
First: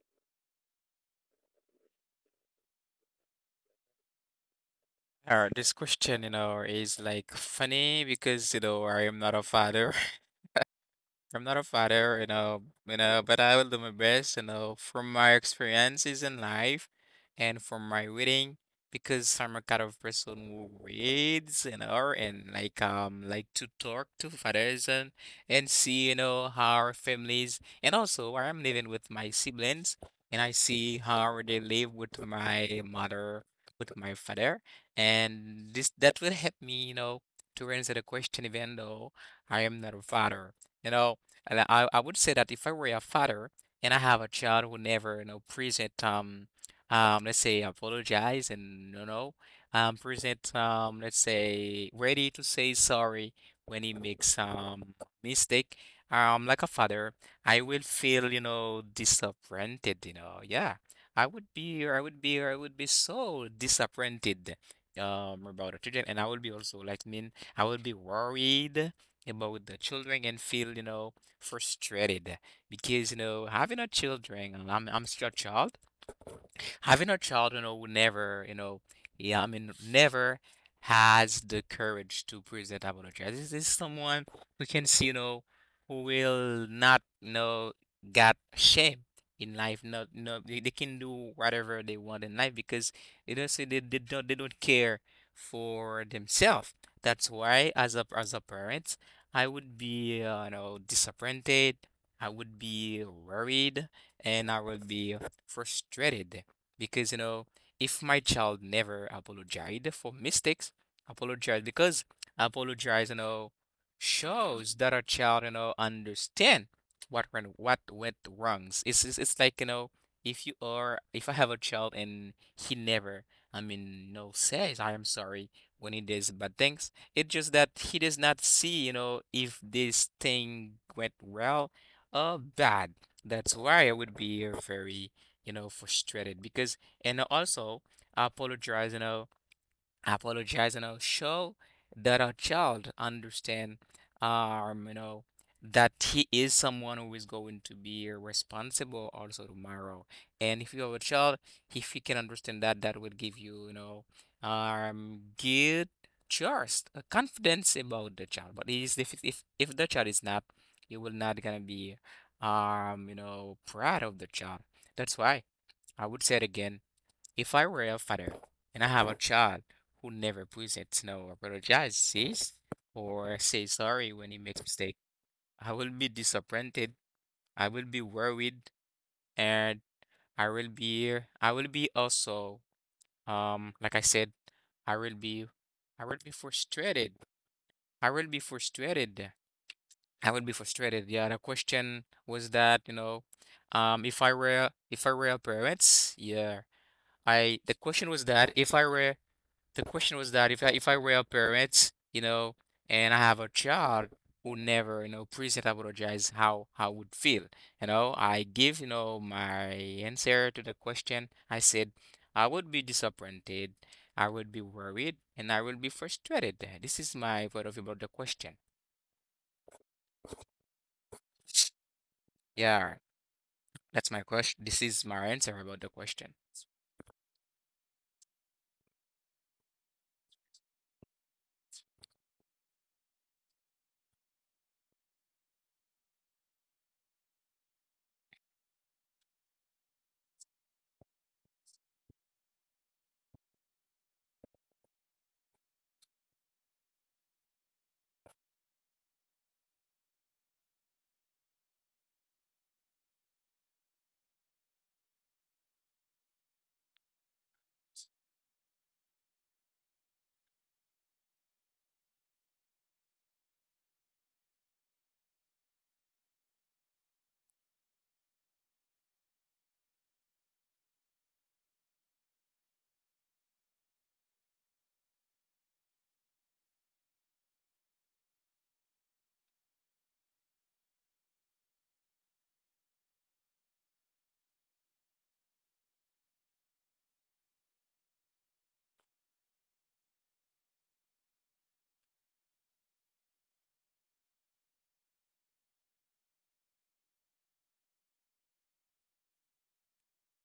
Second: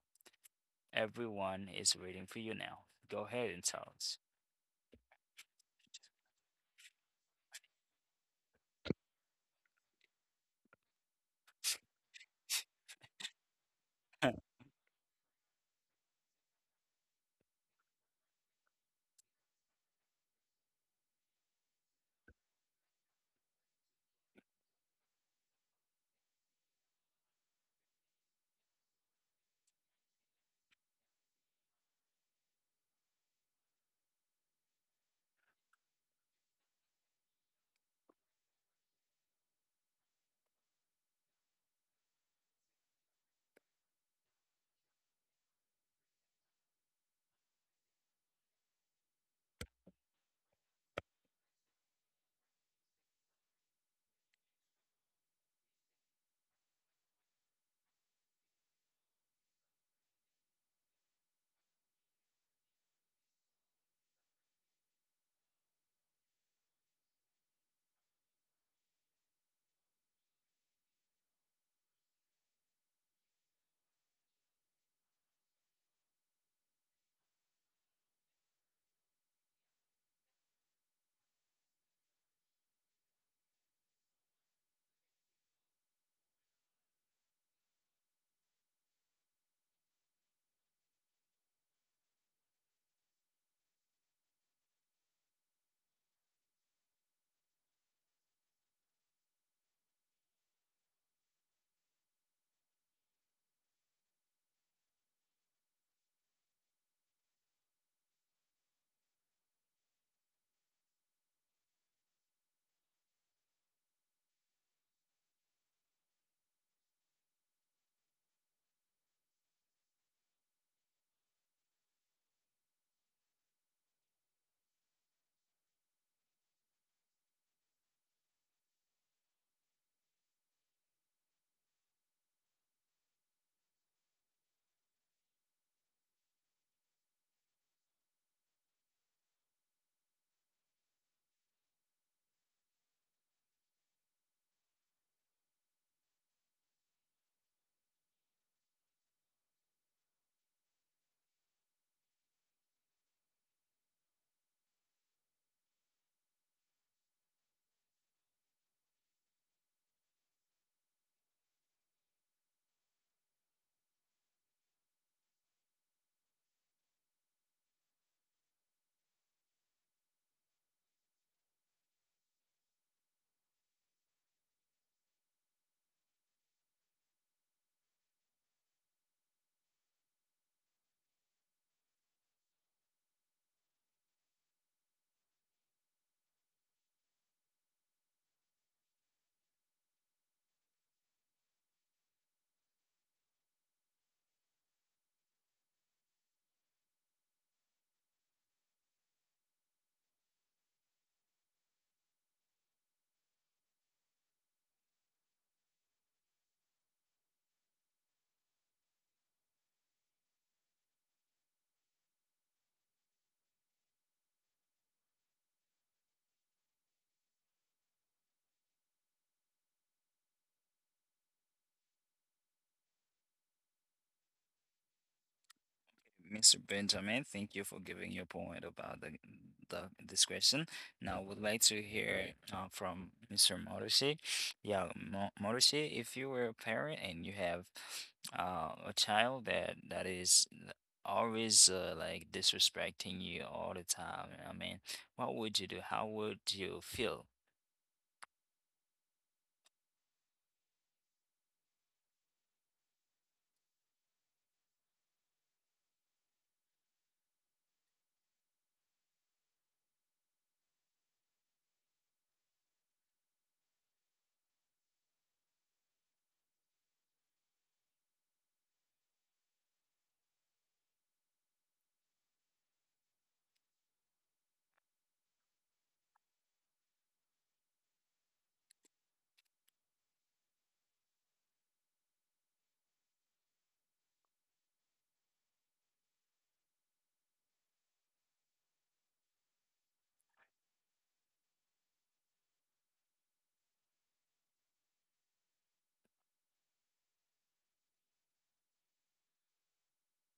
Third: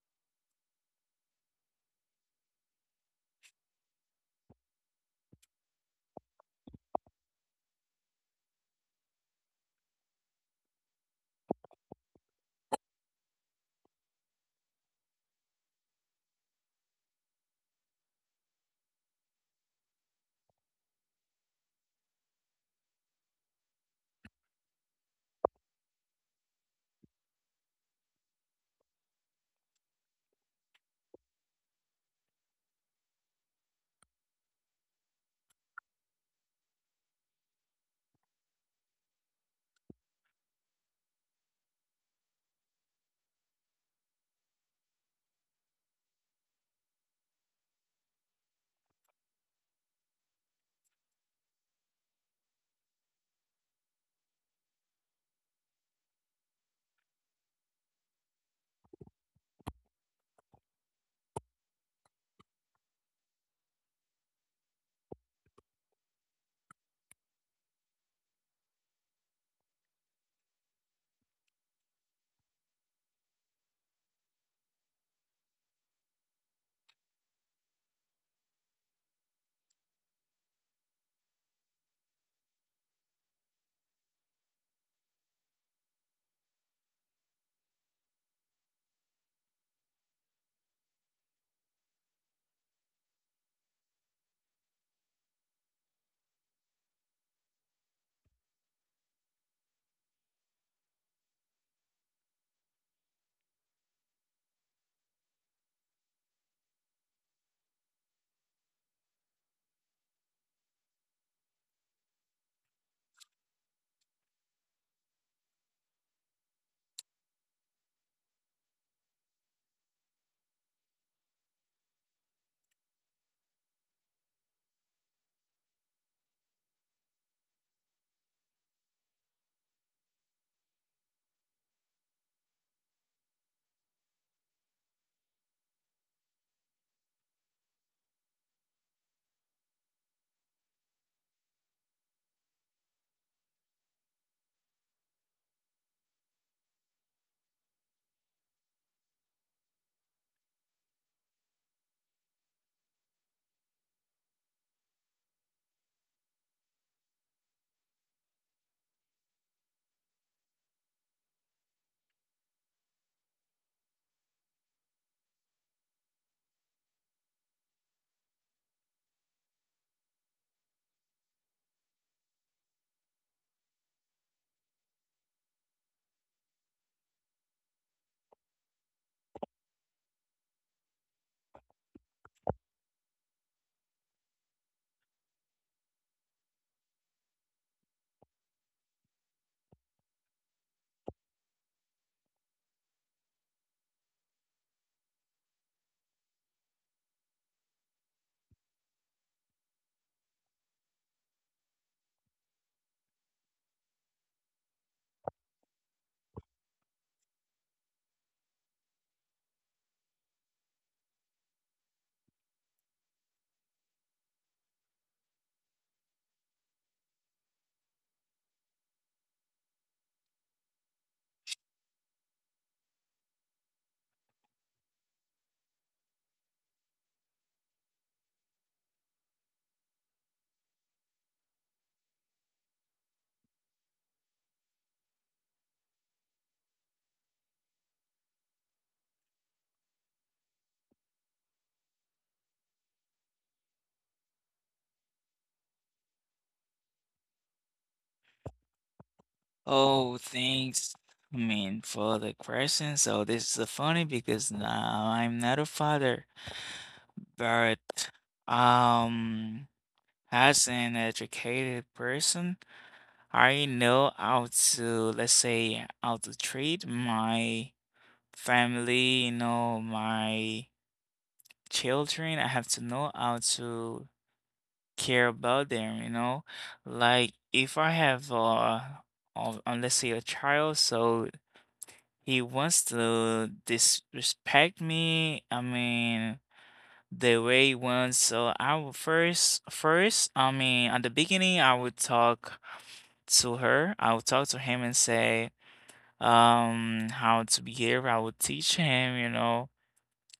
S1: everyone is reading for you now. Go ahead and tell us.
S3: All right, this question, you know, is like funny because, you know, I am not a father. I'm not a father, you know, you know, but I will do my best, you know, from my experiences in life and from my reading, because I'm a kind of person who reads, you know, and like um like to talk to fathers and and see, you know, how our families, and also where I'm living with my siblings, and I see how they live with my mother, with my father, and this that will help me, you know, to answer the question, even though I am not a father, you know. And I, I would say that if I were a father and I have a child who never, you know, present, um, um, let's say, apologize, and, you know, um, present, um, let's say, ready to say sorry when he makes um mistake, um, like a father, I will feel, you know, disappointed, you know, yeah. I would be, I would be, I would be so disappointed, um, about the children, and I would be also like, mean, I would be worried about the children and feel, you know, frustrated because, you know, having a children, and I'm I'm still a child, having a child, you know, will never, you know, yeah, I mean, never has the courage to present apologize, this is someone we can see, you know, who will not, you know, got shame in life. Not no, they, they can do whatever they want in life because they don't say, they, they don't they don't care for themselves. That's why, as a as a parent, I would be, uh, you know, disappointed. I would be worried, and I would be frustrated because, you know, if my child never apologized for mistakes, apologize because apologize, you know, shows that a child, you know, understand what went what went wrongs. It's, it's it's like, you know, if you are, if I have a child and he never, I mean, no says I am sorry when he does bad things. It's just that he does not see, you know, if this thing went well or bad. That's why I would be, uh, very, you know, frustrated because, and also, I apologize, you know, apologize, and I'll show that our child understand, um you know, that he is someone who is going to be responsible also tomorrow. And if you have a child, if you can understand that, that will give you, you know, um good trust, uh, confidence about the child. But it is, if if if the child is not, you will not gonna be, um you know, proud of the child. That's why I would say it again, if I were a father and I have a child who never presents no apologizes or say sorry when he makes mistake, I will be disappointed. I will be worried, and I will be I will be also, um like I said, I will be I will be frustrated. I will be frustrated. I will be frustrated. Yeah, the question was that, you know, um if I were, if I were a parents, yeah. I, the question was that if I were, the question was that if I if I were a parent, you know, and I have a child who never, you know, present apologize, how how I would feel. You know, I give, you know, my answer to the question. I said I would be disappointed, I would be worried, and I would be frustrated. This is my point of view about the question. Yeah. That's my question. This is my answer about the question.
S1: mister Benjamin, thank you for giving your point about the, the this question. Now, would like to hear uh, from mister Morishi. Yeah, Mo- Morishi, if you were a parent and you have uh, a child that that is always uh, like disrespecting you all the time, I mean, what would you do? How would you feel?
S2: Oh, thanks, I mean, for the question. So this is funny because now I'm not a father, but um, as an educated person, I know how to, let's say, how to treat my family, you know, my children. I have to know how to care about them, you know. Like if I have uh of uh, let's say a child, so he wants to disrespect me, I mean the way he wants, so I will first first, I mean at the beginning I would talk to her, I would talk to him and say um how to behave, I would teach him, you know,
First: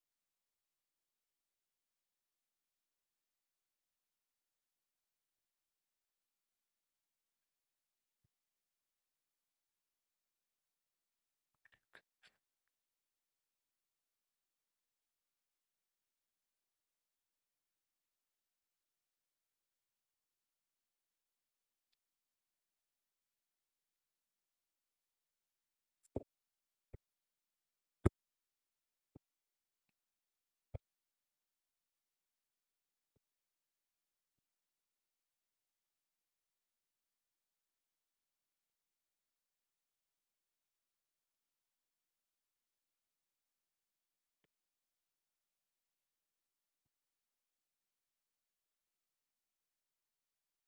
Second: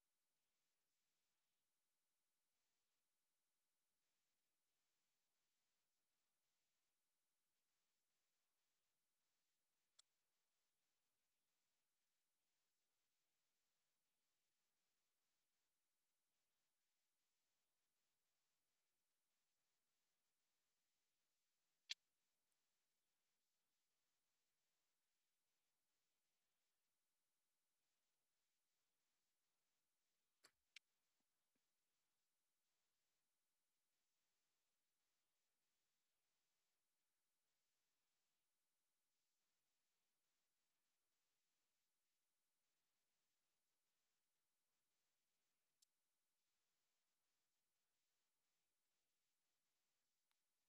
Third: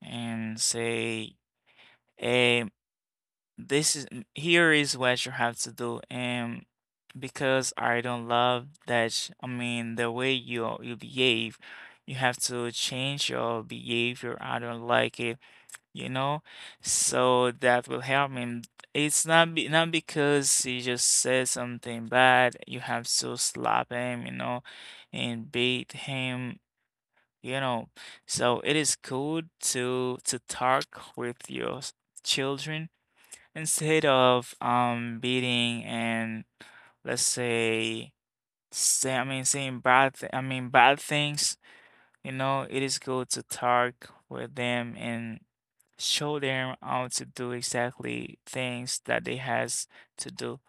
S2: and say, Um, this is here is what you have to do, and because I don't love that, sh- I mean, the way you you behave, you have to change your behavior. I don't like it, you know, so that will help me. It's not be, not because he just said something bad. You have to slap him, you know, and beat him, you know. So it is good to to talk with your s- children. Instead of um beating and let's say say I mean saying bad th I mean bad things, you know, it is good to talk with them and show them how to do exactly things that they has to do.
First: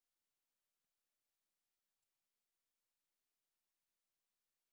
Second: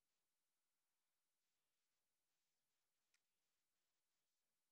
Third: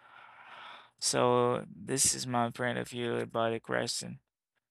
S2: So this is my point of view about the question.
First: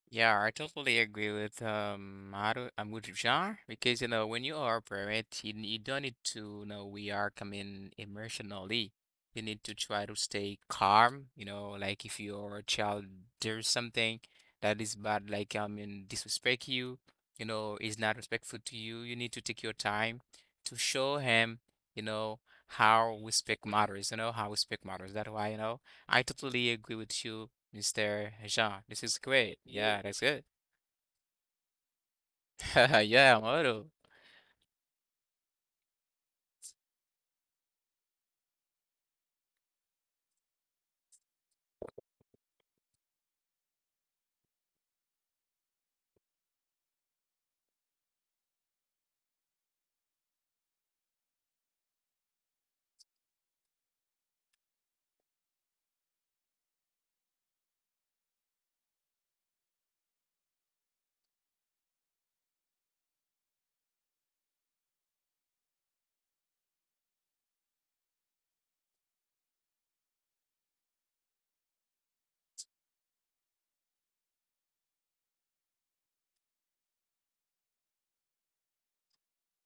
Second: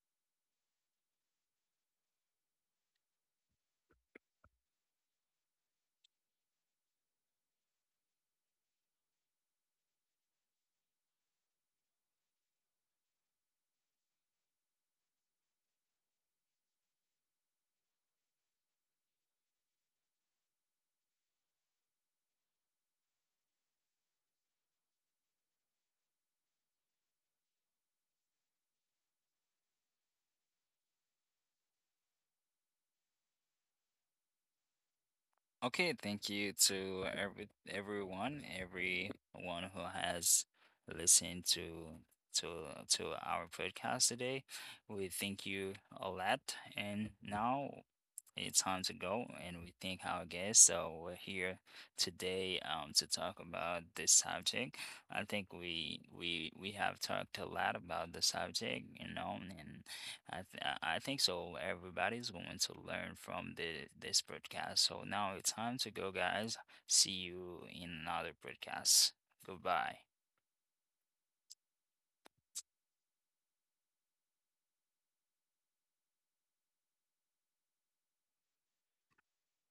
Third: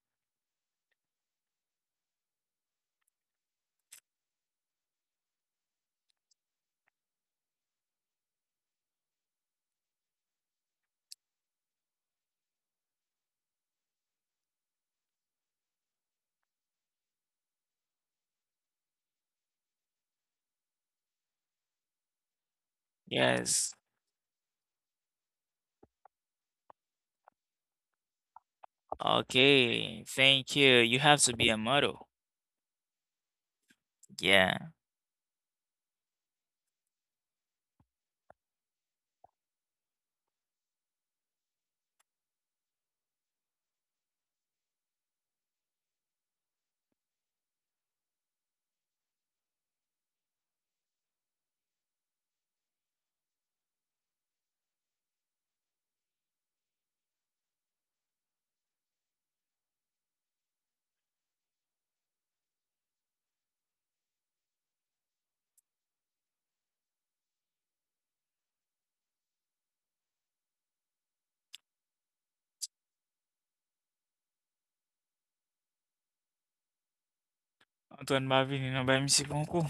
S3: Yeah, I totally agree with um Haru, um, with Jean because, you know, when you are a parent, you, you don't need to, you know, we are coming emotionally. You need to try to stay calm. You know, like if your child does something that is bad, like I mean, disrespect you, you know, is not respectful to you. You need to take your time to show him, you know, how respect
S2: Yes.
S3: matters. You know how respect matters. That's why, you know, I totally agree with you, mister Jean. This is great. Yeah,
S2: Okay.
S3: that's good.
S2: Thank you. You have to be a model.
S3: Yeah, model.
S2: Yeah.
S1: Okay, thank you to every everyone, everyone who has listened to to to our podcast today. We thank you a lot, and now it's time to go. And we thank our guests. So we're here today um to talk about this subject. I think we we we have talked a lot about the subject, you know, and I th- I think so. Everybody's going to learn from the this podcast. So now it's time to go, guys. See you in another podcast. Goodbye.
S2: Antoine Marvin, you know, by Monsieur Goncourt.